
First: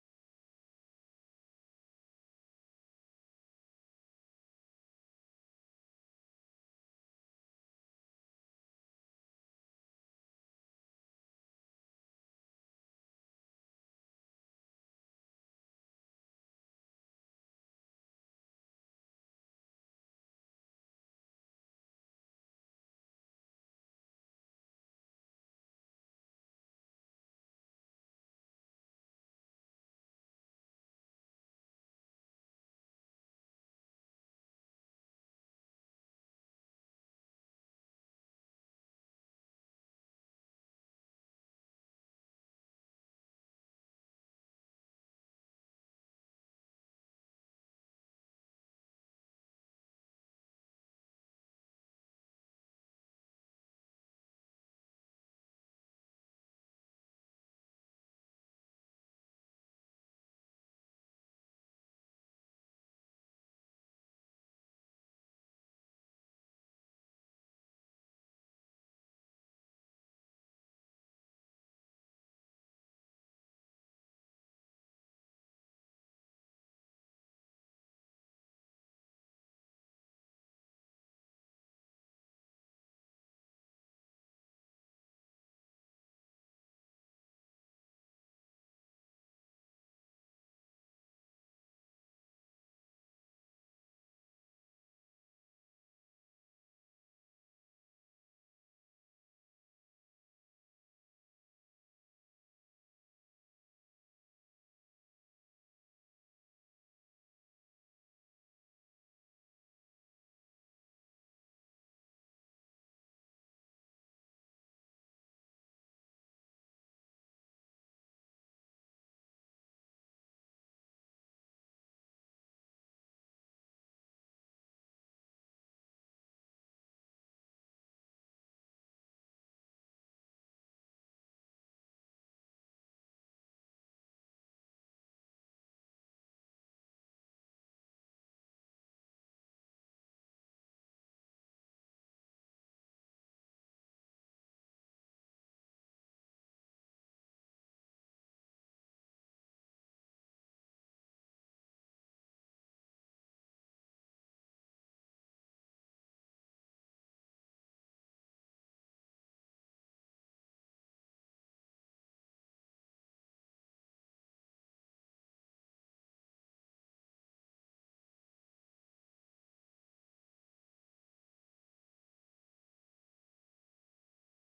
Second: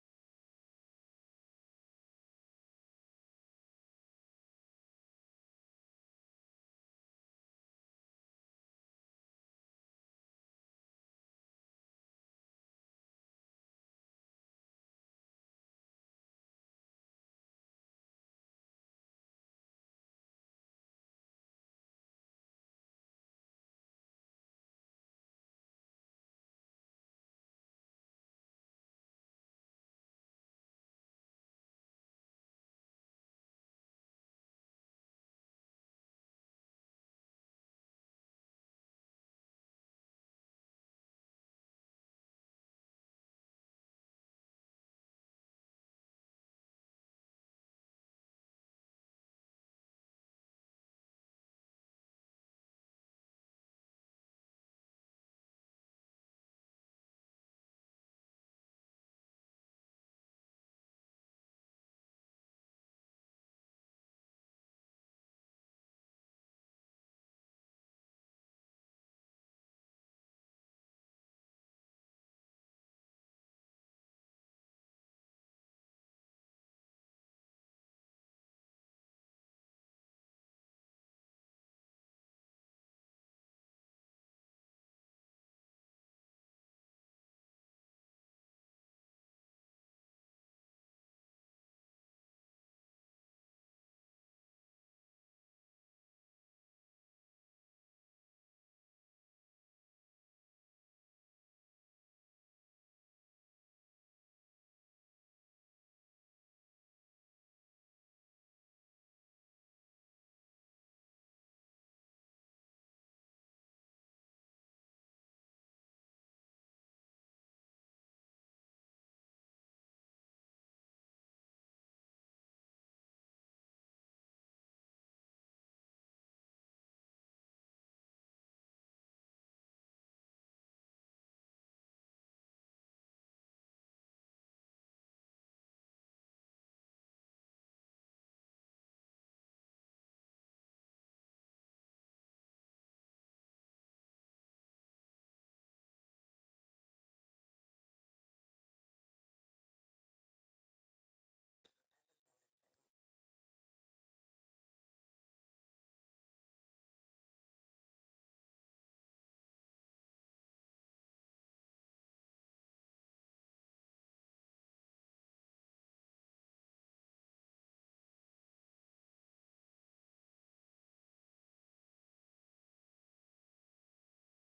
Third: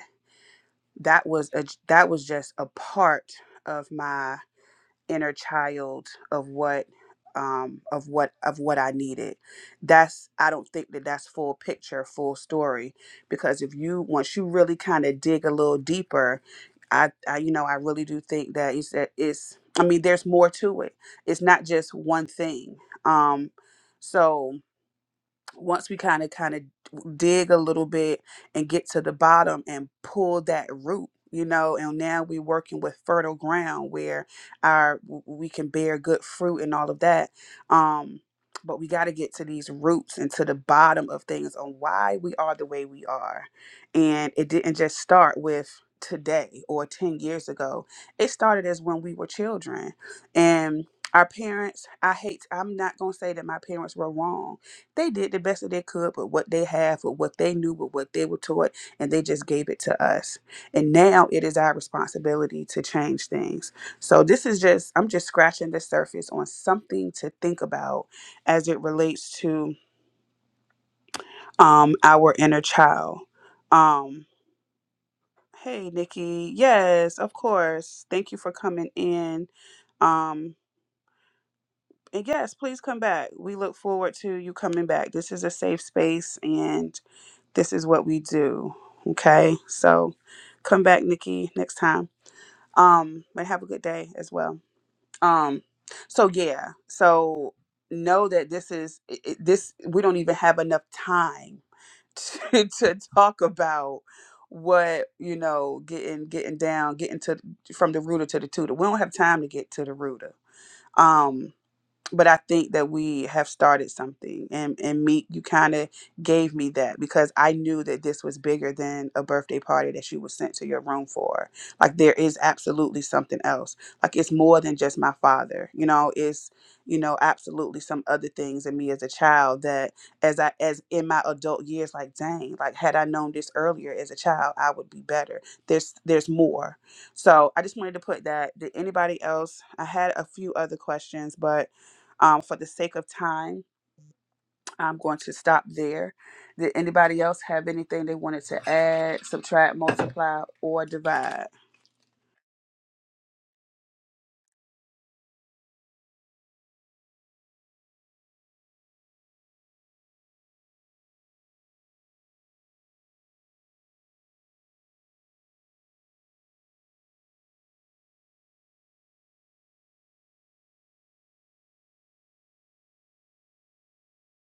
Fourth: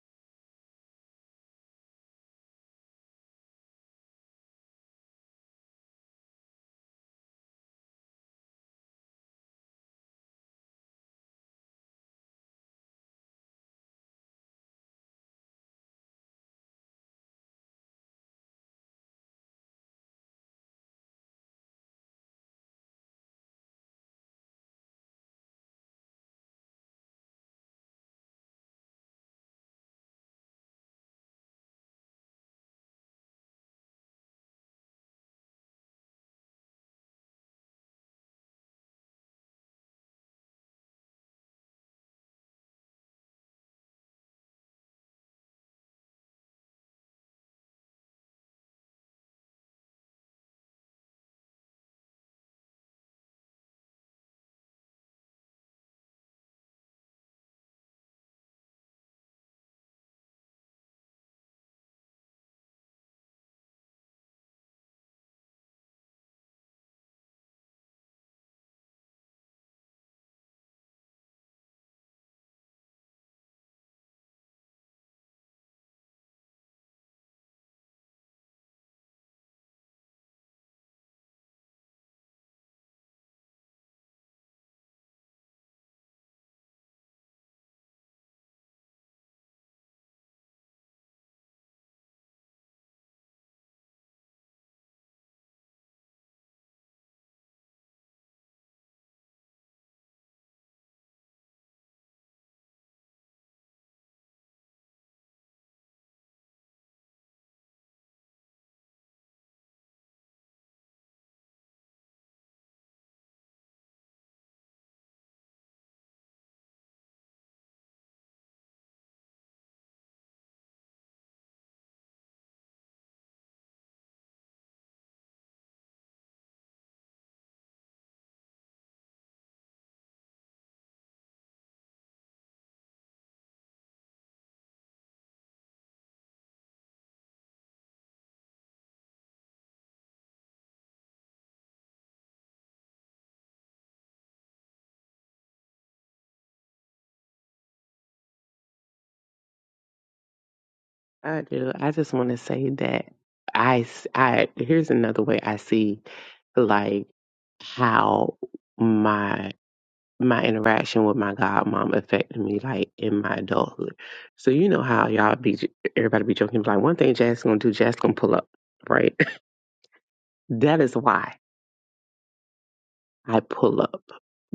that was a that was just a part of my inner child of what um of what of what I needed. That's I don't think that that's full picture, full story because if you once you really kind of dig a little deeper, I I you know, I really do think that is that it's I mean there's more to it. It's not just one thing. Um so once we kind of kind of dig a little bit and get to the bottom and pull that root you know and now we're working with fertile ground where our w- we can bear good fruit and all of that um but we got to get to these roots and to the bottom of things on why we are the way we are and it didn't just start with today or 10 years ago it started as when we were children and our parents i hate i'm not going to say that my parents were wrong they did the best that they could with what they have, with what they knew, with what they were taught, and they just gave it to us. And now it is our responsibility to change things. So this is just, I'm just scratching the surface on something to think about as it relates to um, our inner child. Um, hey, Nikki. Yes, of course. Thank you for coming in. Um, and yes, please come back. We look forward to you coming back. This is a safe space, and This is what we do. Okay. So come back, Nikki, next time. Um, but have a good day as well. Um, so yeah, so know that this is it, it- this. We don't even have enough time to, to talk about what you know getting getting down getting to from the rooter to the tutor we don't have time to get to the rooter um but I think that we have started something and and meet you kind of gave me that because I knew that this was bigger than a birthday party that you were sent to your room for. Like there is absolutely something else. Like it's more than just my father. You know, it's you know absolutely some other things in me as a child that as I as in my adult years like dang, like had I known this earlier as a child, I would be better. There's there's more. So, I just wanted to put that did anybody else I had a few other questions, but um, for the sake of time, I'm going to stop there. Did anybody else have anything they wanted to add, subtract, multiply, or
I
divide?
do. I just want to say that I, s- I, here's another way I see like how my, my interaction with my godmom affected me like in my adulthood. So, you know how y'all be, everybody be joking, like one thing Jack's gonna do, Jack's gonna pull up, right? that is why. I pull up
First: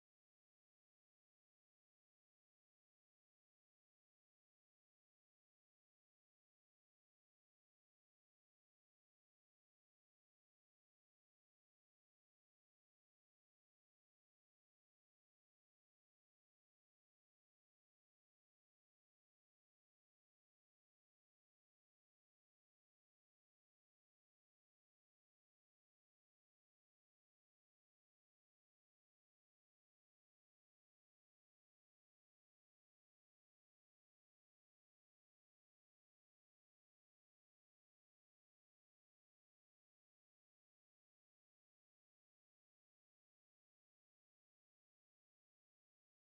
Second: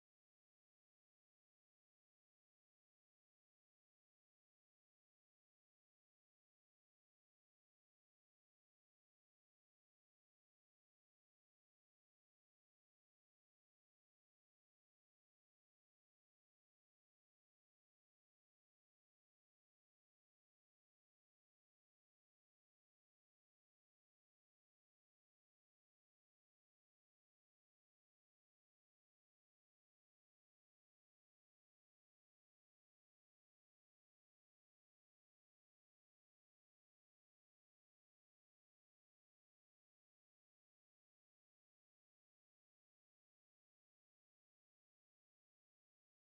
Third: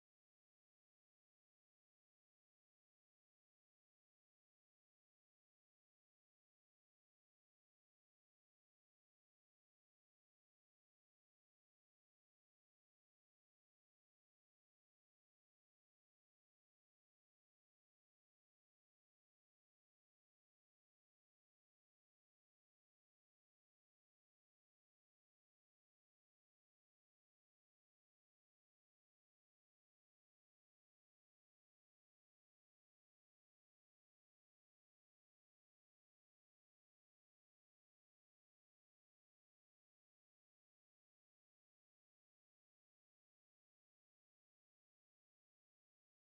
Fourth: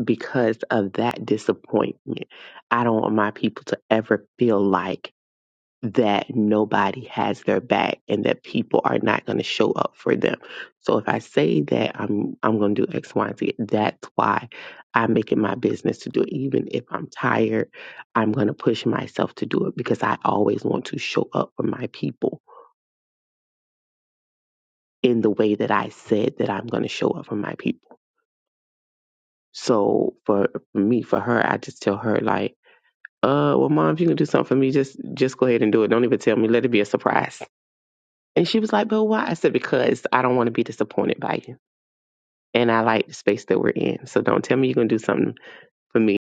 because of that disappointment. I don't want my people to ever feel like that nobody has their back and that people are not going to show up for them. So if I say that I'm I'm going to do X, Y, and Z, that's why I make it my business to do it. Even if I'm tired, I'm going to push myself to do it because I always want to show up for my people in the way that I said that I'm going to show up for my people. So for for me, for her, I just tell her like uh, well, mom, if you can do something for me, just just go ahead and do it. Don't even tell me. Let it be a surprise. And she was like, but why? I said, because I don't want to be disappointed by you. And I like the space that we're in. So don't tell me you're going to do something for me.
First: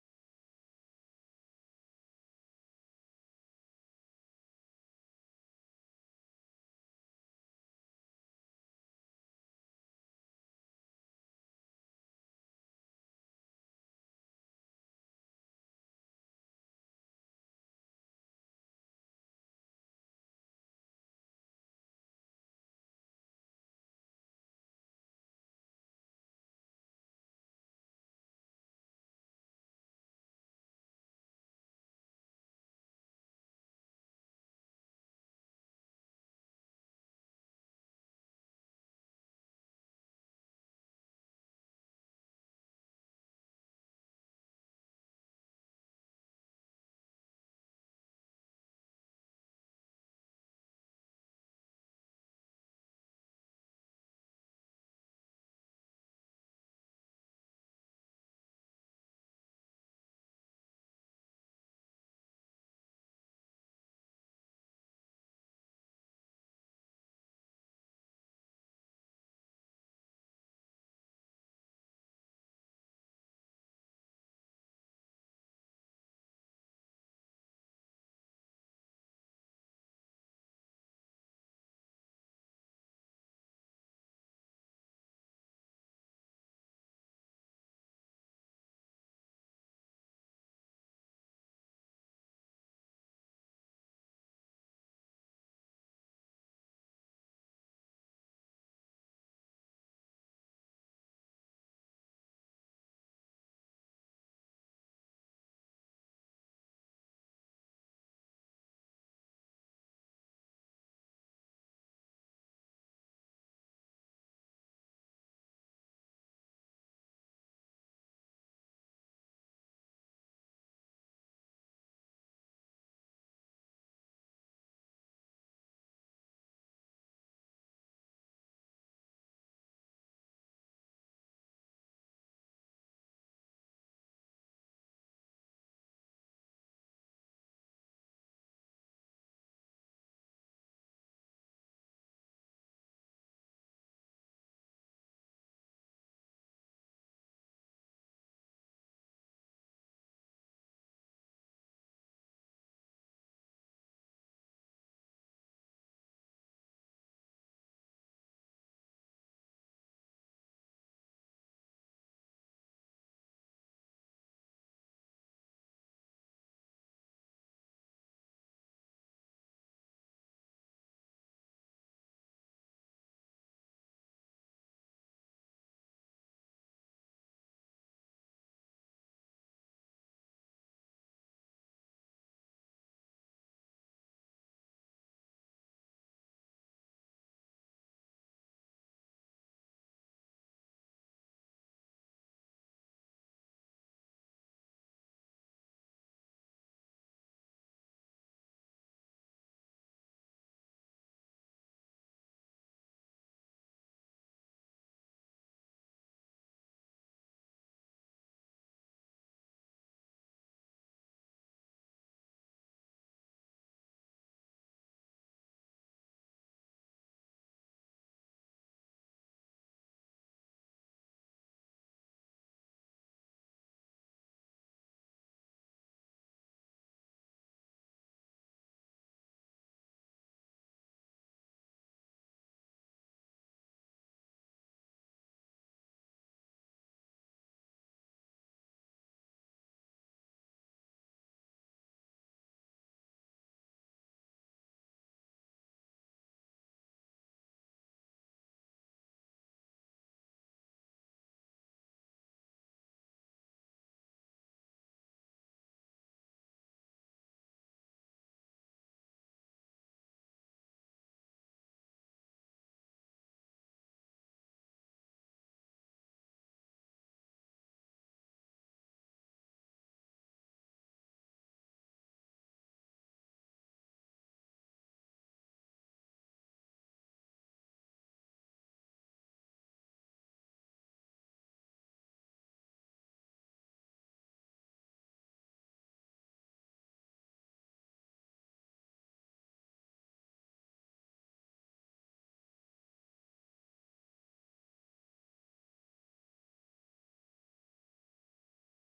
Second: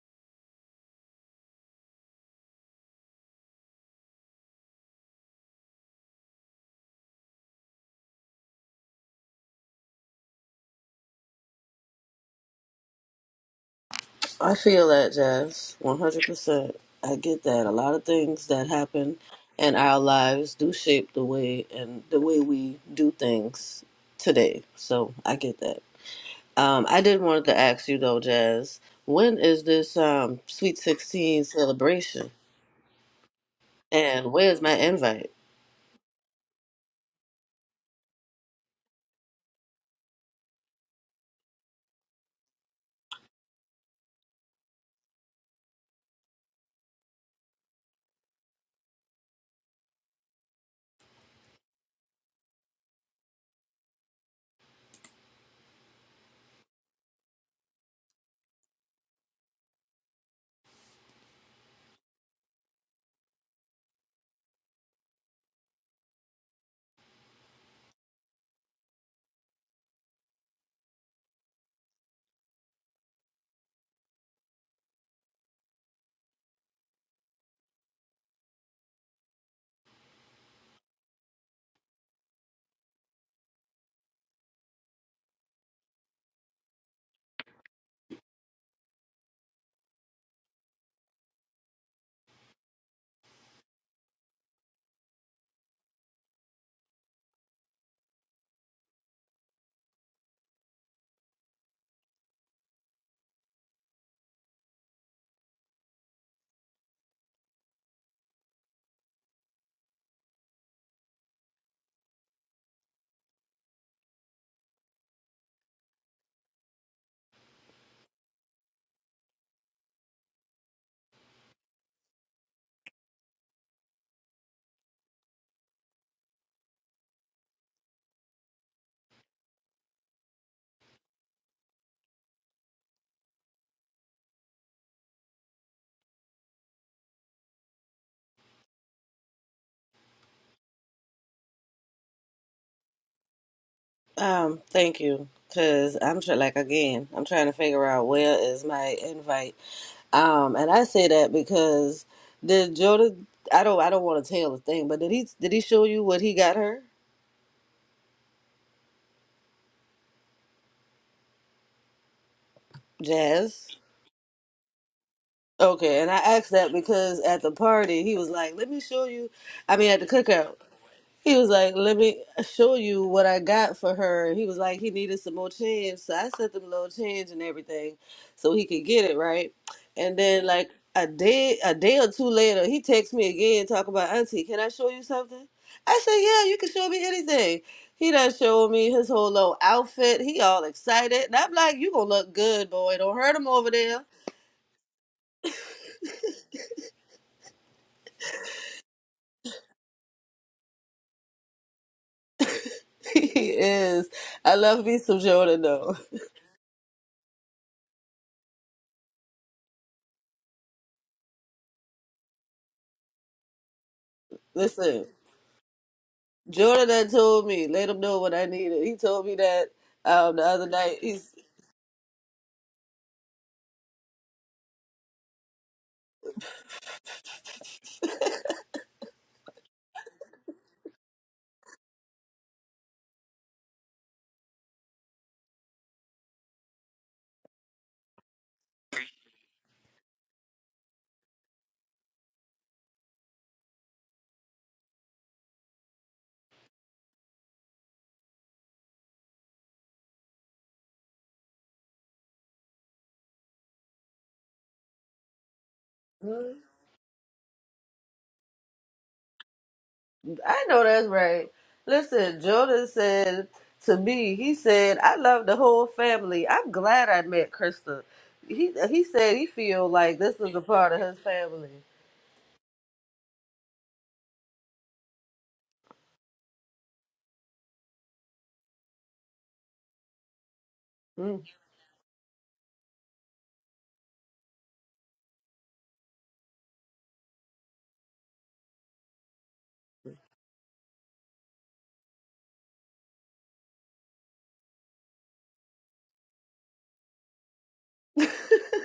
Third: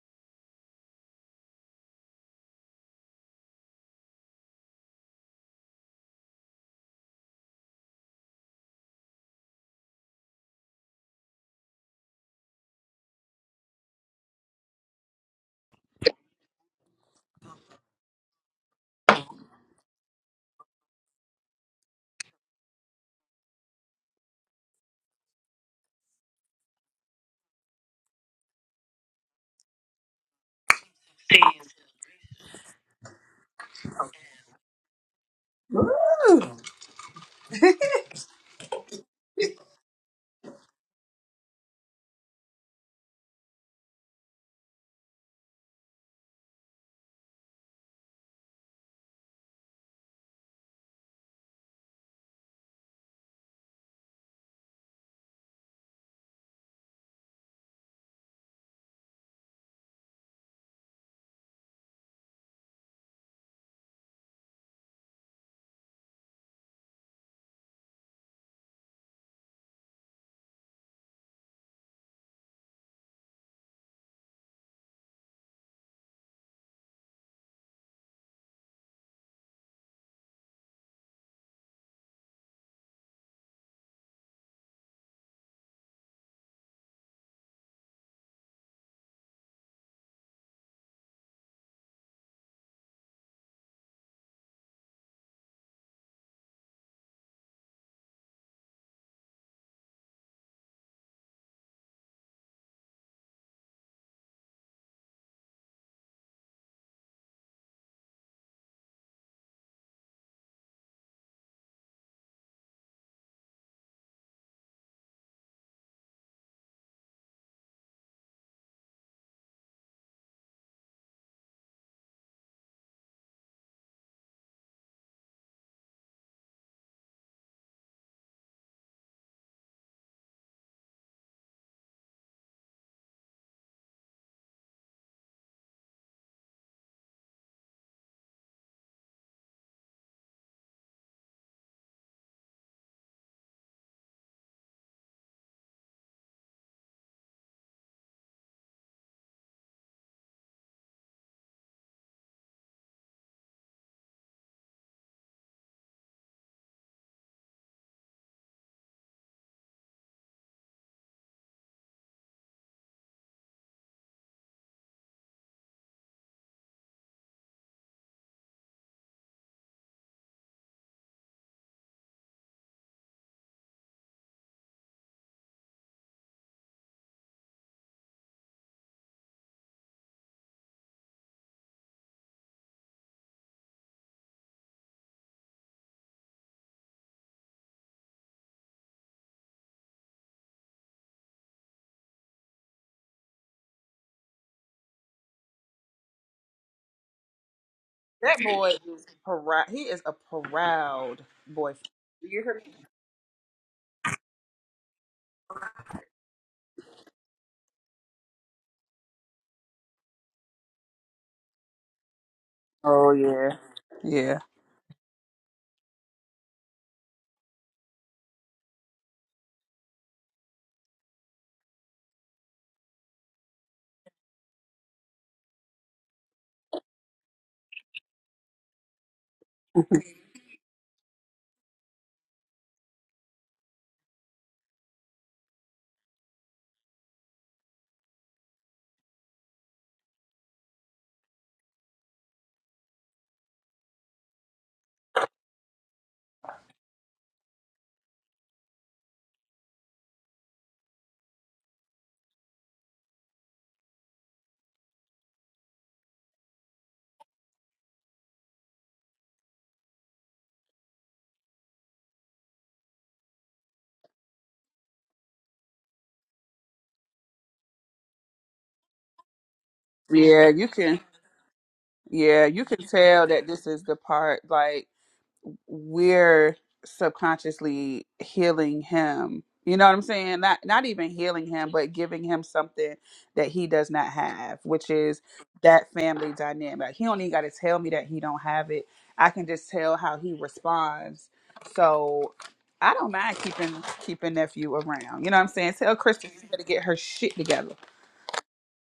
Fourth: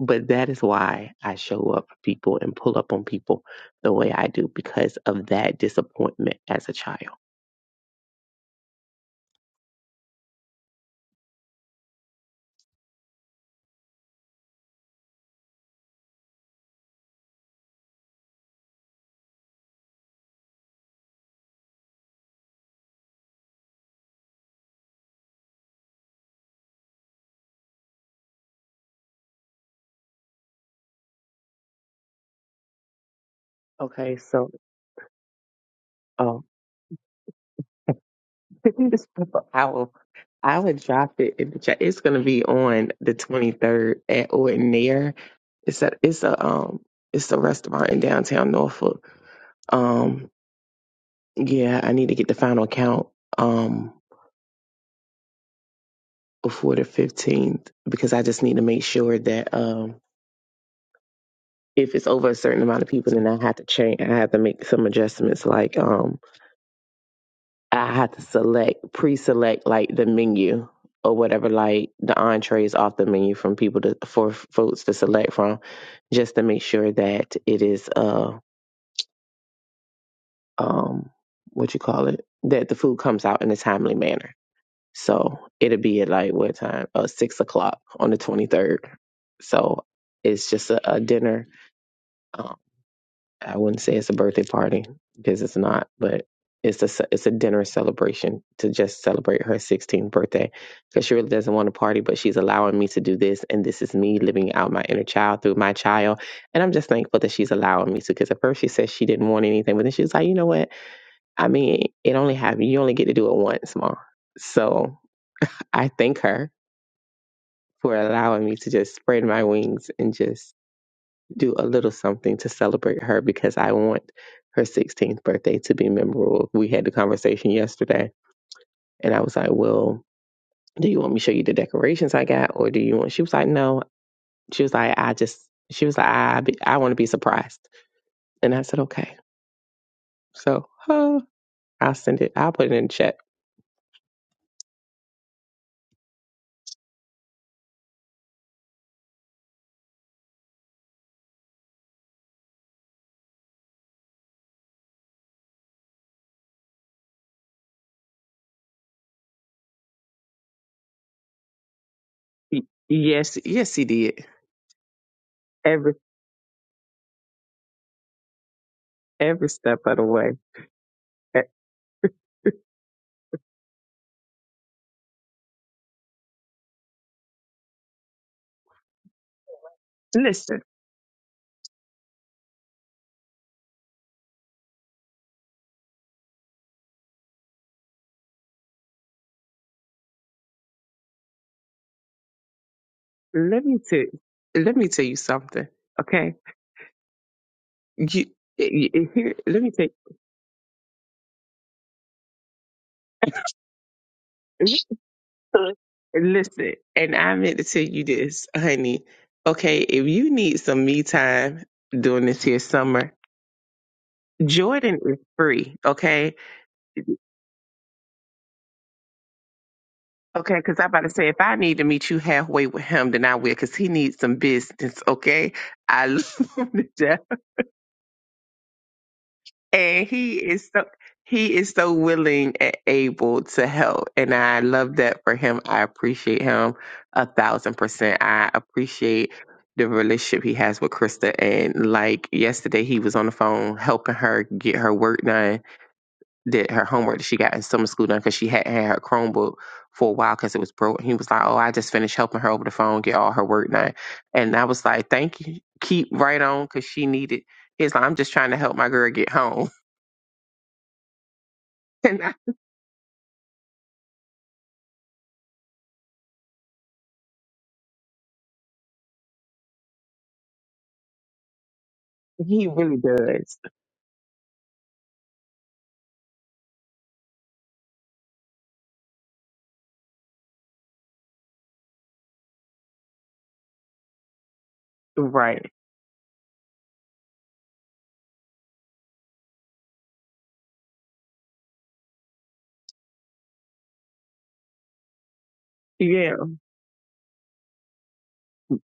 But that is why I show up for people and pull up on people the way I do because of that disappointment as a child.
I feel that, Jazz, 100%. I get that. A lot of things that happen in our lives do shape the way and the way we do things today. So I get that. Um, I did wanted to ask you though, Jazz, when is this um Sweet 16 celebration?
Okay,
And
so
where's my invite?
oh, This purple owl. I would drop it in the chat. It's gonna be on the twenty third at Ordinaire. It's a it's a um it's a restaurant in downtown Norfolk. Um yeah, I need to get the final count um before the fifteenth because I just need to make sure that um if it's over a certain amount of people then I have to change I have to make some adjustments like um. I had to select, pre-select like the menu or whatever, like the entrees off the menu from people to for folks to select from, just to make sure that it is uh um what you call it that the food comes out in a timely manner. So it'll be at like what time? Uh, six o'clock on the twenty third. So it's just a, a dinner. um, I wouldn't say it's a birthday party because it's not, but it's a ce- it's a dinner celebration to just celebrate her 16th birthday because she really doesn't want to party, but she's allowing me to do this, and this is me living out my inner child through my child, and I'm just thankful that she's allowing me to. Because at first she said she didn't want anything, but then she was like, you know what? I mean, it only happened. You only get to do it once, mom. So I thank her for allowing me to just spread my wings and just do a little something to celebrate her because I want her 16th birthday to be memorable. We had the conversation yesterday, and I was like, Well, do you want me to show you the decorations I got, or do you want? She was like, No. She was like, I just, she was like, I, be, I want to be surprised. And I said, Okay. So huh, I'll send it, I'll put it in the chat.
Um, thank you. Cause I'm trying, like again, I'm trying to figure out where is my invite. Um, and I say that because did Jordan? I don't, I don't want to tell the thing, but did he, did he show you what he got her?
Y- Yes,
Jazz.
yes, he did. Every
Okay, and I asked that because at the party he was like, "Let me show you."
every
I
step
mean,
of
at
the
the
way.
cookout. He
Eh,
was like, "Let me show you what I got for her." He was like, he needed some more change, so I sent him a little change and everything, so he could get it right. And then,
Listen,
like a day, a day or two later, he texts me again, talk about Auntie. Can I show you something? I said, "Yeah, you can show me anything." He done showed me his whole little outfit. He all excited, and I'm like, "You gonna look good, boy. Don't hurt him
let
over
me tell
there."
let me tell you something. Okay, you,
That boy
you
is
here. Let
proud.
me
He
tell.
is a proud boyfriend. Do you hear me?
he is. I love me some Jordan though.
Listen, and I meant to tell you this, honey. Okay, if you need some me time during this here
Oh
summer,
yeah, yeah,
Jordan
Listen.
is free. Okay,
Jordan had told me, let him know what I needed. He told me that um, the
okay,
other
because I
night.
about to say
He's,
if I need to meet you halfway with him, then I will, because he needs some business. Okay, I love him to death and he is so he is so willing and able to help and i love that for him i appreciate him a thousand percent i appreciate the relationship he has with krista and like yesterday he was on the phone helping her get her work done did her homework that she got in summer school done because she hadn't had her chromebook for a while because it was broke he was like oh i just finished helping her over the phone get all her work done and i was like thank you keep right on
I
because she needed He's like, I'm just trying to help my girl get home.
know that's right.
And I,
Listen, Jordan said to me, he said, I love the whole family. I'm glad I met Krista. He he said he feel like this
yeah.
is a
You
part of
can,
his family.
yeah, you
he
can
really
tell that
does.
this is the part. like. we're subconsciously healing him. You know what I'm saying? Not not even
Mm.
healing him, but giving him something that he does not have, which is
Right.
that family dynamic. Like, He don't even gotta tell me that he don't have it. I can just tell how he responds. So I don't mind keeping keeping nephew around. You know what I'm saying? Tell Kristen
Yeah,
she better get her shit together.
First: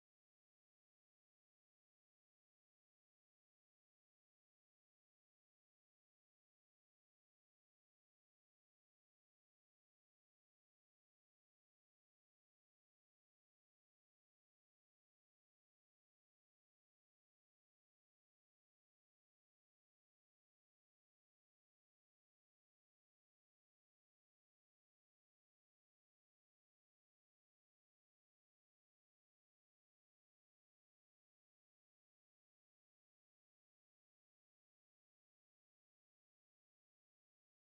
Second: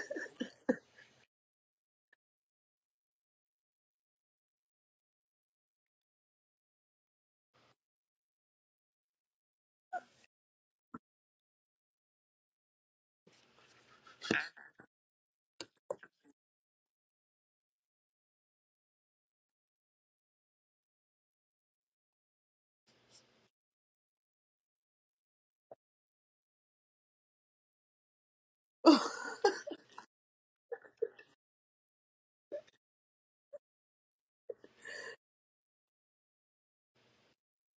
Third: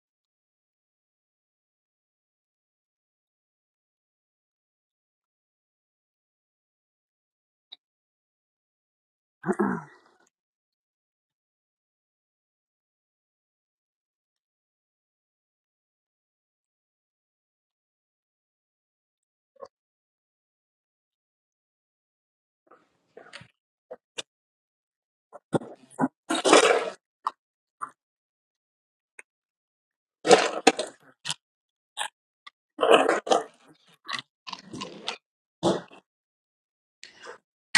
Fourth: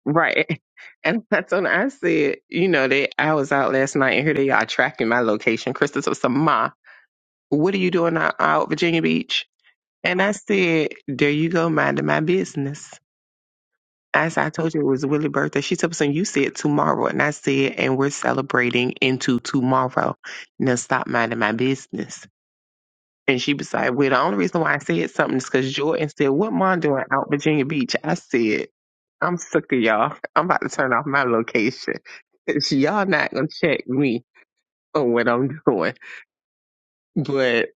right. And that's when I said, you know, they I was out last night and here they are tracking my location. Crystal said, Ma, what are you doing out, out Virginia Beach? And I said, There you go, minding my business. As I told you, it was Willie's birthday. She told me, "Son, you said tomorrow. And I said, and we're celebrating into tomorrow. Now stop minding my business. And she was like, Well, the only reason why I said something is because Jordan said, What mom doing out Virginia Beach? I said, I'm sick of y'all. I'm about to turn off my location. 'Cause y'all not gonna check me on what I'm doing. But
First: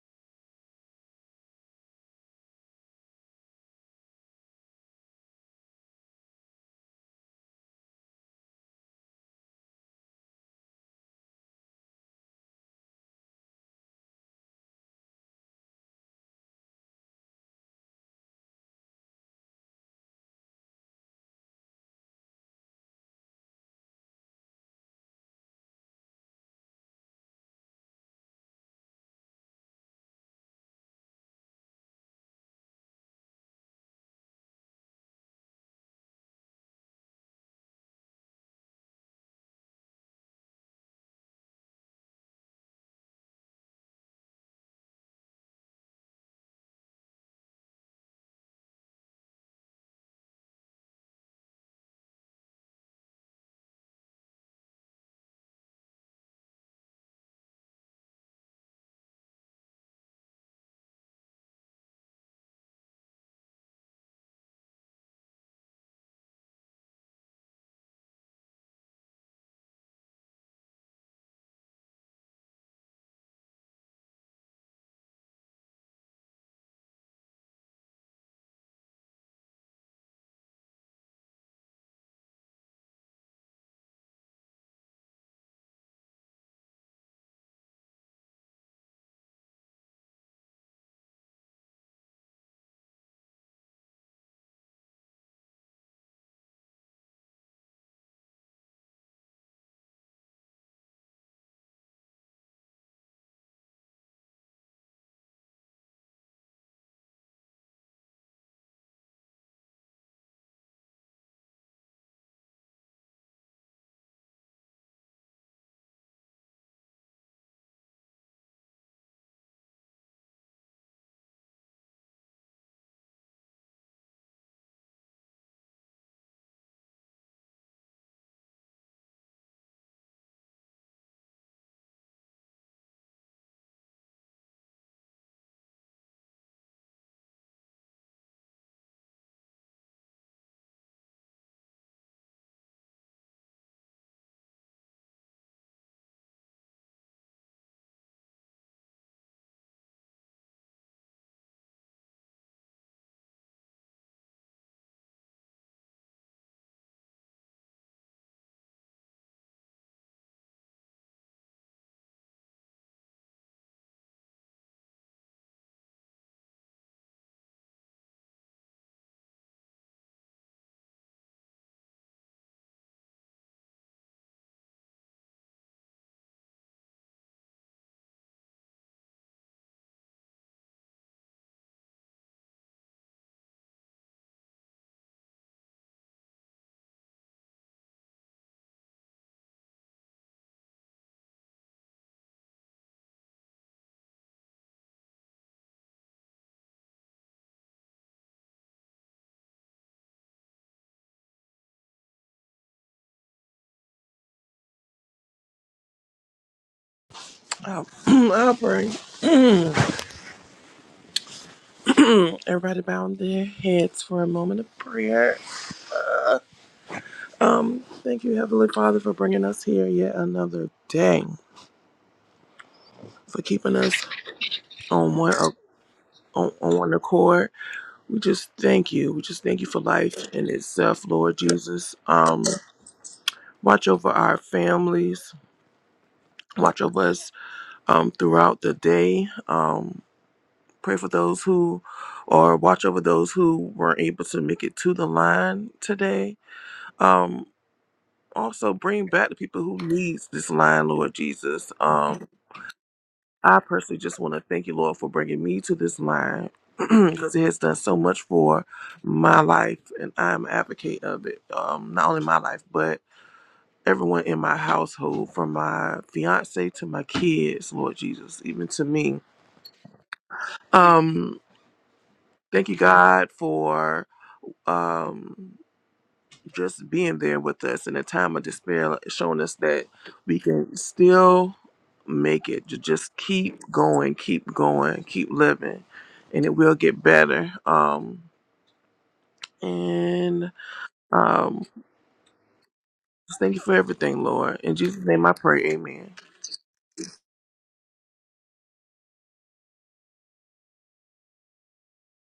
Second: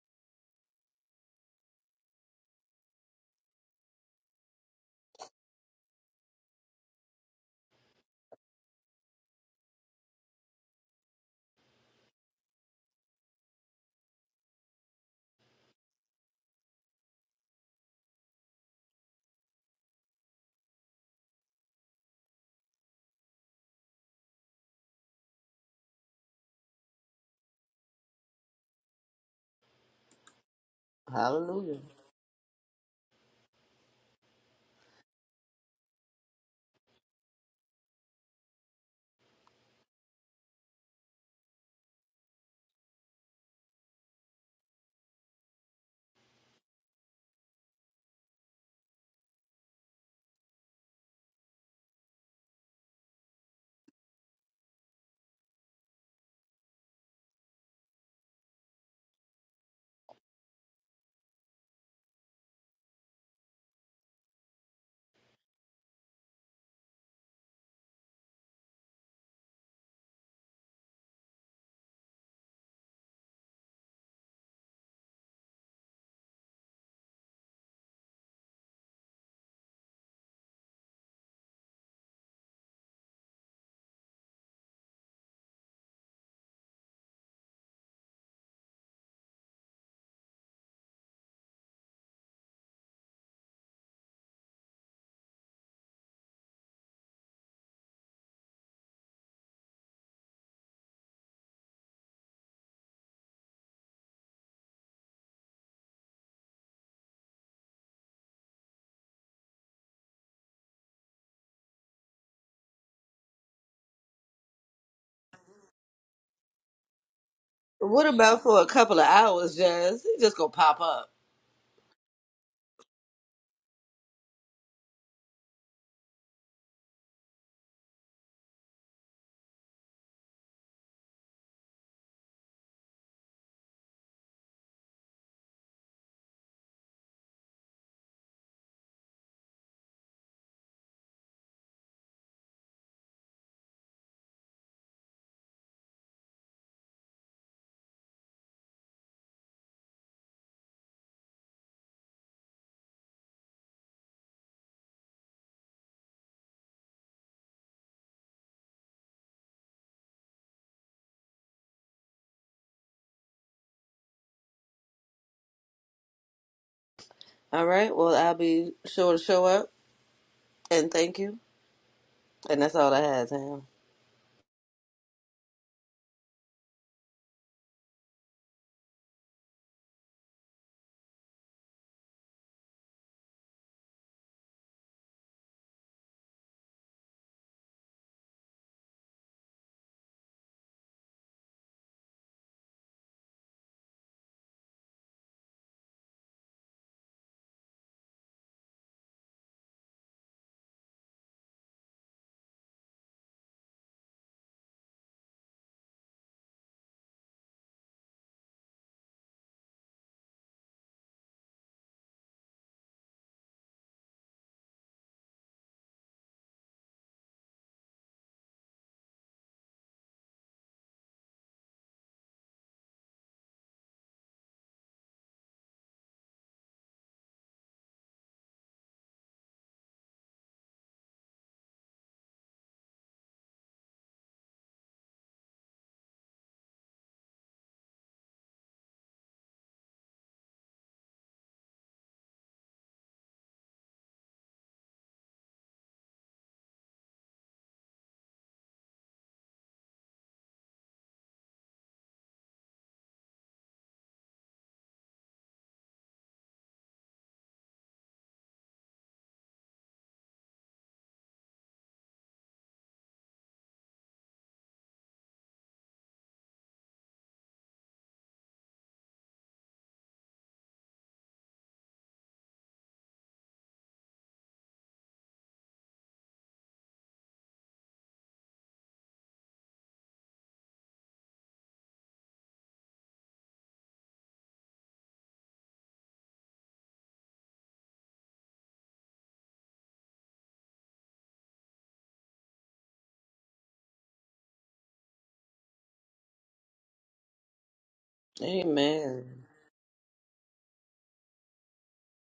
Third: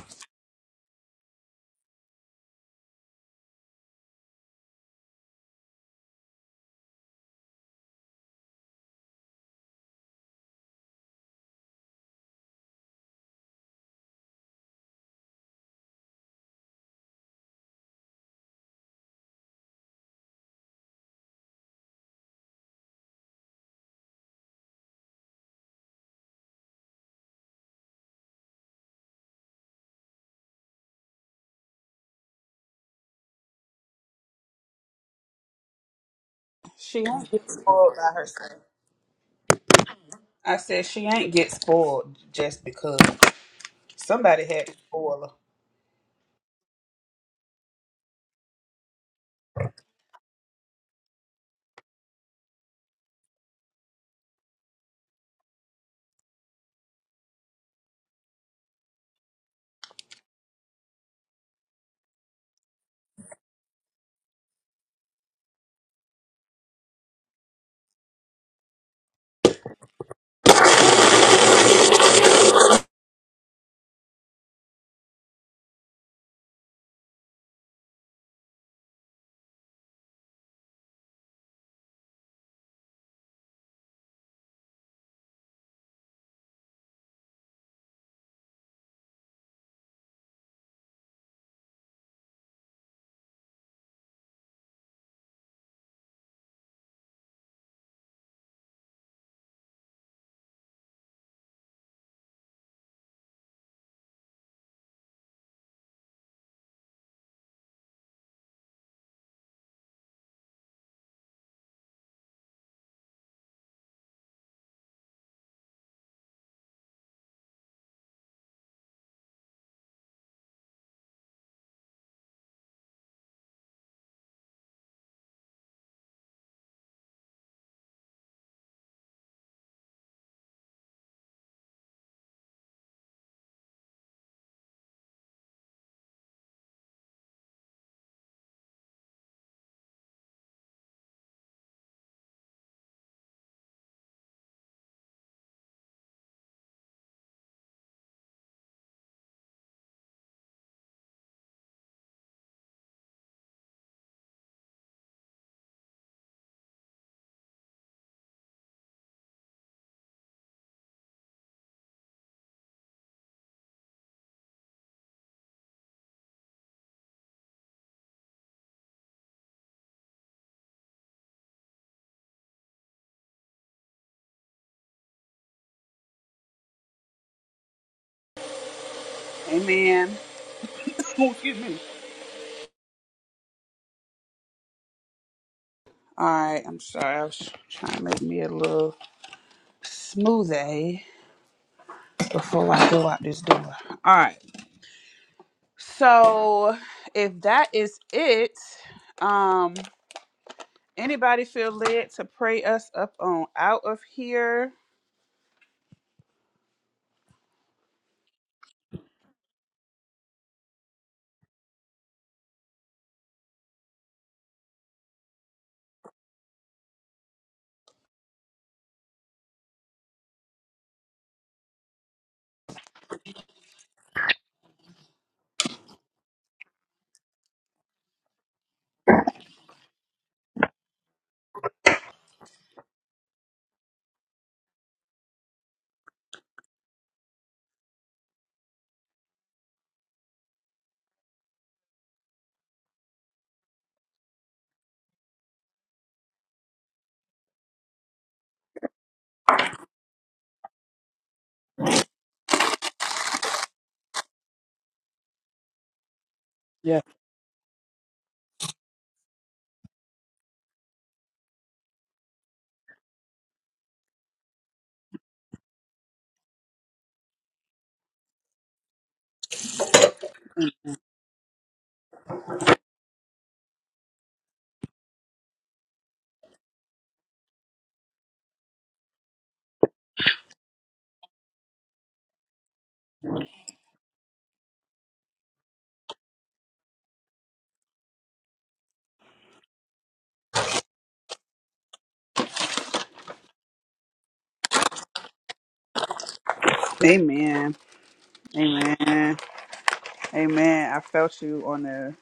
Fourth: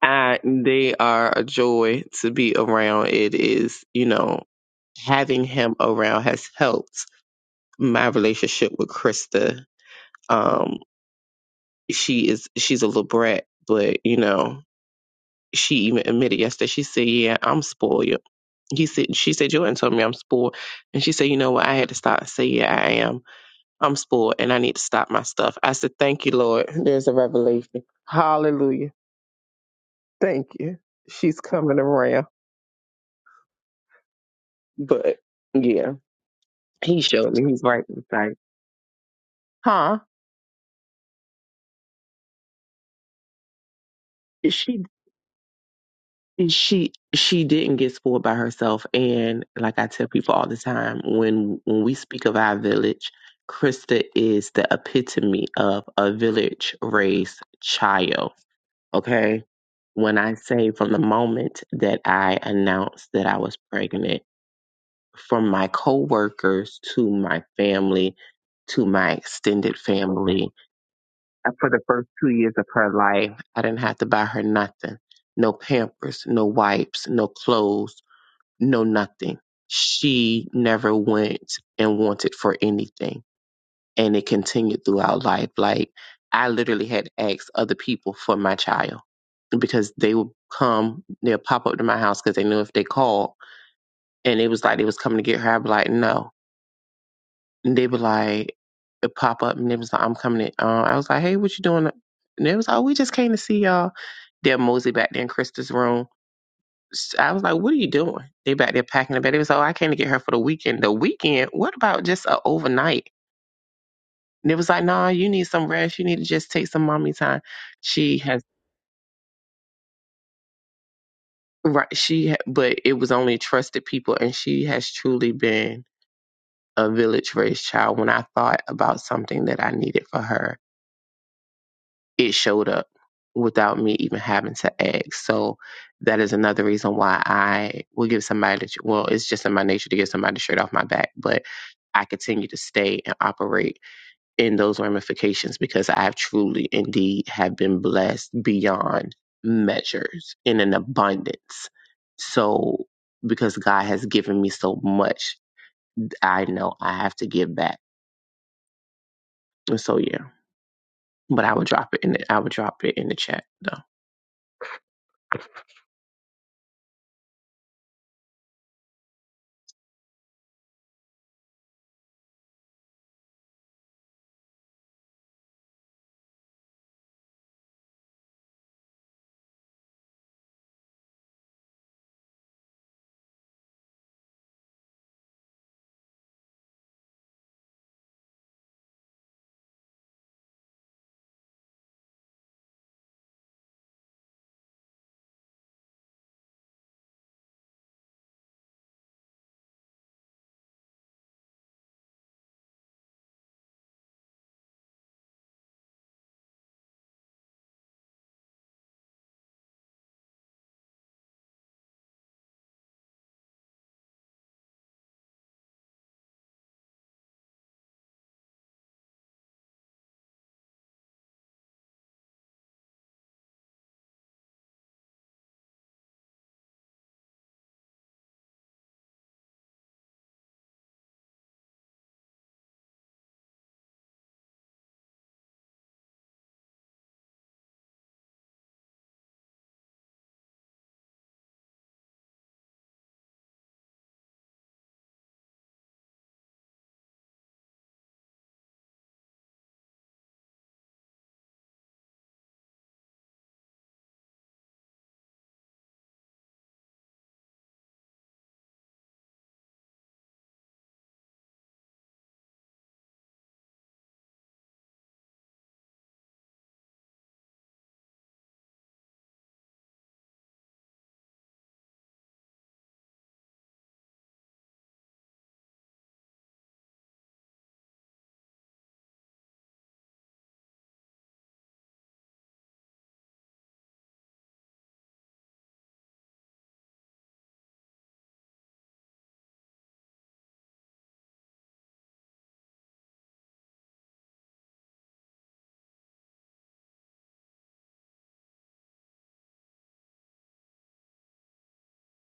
I they are a joy to be around. It is, you know, having him around has helped my relationship with Krista. Um, she is she's a little brat, but you know, she even admitted yesterday, she said, Yeah, I'm spoiled he said she said Jordan told me I'm spoiled. And she said, you know what, I had to stop and say, Yeah, I am. I'm spoiled and I need to stop my stuff. I said, Thank you, Lord. There's a revelation. Hallelujah. Thank you. She's
Hallelujah.
coming around. But yeah,
She
he
ain't
showed
get
me he's right
spoiled by
beside.
herself.
Huh?
I said she ain't get spoiled just because somebody had to
She
spoil her.
she she didn't get spoiled by herself. And like I tell people all the time, when when we speak of our village, Krista is the epitome of a village raised child Okay. When I say from the moment that I announced that I was pregnant, from my coworkers to my family to my extended family, and for the first two years of her life, I didn't have to buy her nothing no pampers, no wipes, no clothes, no nothing. She never went and wanted for anything and it continued throughout life. Like I literally had to ask other people for my child because they would come, they'll pop up to my house because they knew if they called and it was like they was coming to get her, I'd be like, no. And they be like, it pop up and they was like, I'm coming. To, uh, I was like, hey, what you doing? And they was like, oh, we just came to see y'all. They're mosey back there in Krista's room. S- I was like, what are you doing? They back there packing the bed. They was like, oh, I came to get her for the weekend. The weekend? What about just a overnight? And it was like, nah, you need some rest. You need to just take some mommy time.
What
She
about
has,
for a couple of hours, Jazz? He just gonna pop up.
right. She, ha- but it was only trusted people. And she has truly been a village raised child. When I thought about something that I needed for her, it showed up without me even having to ask. So that is another reason why I will give somebody, the, well, it's just in my nature to give somebody the shirt off my back, but I continue to stay and operate in those ramifications because I have truly indeed have been blessed beyond measures in an abundance. So because God has given me so much, I know I have to give back. And so yeah. But I would drop it in the I would drop it in the chat though.
All right. Well, I'll be sure to show up and thank you. And that's all I have, Tam.
Amen. Oh, excuse me. All right, I'm sorry. I was trying to make me a little smoothie before I go out this door. All right. So, if that is it, um, anybody feel led to pray us up on out of here?
I'll, I'll pray. Everybody bow their heads for a moment of prayer. Um, thank you, Heavenly Father, for bringing us here yet another day, for keeping us on one uh, on, on one accord. We just thank you. We just thank you for life in itself, Lord Jesus. Um, watch over our families. Watch over us um, throughout the day. Um, pray for those who, or watch over those who weren't able to make it to the line today. Um, also bring back the people who needs this line, Lord Jesus. Um, I personally just want to thank you, Lord, for bringing me to this line because it has done so much for my life, and I'm an advocate of it. Um, not only my life, but everyone in my household, from my fiance to my kids, Lord Jesus, even to me. Um, thank you, God, for um just being there with us in a time of despair, like, showing us that we can still make it. To just keep going, keep going, keep living, and it will get better. Um, and um, just thank you for everything, Lord. In Jesus' name, I pray. Amen.
Amen.
Amen.
Amen. Amen. I felt you on the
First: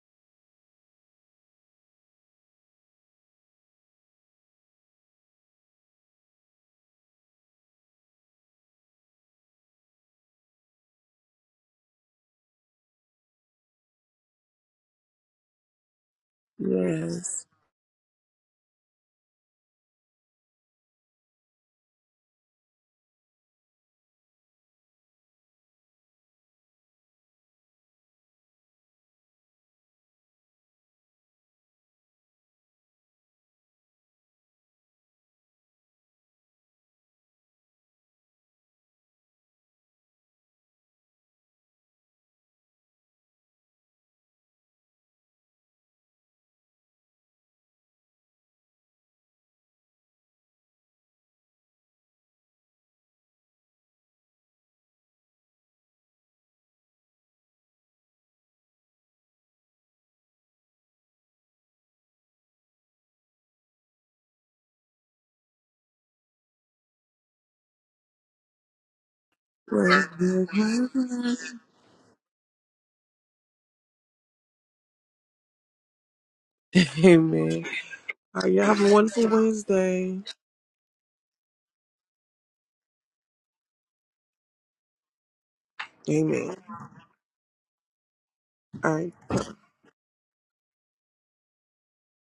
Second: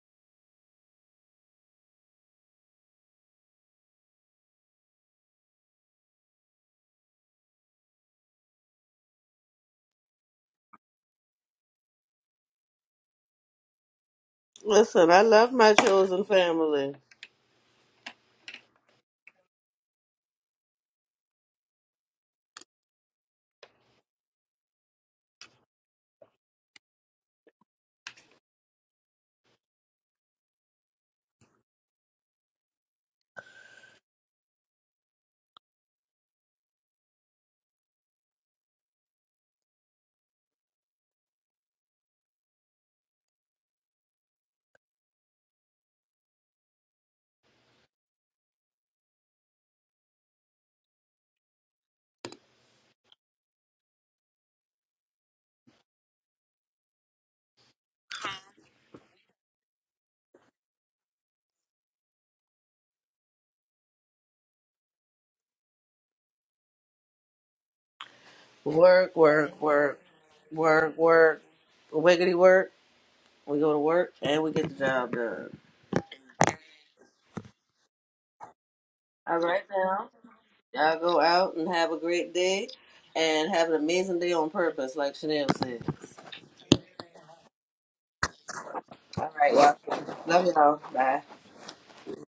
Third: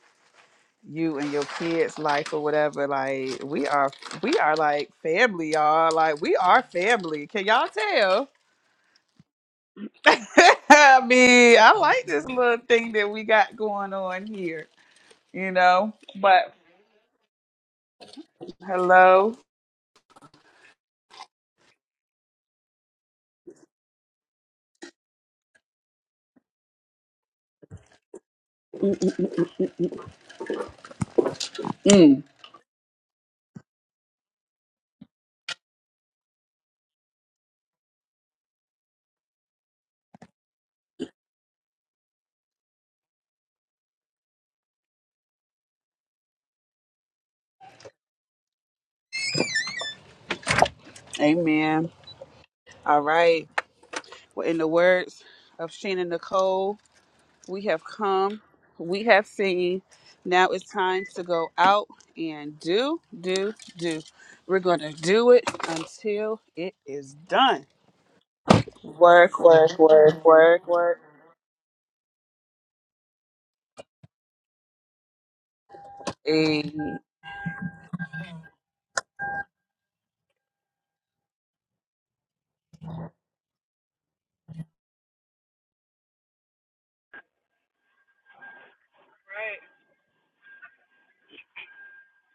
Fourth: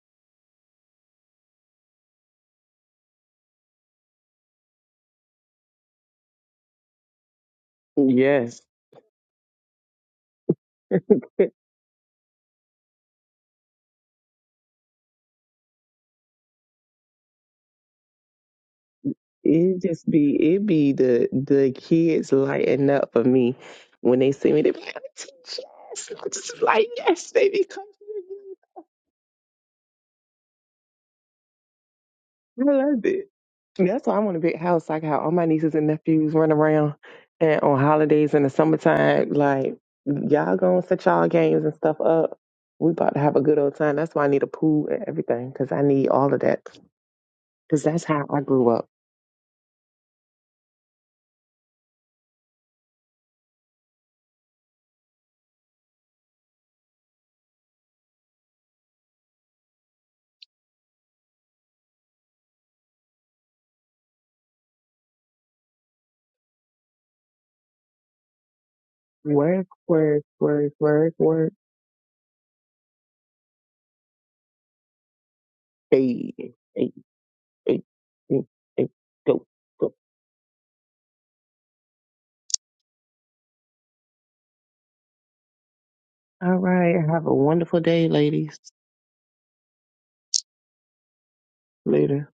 you and your kids' life or whatever. Like we are, we are like family, y'all. Like we are family. Can y'all tell?
Yes.
I mean, I like this little thing that we got going on here,
Listen, I love
you
my
know.
chosen
But
family.
Yes.
hello.
It just be it be the the kids lighting up for me when they see me. They be like, yes, I'm just like yes, they be coming.
Mm,
I love it. That's why I want a big house. Like how all my nieces and nephews run around, and on holidays in the summertime, like y'all gonna set y'all games and stuff up. We about to have a good old time. That's why I need a pool and everything because I need all of that. Because that's how I grew up.
amen. All right. Well, in the words of Shannon Nicole, we have come, we have seen. Now it's time to go out and do, do, do. We're going to do it until it is done.
Work,
Work,
work,
Work,
work,
work,
work,
work,
work,
work,
work,
work,
work.
work.
Wiggity work. We go to work and we get the job done.
Hey, hey,
work.
Amen.
hey, hey,
All right, y'all have
hey,
a wonderful
All
go,
right
go.
now,
Wednesday.
y'all go out and have a great day and have an amazing day on purpose, like Chanel said.
All
Amen.
right. Have a wonderful day, ladies.
All right.
All right, y'all. Love y'all. Bye.
Later.